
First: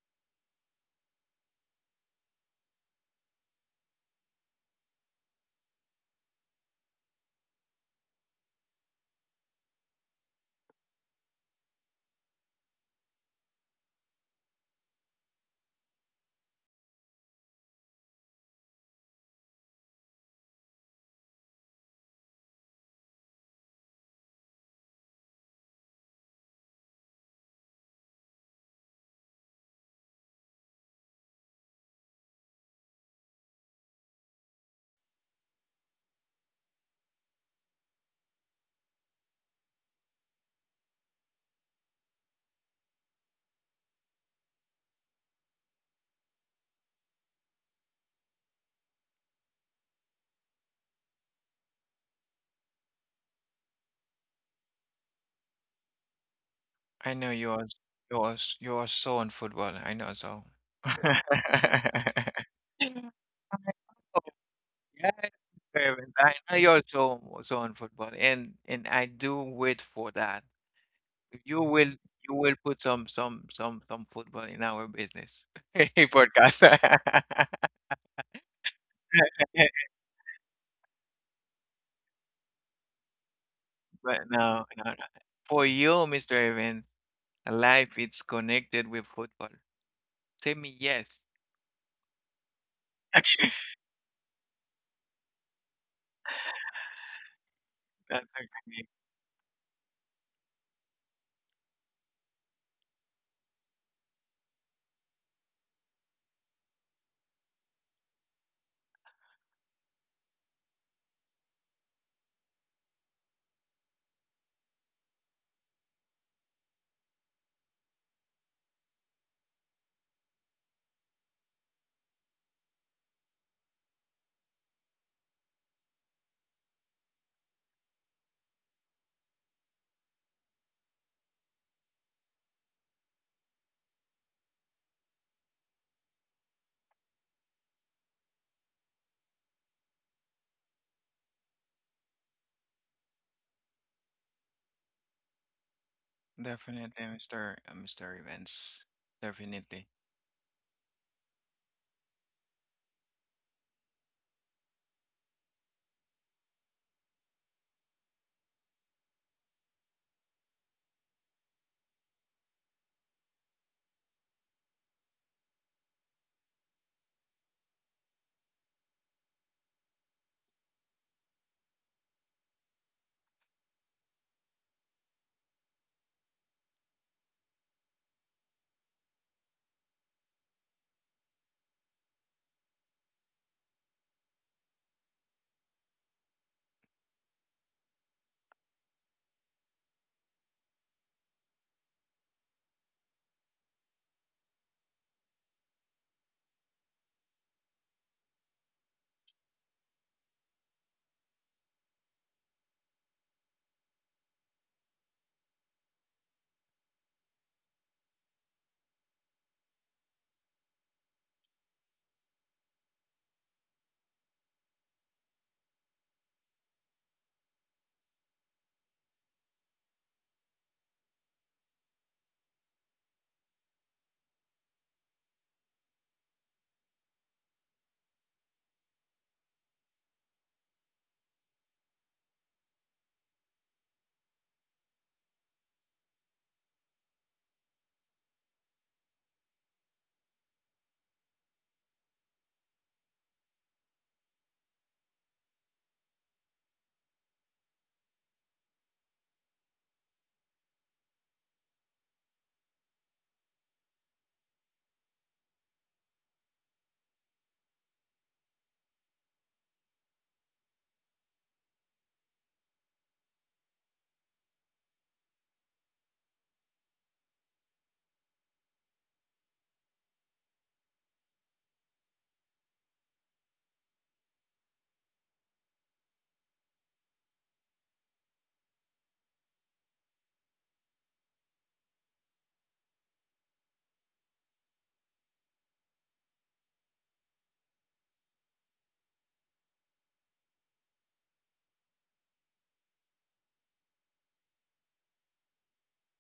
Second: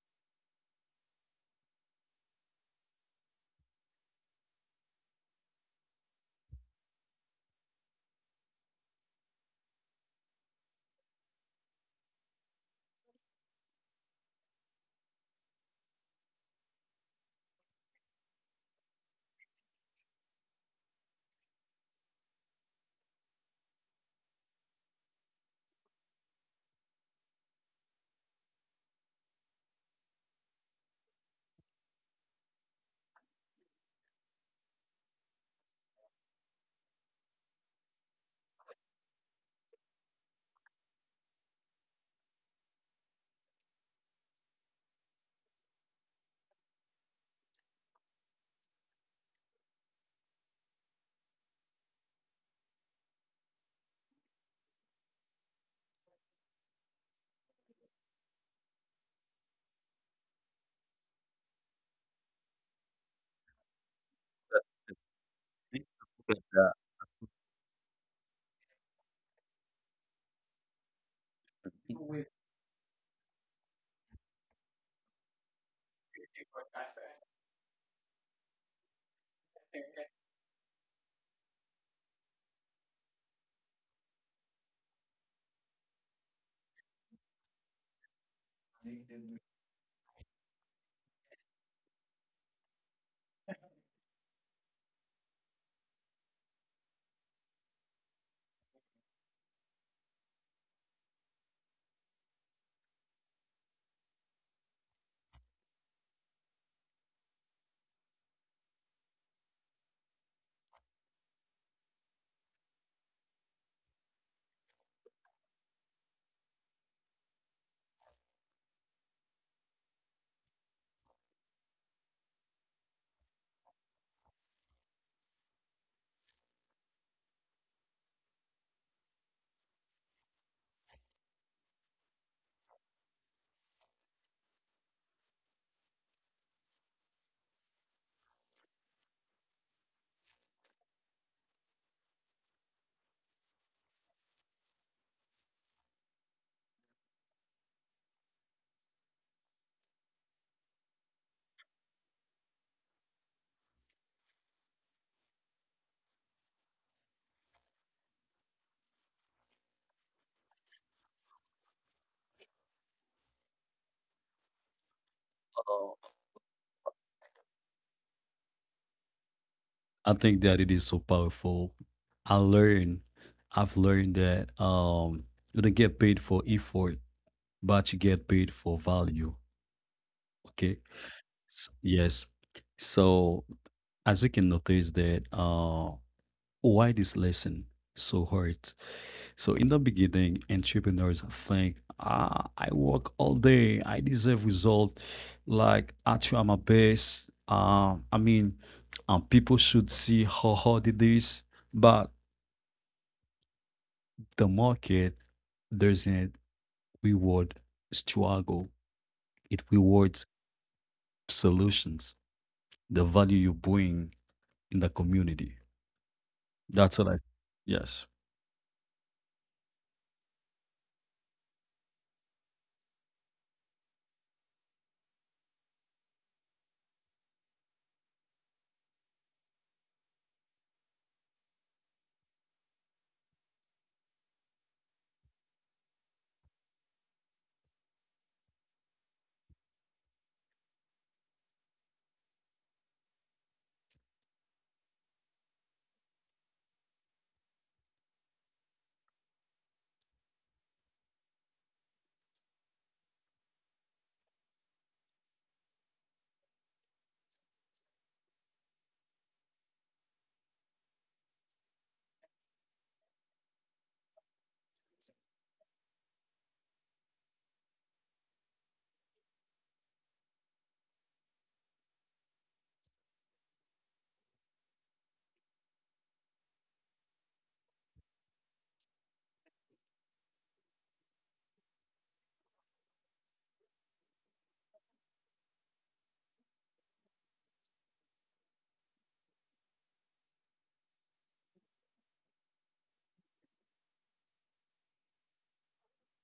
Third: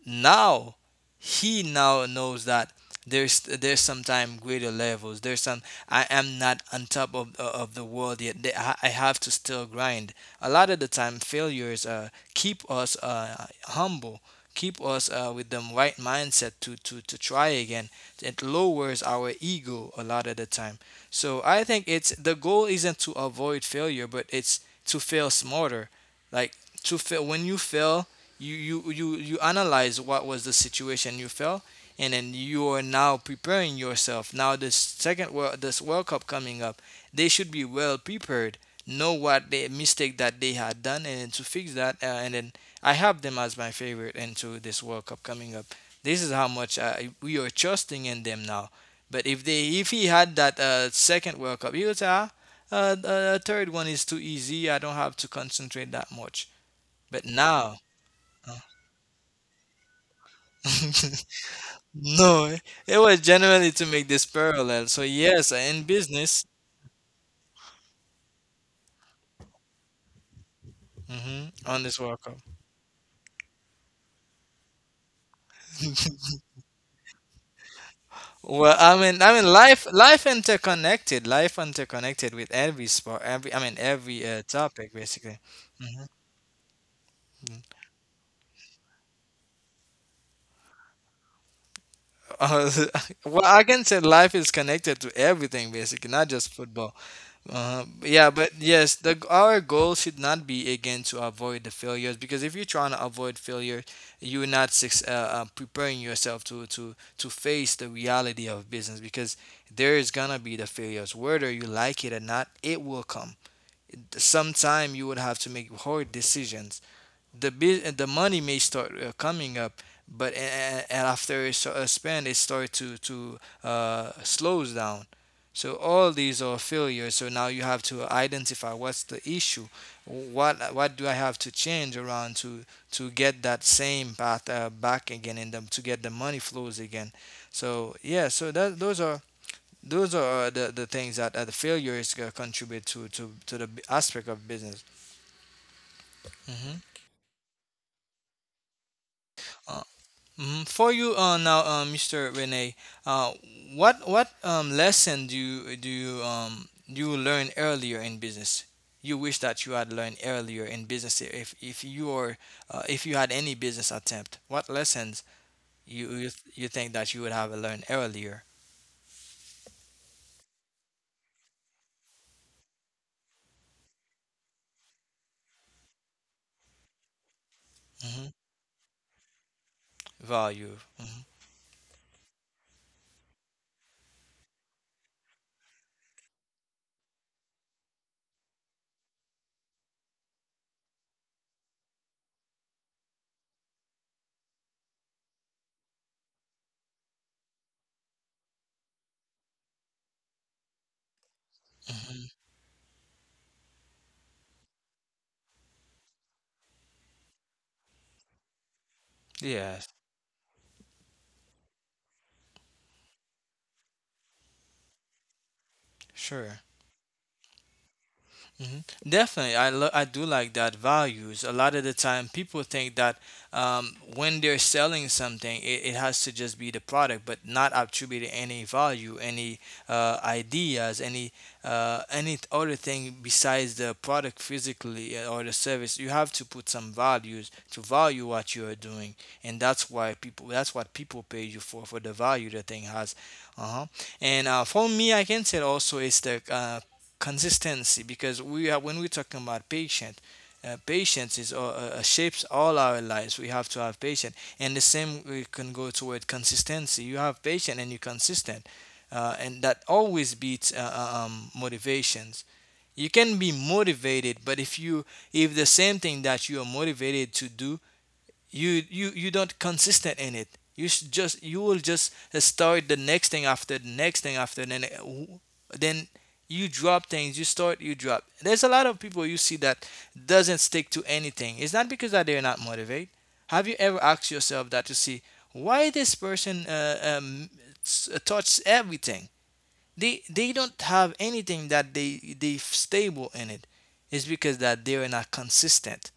now he now knows that there's sometime greater levels, there's some, I am not on top of the world yet. I I have to still grind. A lot of the time failures keep us humble, keep us with the right mindset to try again. It lowers our ego a lot of the time. So I think it's the goal isn't to avoid failure, but it's to fail smarter. Like to fail. When you fail, you analyze what was the situation you felt, and then you are now preparing yourself now this second world this world cup coming up. They should be well prepared, know what the mistake that they had done and then to fix that, and then I have them as my favorite into this world cup coming up. This is how much we are trusting in them now. But if he had that second world cup, he would say, ah, third one is too easy, I don't have to concentrate that much.
I
But
know
now
you are so on football. I know, so.
no, it was generally to make this parallel. So
Yeah,
yes, in
experiment. I
business,
know you're so on football, and I do wait for that.
hmm,
You
on
will
this World
you
Cup.
will put some football in our business podcast.
Well, I mean, life interconnected with every sport, every, I mean,
But
every
no, no,
topic
no.
basically.
For you,
Mhm.
Mr. Evans, life is connected with football. Tell me yes.
Uh,
That's
well, I can say life is connected to everything basically, not just football. Yeah, but
okay.
yes, the our goal should not be again to avoid the failures, because if you're trying to avoid failure, you're not suc- preparing yourself to face the reality of business, because there is gonna be the failures, whether you like it or not, it will come. Sometime you would have to make hard decisions. the the money may start coming up, but and after a span it start to slows down. So all these are failures, so now you have to identify what's the issue. What do I have to change around to get that same path back again and them to get the money flows again. So yeah, so that, those are, those are the things that the failures contribute to, to the aspect of business. Hmm.
Definitely, Mr. Evans. Definitely.
Mhm. For you now, Mr. Rene, uh, what lesson do you you learn earlier in business? You wish that you had learned earlier in business. If you are, if you had any business attempt, what lessons you
Uh,
you think that you would have learned earlier?
I think that it is so powerful. I learn, I've learned that you don't get paid for effort, but you
Hmm.
get paid for value.
Value.
Okay. Yes. So as you can notice that why this lesson so hard. So in the beginning, entrepreneurs think, ah, I work all day, I deserve results. Like I try my best. People should see how hard it is, but
Hmm.
the market doesn't reward struggle. It
Yes,
rewards solutions, the value you bring in the community.
sure.
That's what I, yes,
Mhm. Definitely, I do like that values. A lot of the time, people think that when they're selling something, it has to just be the product, but not attributing any value, any ideas, any other thing besides the product physically, or the service. You have to put some values to value what you are doing, and that's why people that's what people pay you for the value the thing has. Uh huh. And for me, I can say also it's the consistency, because we are, when we're talking about patient, patience is shapes all our lives. We have to have patience, and the same we can go toward consistency. You have patience and you're consistent, and that always beats motivations. You can be motivated, but if you, if the same thing that you are motivated to do, you don't consistent in it, you should just you will just start the next thing after the next thing, after then you drop things, you start, you drop. There's a lot of people you see that doesn't stick to anything. It's not because that they're not motivated. Have you ever asked yourself that, to see why this person touched everything. They don't have anything that they stable in it. It's because that they are not consistent.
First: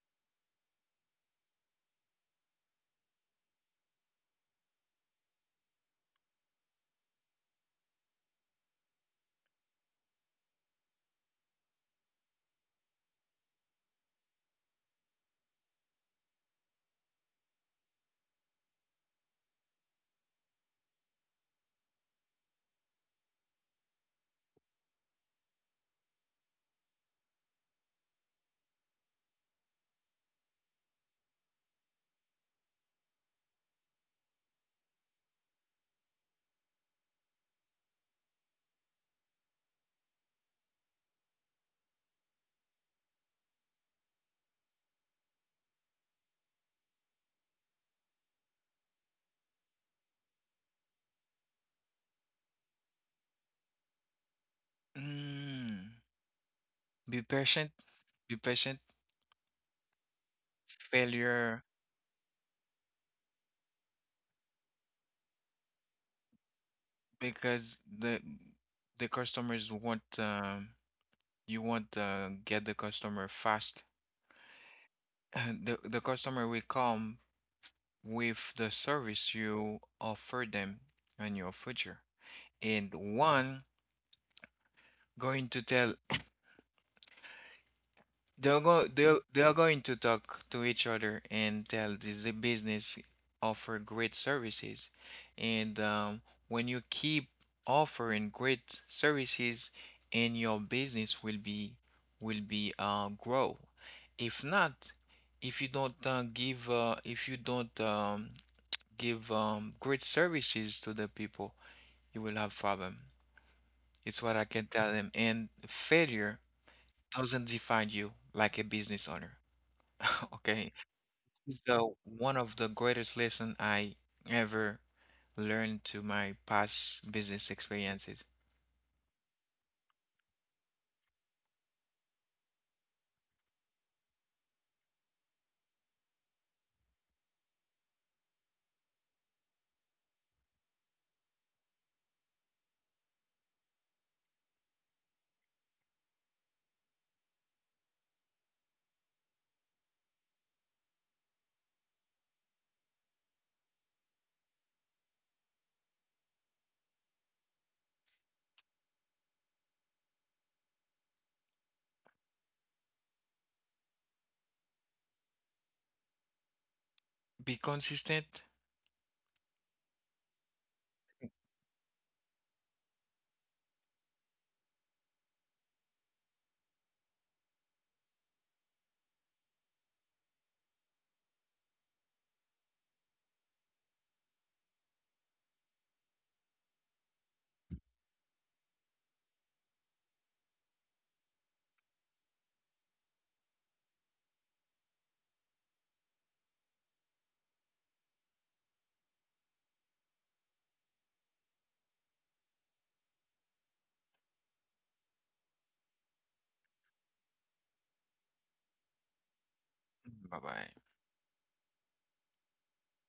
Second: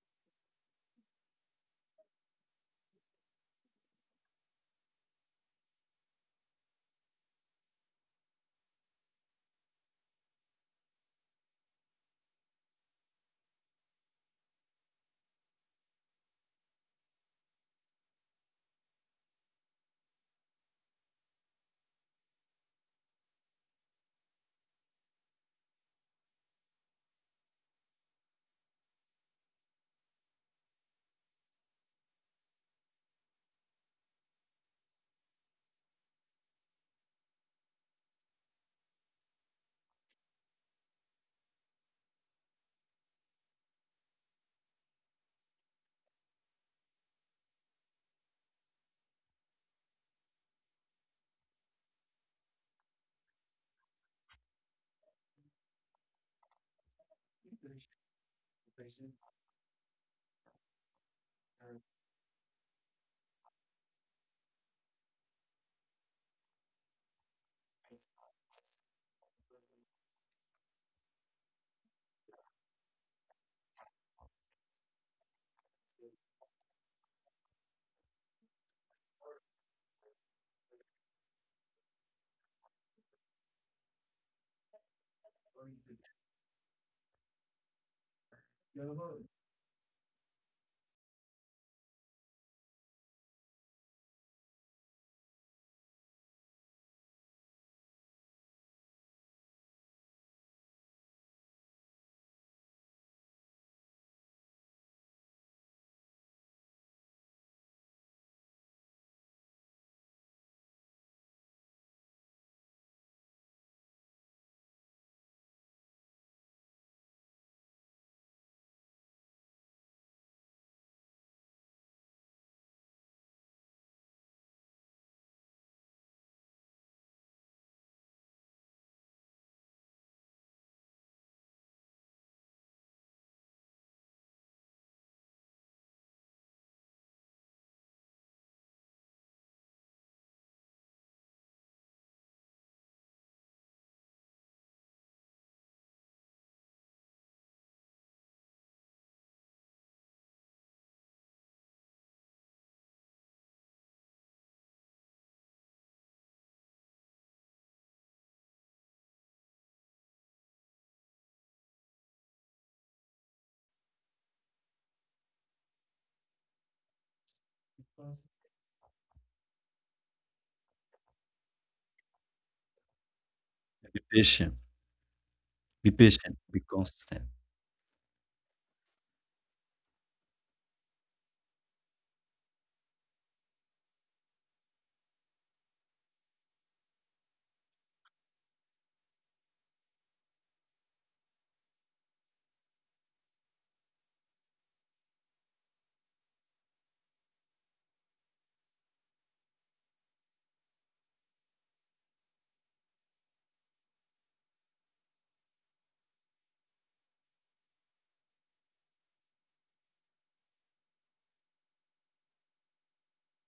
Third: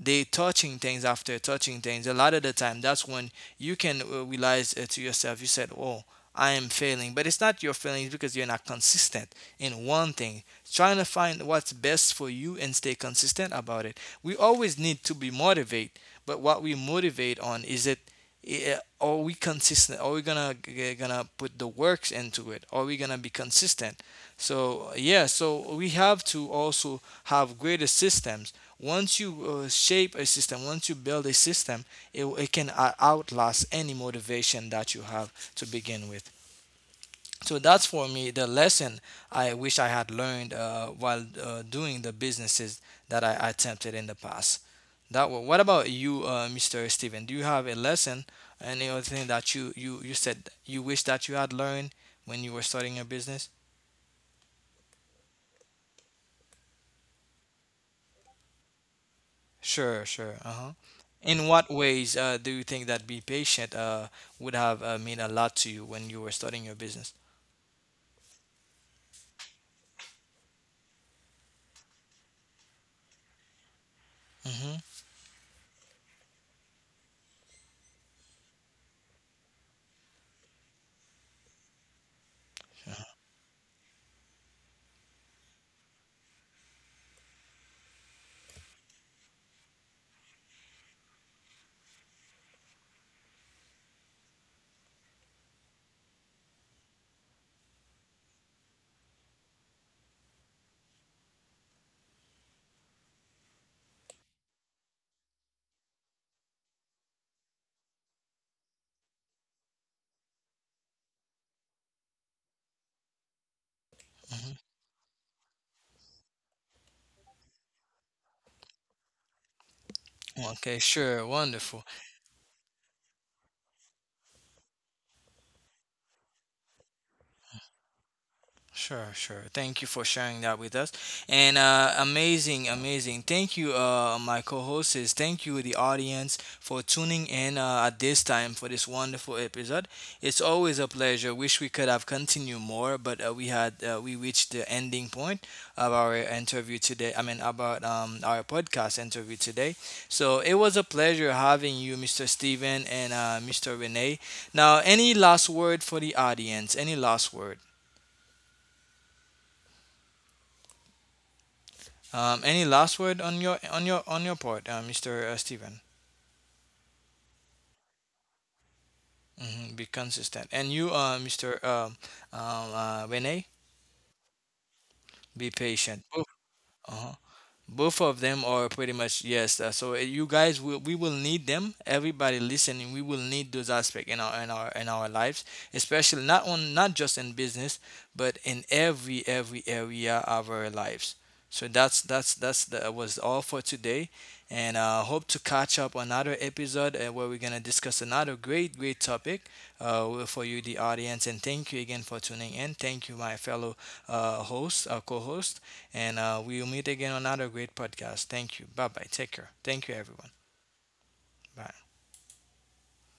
They touching things after touching things. A lot of the time, that's when you can realize to yourself. You said, oh, I am failing, but it's not your failing, it's because you're not consistent in one thing. Trying to find what's best for you and stay consistent about it. We always need to be motivated, but what we motivate on is it. Yeah, are we consistent? Are we gonna put the works into it? Are we gonna be consistent? So yeah, so we have to also have greater systems. Once you shape a system, once you build a system, it can outlast any motivation that you have to begin with. So that's for me the lesson I wish I had learned while doing the businesses that I attempted in the past. What about you, Mr. Steven? Do you have a lesson, any other thing that you, you said you wish that you had learned when you were starting your business?
Mm. Be patient. Be patient.
Sure, sure. Uh huh. In
Failure,
what ways do you think that be patient would have mean a lot to you when you were starting your business?
because the customers want, you want to get the customer fast.
Mm-hmm.
And the customer will come with the service you offer them in your future. And one going to tell. They're go they're they are going to talk to each other and tell this, the business offer great services. And when you keep offering great services, and your business will be grow. If not, if you don't give great services to the people, you will have problem. It's what I
Mm-hmm.
can tell them. And failure doesn't define you like a business owner. Okay,
Okay, sure, wonderful.
so one of the greatest lesson I ever learned to my past business experiences.
Sure, sure. Thank you for sharing that with us. And amazing, amazing. Thank you, my co hosts. Thank you, the audience, for tuning in at this time for this wonderful episode. It's always a pleasure. Wish we could have continued more, but we reached the ending point of our interview today. I mean, about our podcast interview today. So it was a pleasure having you, Mr. Steven and Mr. Renee. Now, any last word for the audience? Any last word? Any last word on your on your on your part, Mr. Stephen?
Be consistent.
Hmm. Be consistent, and you, Mr. Rene,
education.
be
Be
patient. Oh.
patient, be
Uh-huh.
consistent.
Both of them are pretty much yes. So you guys will, we will need them. Everybody listening, we will need those aspects in our lives, especially not just in business, but in every area of our lives. So that's that was all for today. And hope to catch up another episode where we're gonna discuss another great great topic for you the audience. And thank you again for tuning in. Thank you my fellow host co-host, and we will meet again on another great podcast. Thank you. Bye bye. Take care. Thank you, everyone.
Bye bye.
Bye.